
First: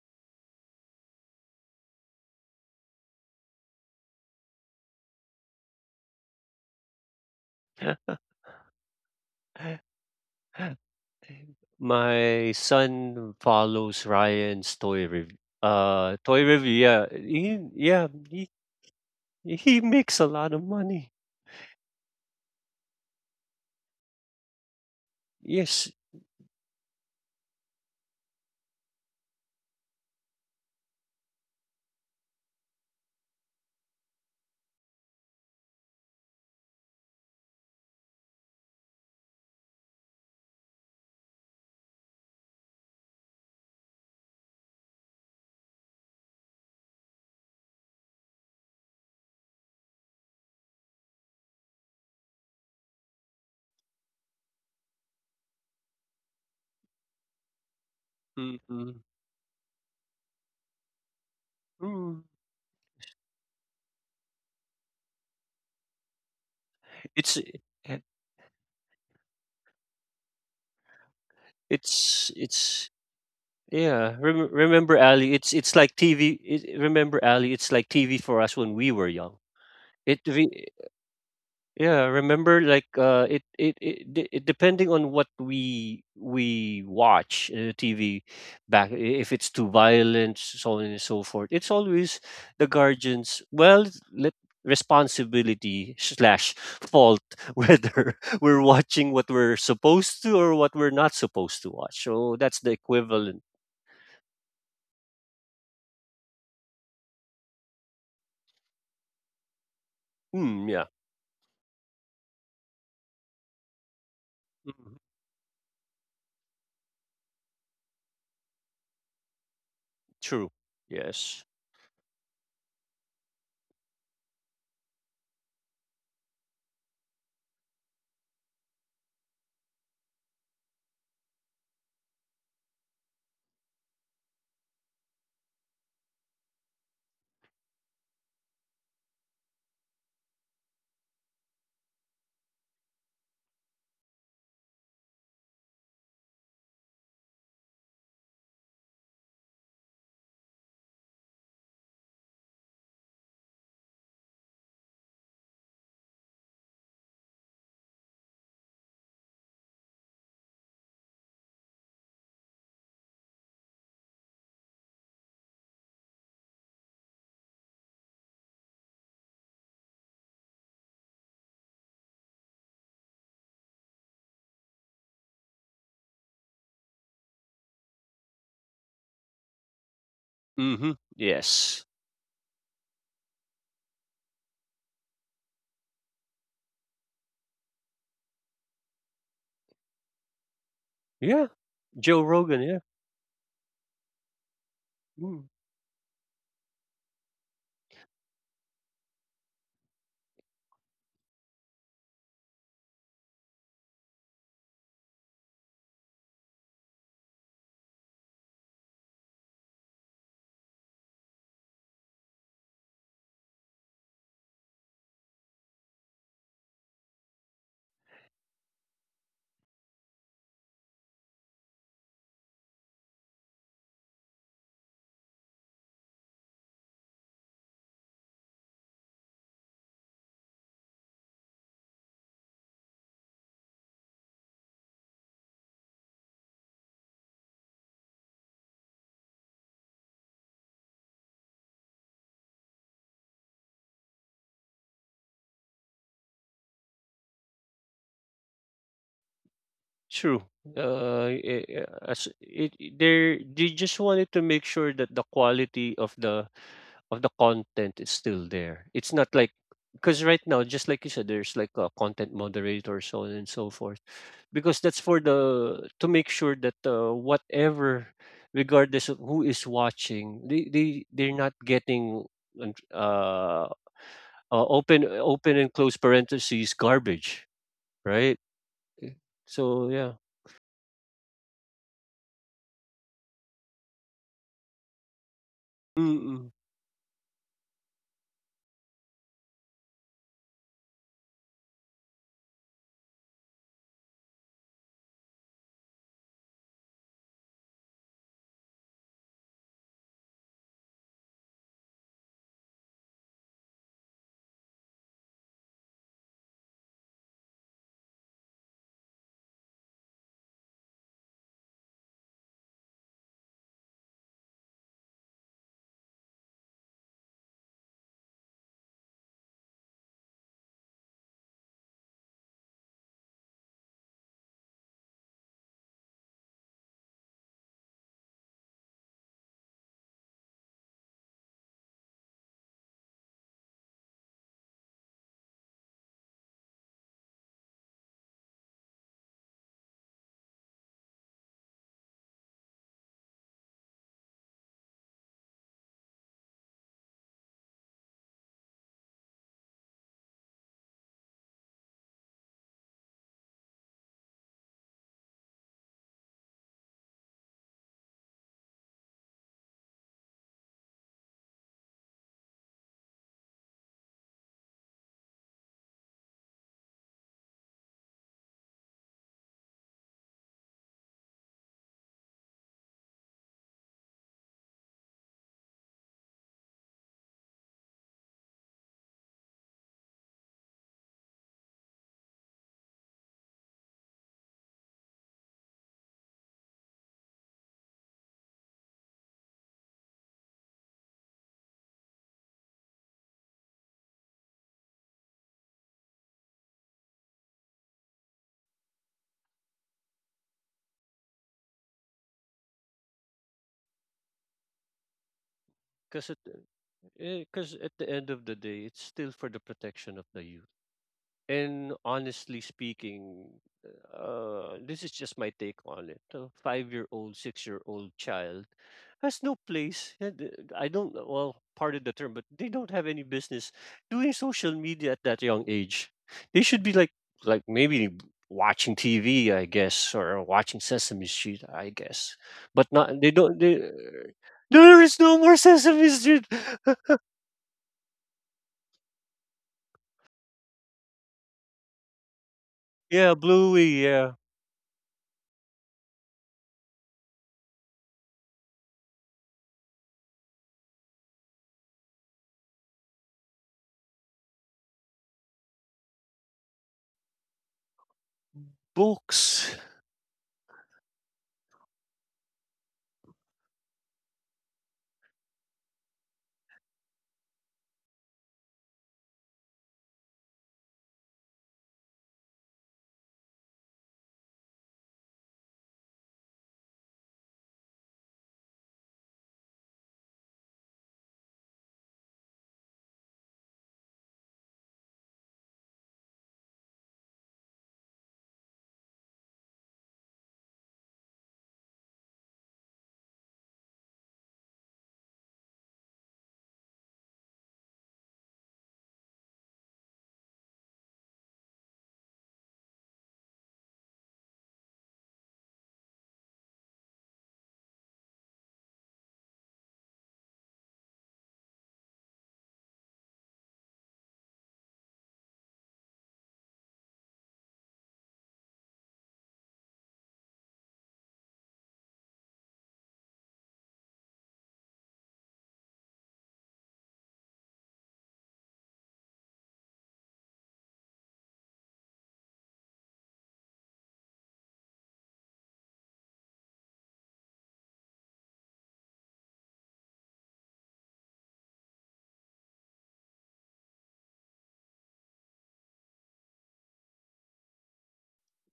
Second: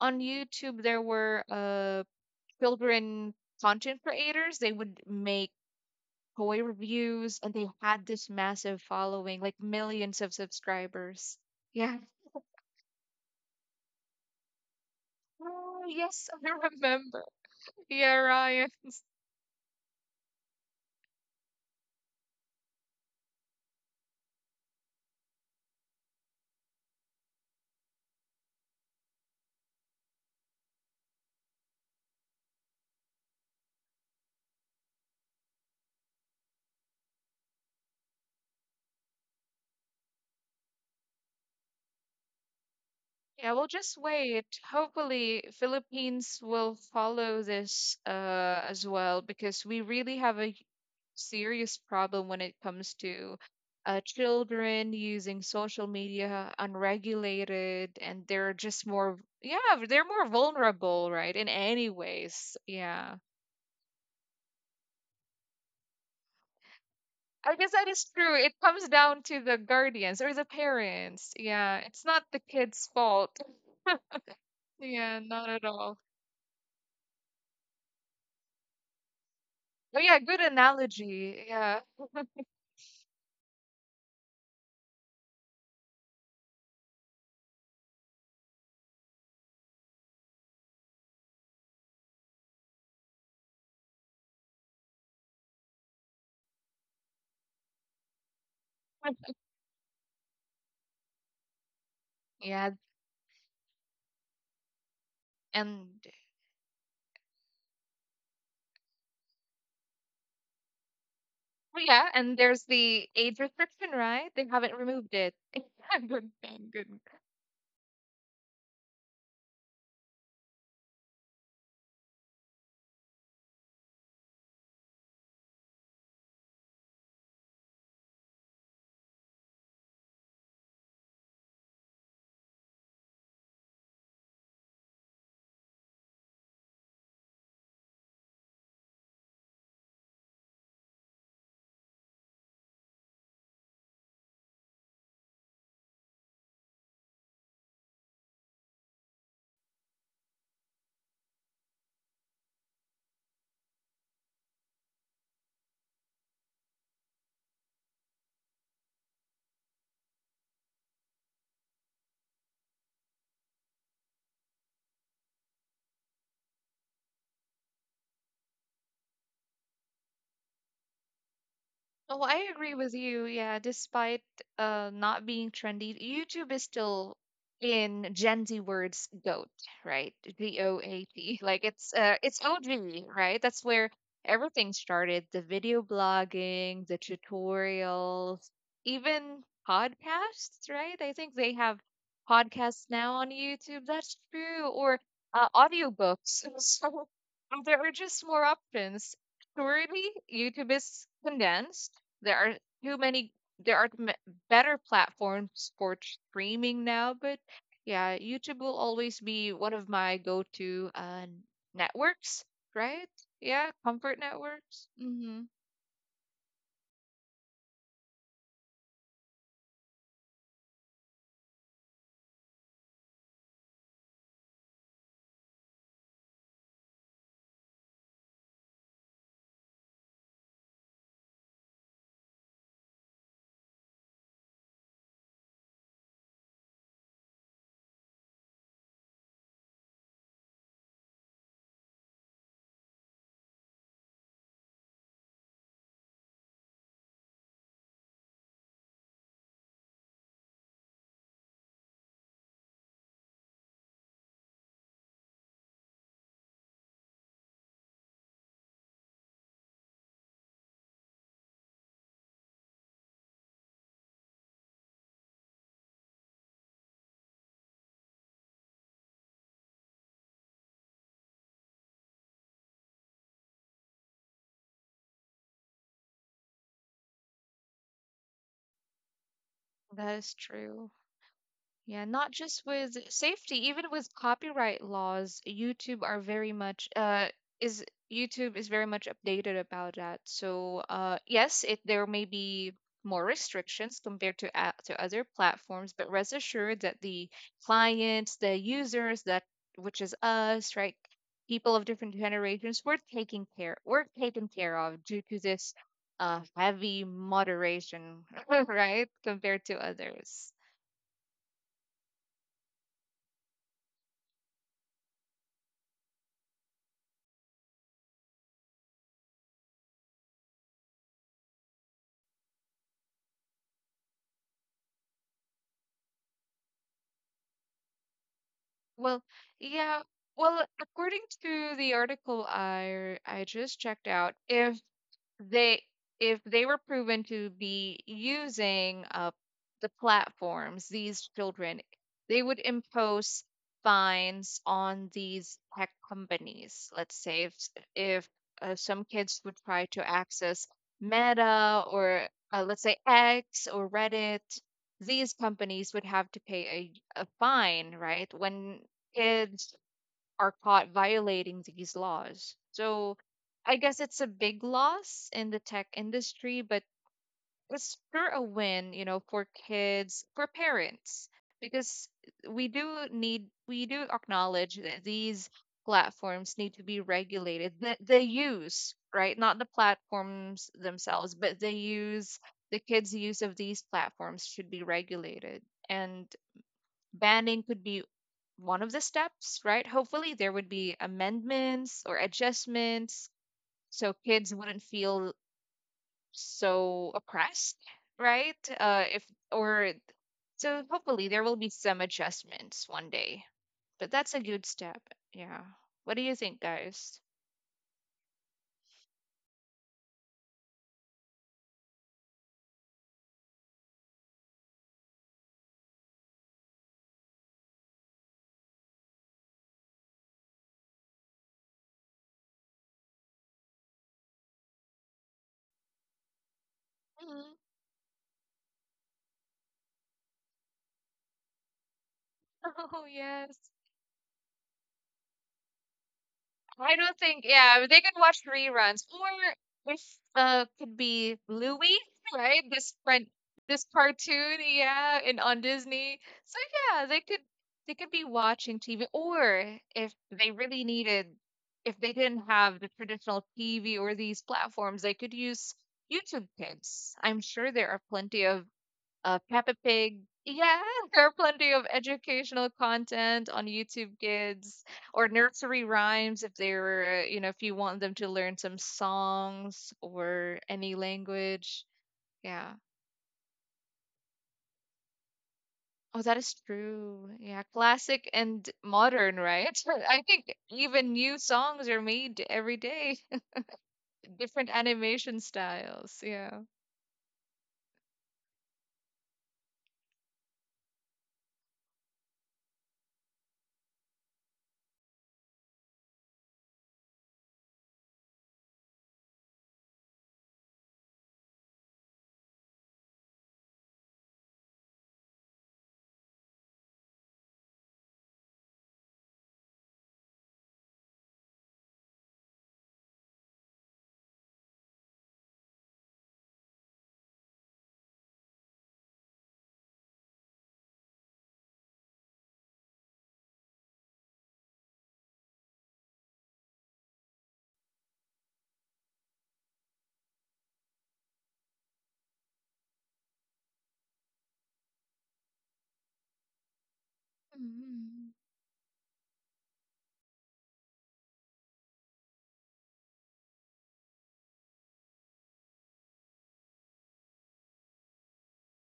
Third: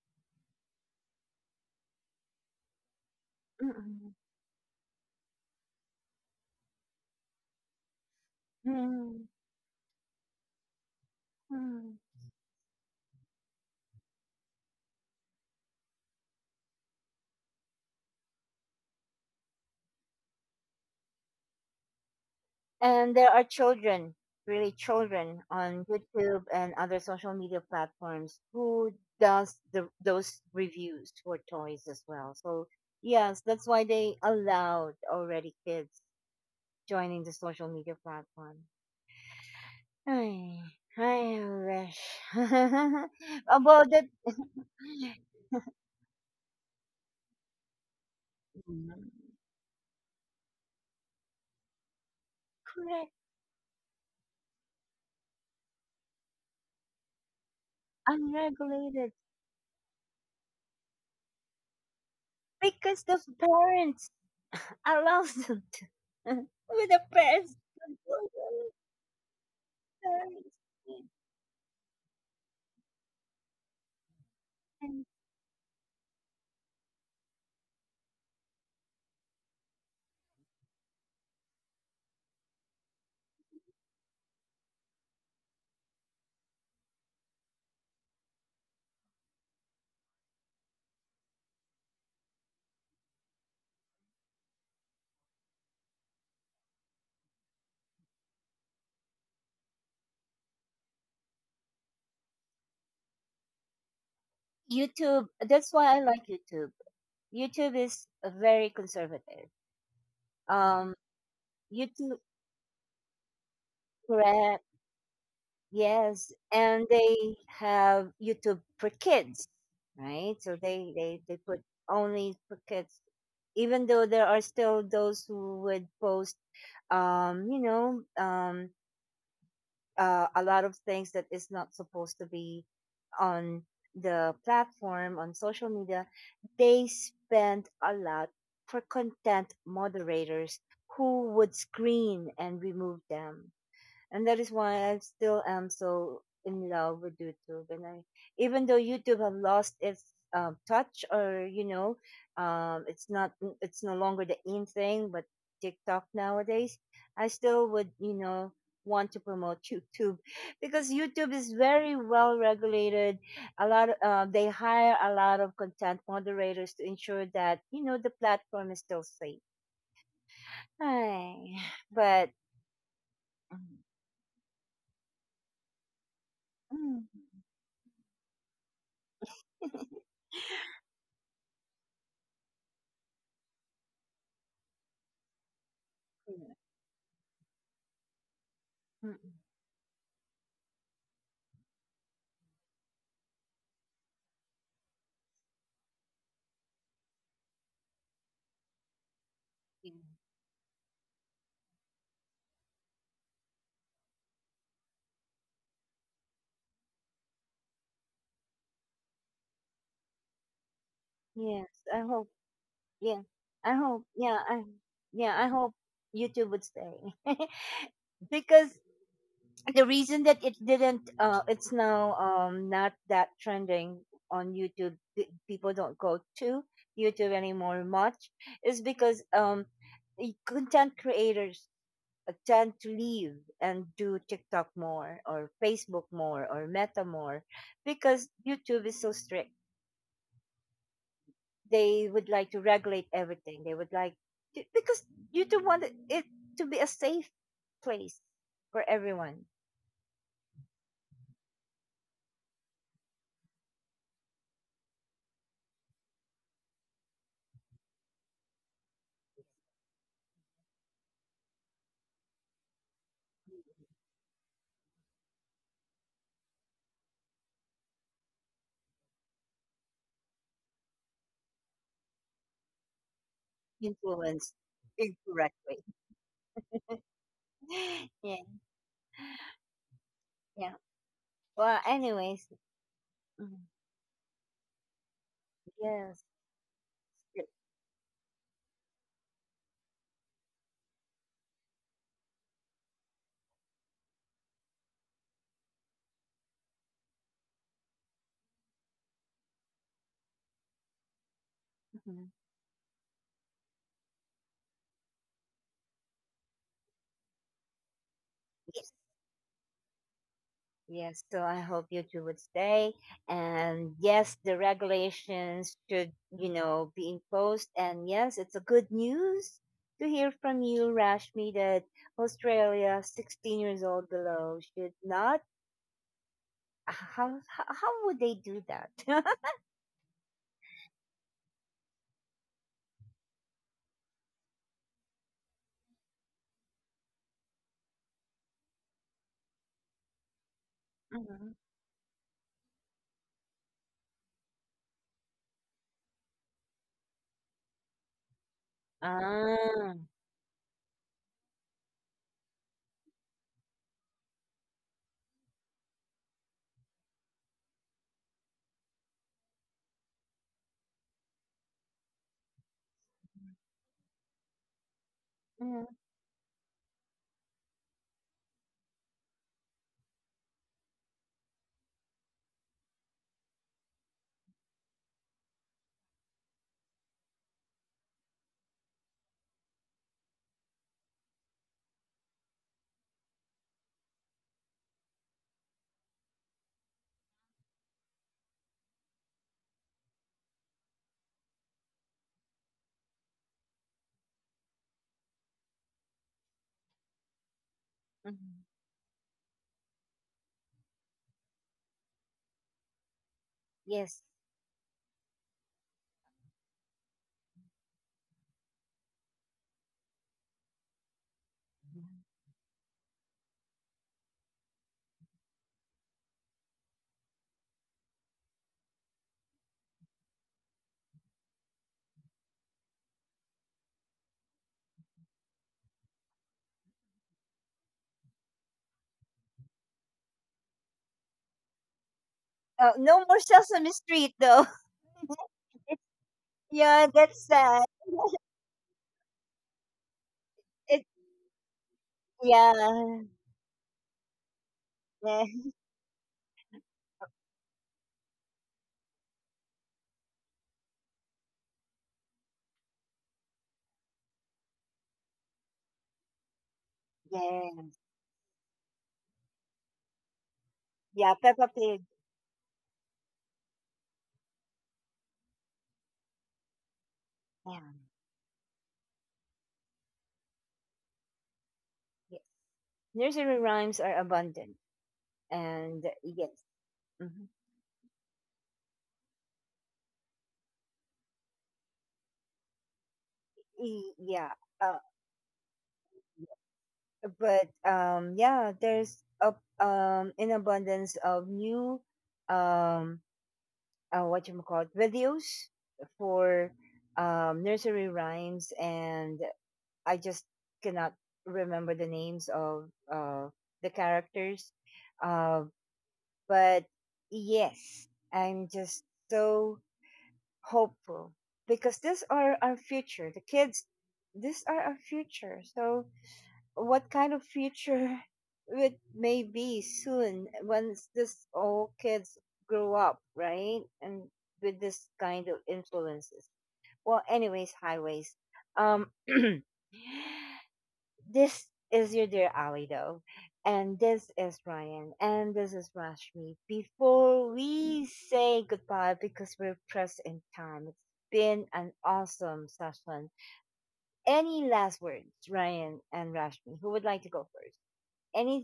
on YouTube there were children content Mm-mm. creators. They would make toy reviews, and they had this massive Mm-mm. following, like millions of subscribers. Yeah. My son follows Ryan's toy review. Oh, yes, Toy I review. Remember. Yeah, Yeah. Ryan. He makes a lot of money. And there are children, really children, on Yes. YouTube and other social media platforms who does those reviews for toys as well. So yes, that's why they allowed already kids joining the social media platform. I, I wish. Yeah, we'll just About that, wait. Hopefully, Philippines will follow this as mm, well, because we really have a serious problem when it comes correct, to children using social media unregulated, and they're just Mm-mm. more, unregulated yeah, they're more vulnerable, right? In any Mm. ways, because yeah. the parents allows them to. With the It's I parents. guess that is eh, true. It comes down to the guardians or the parents. Yeah, it's not the kid's it's fault. yeah. Remember, And Yeah, Ali? not at It's all. like TV. It, remember, Ali? It's like TV for us when we were young. Oh yeah, It good we. analogy. Yeah. Yeah, remember like it depending on what we watch TV back, if it's too violent, so on and so forth, it's always the guardians, well, let responsibility slash fault, whether we're watching what we're supposed to or what we're not supposed to watch. So Yeah, that's the equivalent. YouTube, that's and why I like YouTube. YouTube is very conservative. Mm, yeah. Um, well, yeah, and YouTube, there's the age restriction, right? They haven't correct, removed Mhm. it. Good yes, thing. Good. and they have YouTube for kids, right? True. So they Yes. put only for kids, even though there are still those who would post, um, you know, um, a lot of things that is not supposed to be on the platform on social media, they spend a lot for content moderators who would screen and remove them, and that is why I still am so in love with YouTube. And I, even though YouTube have lost its touch, or you know, um, it's not, it's no longer the in thing, but TikTok nowadays, I still would, you know, want to promote YouTube because YouTube is very well regulated. A lot, of, they hire a lot of content moderators to ensure that you know the platform is still safe. Ay, Oh, I but. agree with you. Yeah, despite not being trendy, YouTube is Mm, still, in Gen Z words, GOAT, right? mm. G O A Hmm, T. Like, it's yes. it's OG, right? That's where everything started. The video blogging, the tutorials, even Mm. podcasts, right? I think they Yeah, have Joe Rogan, podcasts yeah. now on YouTube. That's true. Or Mm. audiobooks. So there are just more options. Yeah. Surely YouTube is condensed, there are too many, there are m- better platforms for streaming now, but yeah, YouTube will always be one of my go-to Yes, I hope. networks, right? Yeah, Yeah, I hope. comfort networks. Mm-hmm. Yeah, I hope YouTube would stay because the reason that it didn't, it's now not that trending on YouTube. People don't go to YouTube anymore much is because the content creators tend to leave and do TikTok more or Facebook more or Meta more because YouTube is so strict. They would like to regulate everything. They would like to, because you do want it to be a safe place for everyone True. They just wanted to make sure that the quality of the content is still there. It's not like, because right now, just like you said, there's like a content moderator, so on and so forth. Because that's for the, to make sure that whatever, regardless of who is watching, they're not getting un- uh, influenced uh, open, open and incorrectly. close parentheses, garbage, right? Yeah, So That yeah. is yeah. true. Well, Yeah, not anyways, just with mm, safety, even with copyright laws, yes. Mm-mm. Is YouTube is very much updated about that. So, uh, yes, it there may be more restrictions compared to to other platforms, but rest assured that the clients, the users that, which is us, right? People of Mhm. different generations, we're taking care, we're taken care of due to this heavy moderation, right? Compared to others. Yes, so I hope you two would stay. And yes, the regulations should, you know, be imposed. And yes, it's a good news to hear from you, Rashmi, that Australia, 16 years old below, should not. How would they do that? Well, yeah. Well, according to the article I just checked out, they if they were proven to be using the platforms, these Mm-hmm. children, they would impose fines on these tech companies. Let's say if, if some kids would try Ah, to access Meta, or let's say X or Reddit, these companies would have to pay a fine, right, when kids are caught violating these laws. So I guess it's a big loss in the tech hmm, industry, but it's sure a win, you know, for kids, for parents, because we do need, we do acknowledge that these platforms need to be regulated. The use, right? Not the platforms themselves, but the use, the kids' use of these platforms should be regulated. And banning could be one of the steps, right? Hopefully, there would be amendments or adjustments so kids wouldn't feel so oppressed, right? mhm. If or so, hopefully, there will be some adjustments one day, but that's a Yes. good step. Yeah. What do you because at think, guys? because at the end of the day, it's still for the protection of the youth. And honestly speaking, this is just my take on it. A 5-year-old, 6-year-old child has no place, and I don't, well, pardon the term, but they don't have any business doing social media at that young age. They should be Mhm. like maybe watching TV, I guess, or watching Sesame Street, I guess. Oh, But Oh, not, no they yes. more don't, they, Sesame Street, though. there is no more Sesame Street. I don't Yeah, think, that's yeah, they sad. could watch reruns. Or if could It, be Louie, right? This yeah, friend Yeah, this Bluey, yeah. cartoon, yeah, and on yeah, Disney. So yeah, they could be watching TV. Or if they really needed, if they didn't have the traditional TV or these platforms, they could use YouTube Kids. I'm sure there yeah, are plenty of Peppa Books. Pig. Yeah, there are yeah. plenty of Peppa Pig. educational content on YouTube Kids, or nursery rhymes, if they were, you know, if you want Yeah, them to learn some songs or any language. yes. Yeah. Nursery rhymes are abundant, Oh, and that is yes, true. Yeah, mhm. classic and modern, right? I think even new songs are made every day, different Yeah. Uh, animation styles. Yeah. but yeah, there's a an abundance of new um what you call it videos for nursery rhymes, and I just cannot remember the names of uh the characters, uh, but yes, I'm just so hopeful because these are our future. The kids, these are our future. So, what kind of future it may be soon once this all kids grow up, right? And with this kind of influences. Well, anyways, highways. Um, This is your dear Ali, though. And this is Ryan. And this is Rashmi. Before Mm. we say goodbye, because we're pressed in time, it's been an awesome session. Any last words, Ryan and Rashmi? Who would like to go first?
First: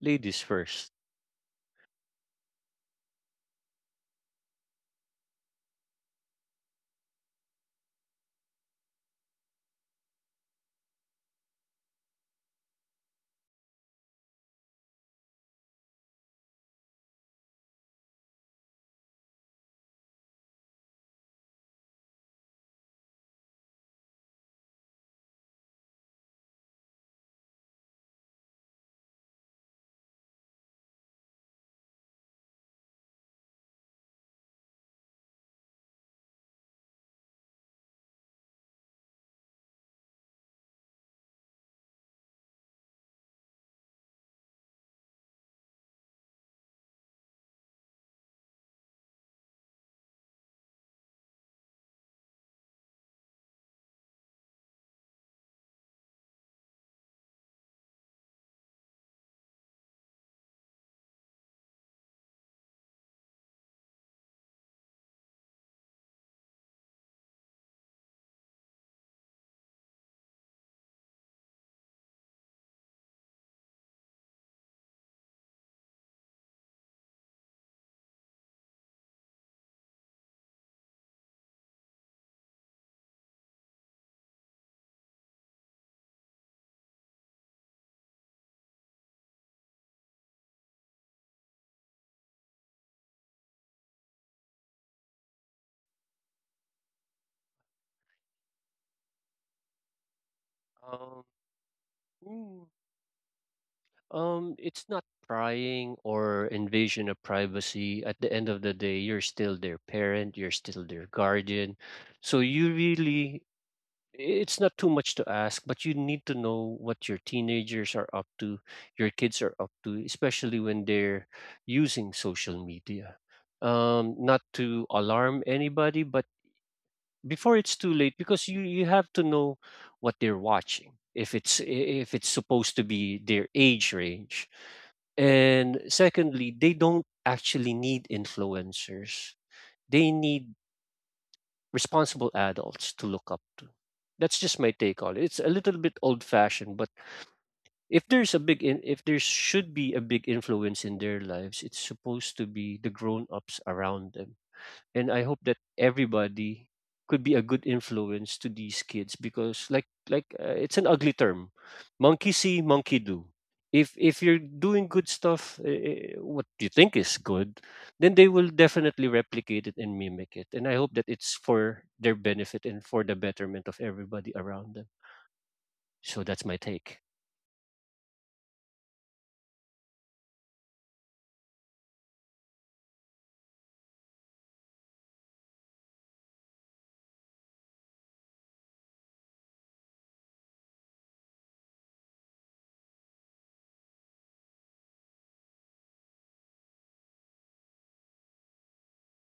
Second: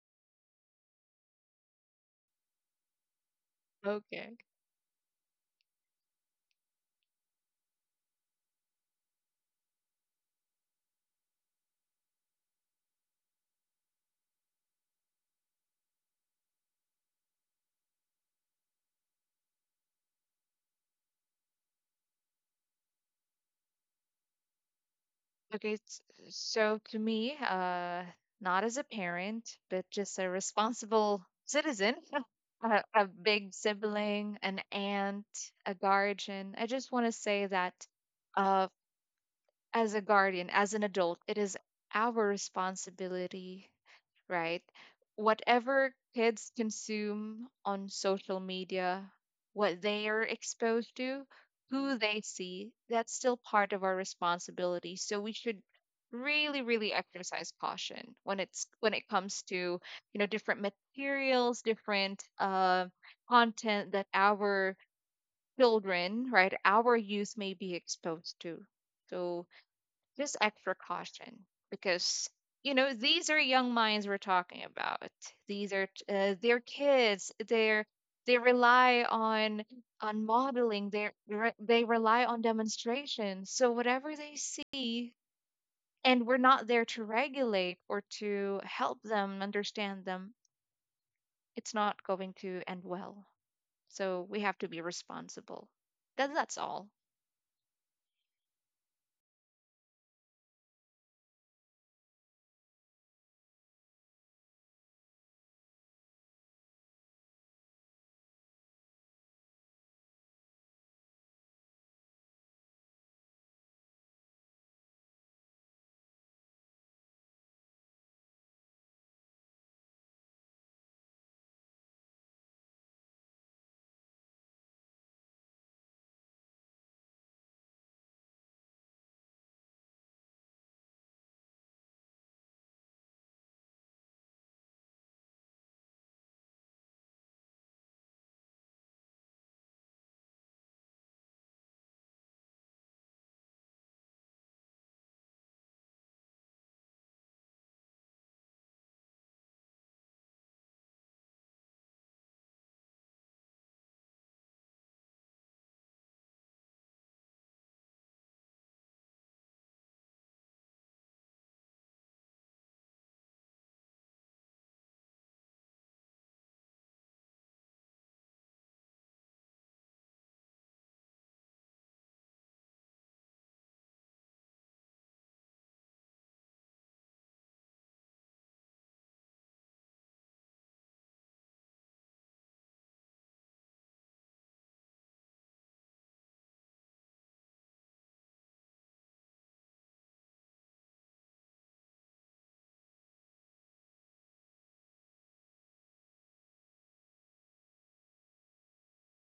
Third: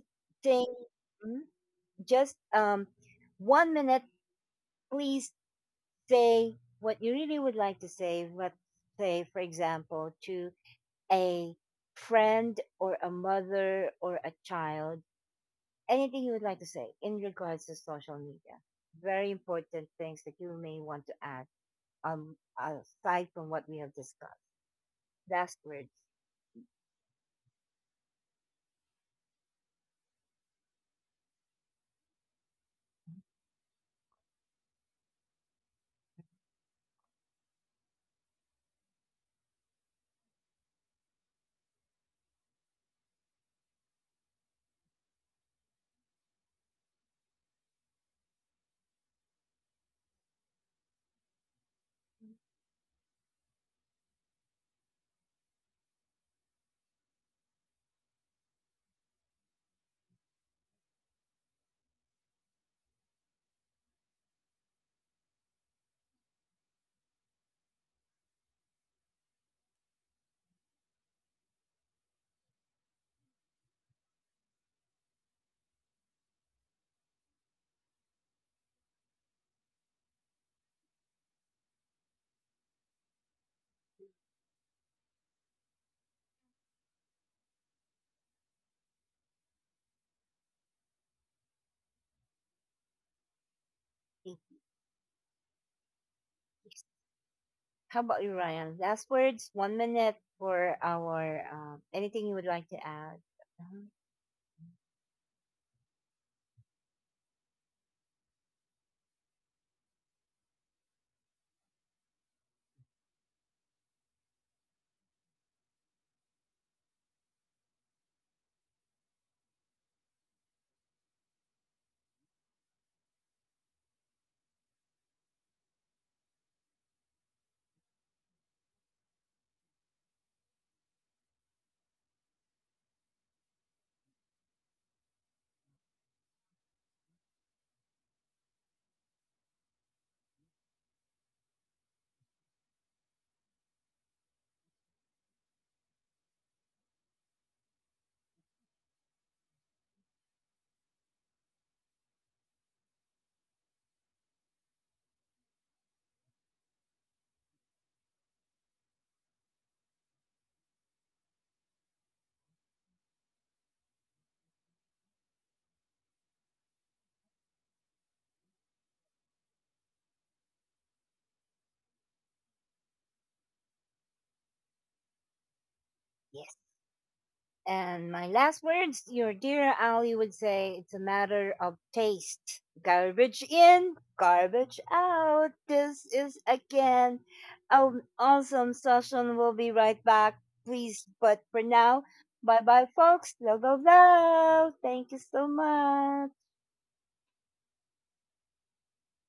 Ladies first. Mhm. Just one minute, Okay. please, say what you really would like to say. Let's say, for example, to a friend or a mother or a child, anything you would like to say in regards to social media? Very important things that you may want to add, aside from what we have discussed. Last Okay, words. So to me, not as a parent, but just a responsible citizen, a big sibling, an aunt, a guardian. I just want to say that uh, as a guardian, as an adult, it is our responsibility, right? Whatever kids consume on social media, what they are exposed to, who they see, that's still part of our responsibility. So we should really, really exercise caution when it comes to, you know, different materials, different content that our children, right, our youth may be exposed to. So just extra caution, because, you know, these are young minds we're talking about. These are they're kids. They're they rely on modeling. They they rely on demonstrations. So whatever they see, and we're not there to regulate or to help them understand them, it's not going to end well. So E, we have to be responsible. That, that's all. how about you, Ryan? Last words, one minute for Um, our anything you would like Mm. to add. Uh-huh. It's not prying or invasion of privacy. At the end of the day, you're still their parent, you're still their guardian. So you really, it's not too much to ask, but you need to know what your teenagers are up to, your kids are up to, especially when they're using social media. Not to alarm anybody, but before it's too late, because you have to know what they're watching, if it's, if it's supposed to be their age range. And secondly, they don't actually need influencers, they need responsible adults to look up to. That's just my take on it. It's a little bit old fashioned, but if there's a big in, if there should be a big influence in their lives, it's supposed to be the grown ups around them. And I hope that everybody could be a good influence to these kids, because like it's an ugly term, monkey see monkey do. If you're doing good stuff, what you think is good, then they will definitely replicate it and mimic it, and I hope that it's for their benefit and for the betterment of everybody around them. So that's Yes. my take. And my last words, your dear Ali would say, it's a matter of taste. Garbage in, garbage out. This is again an awesome session. We'll be right back, please. But for now, bye bye, folks. Love, love, love. Thank you so much.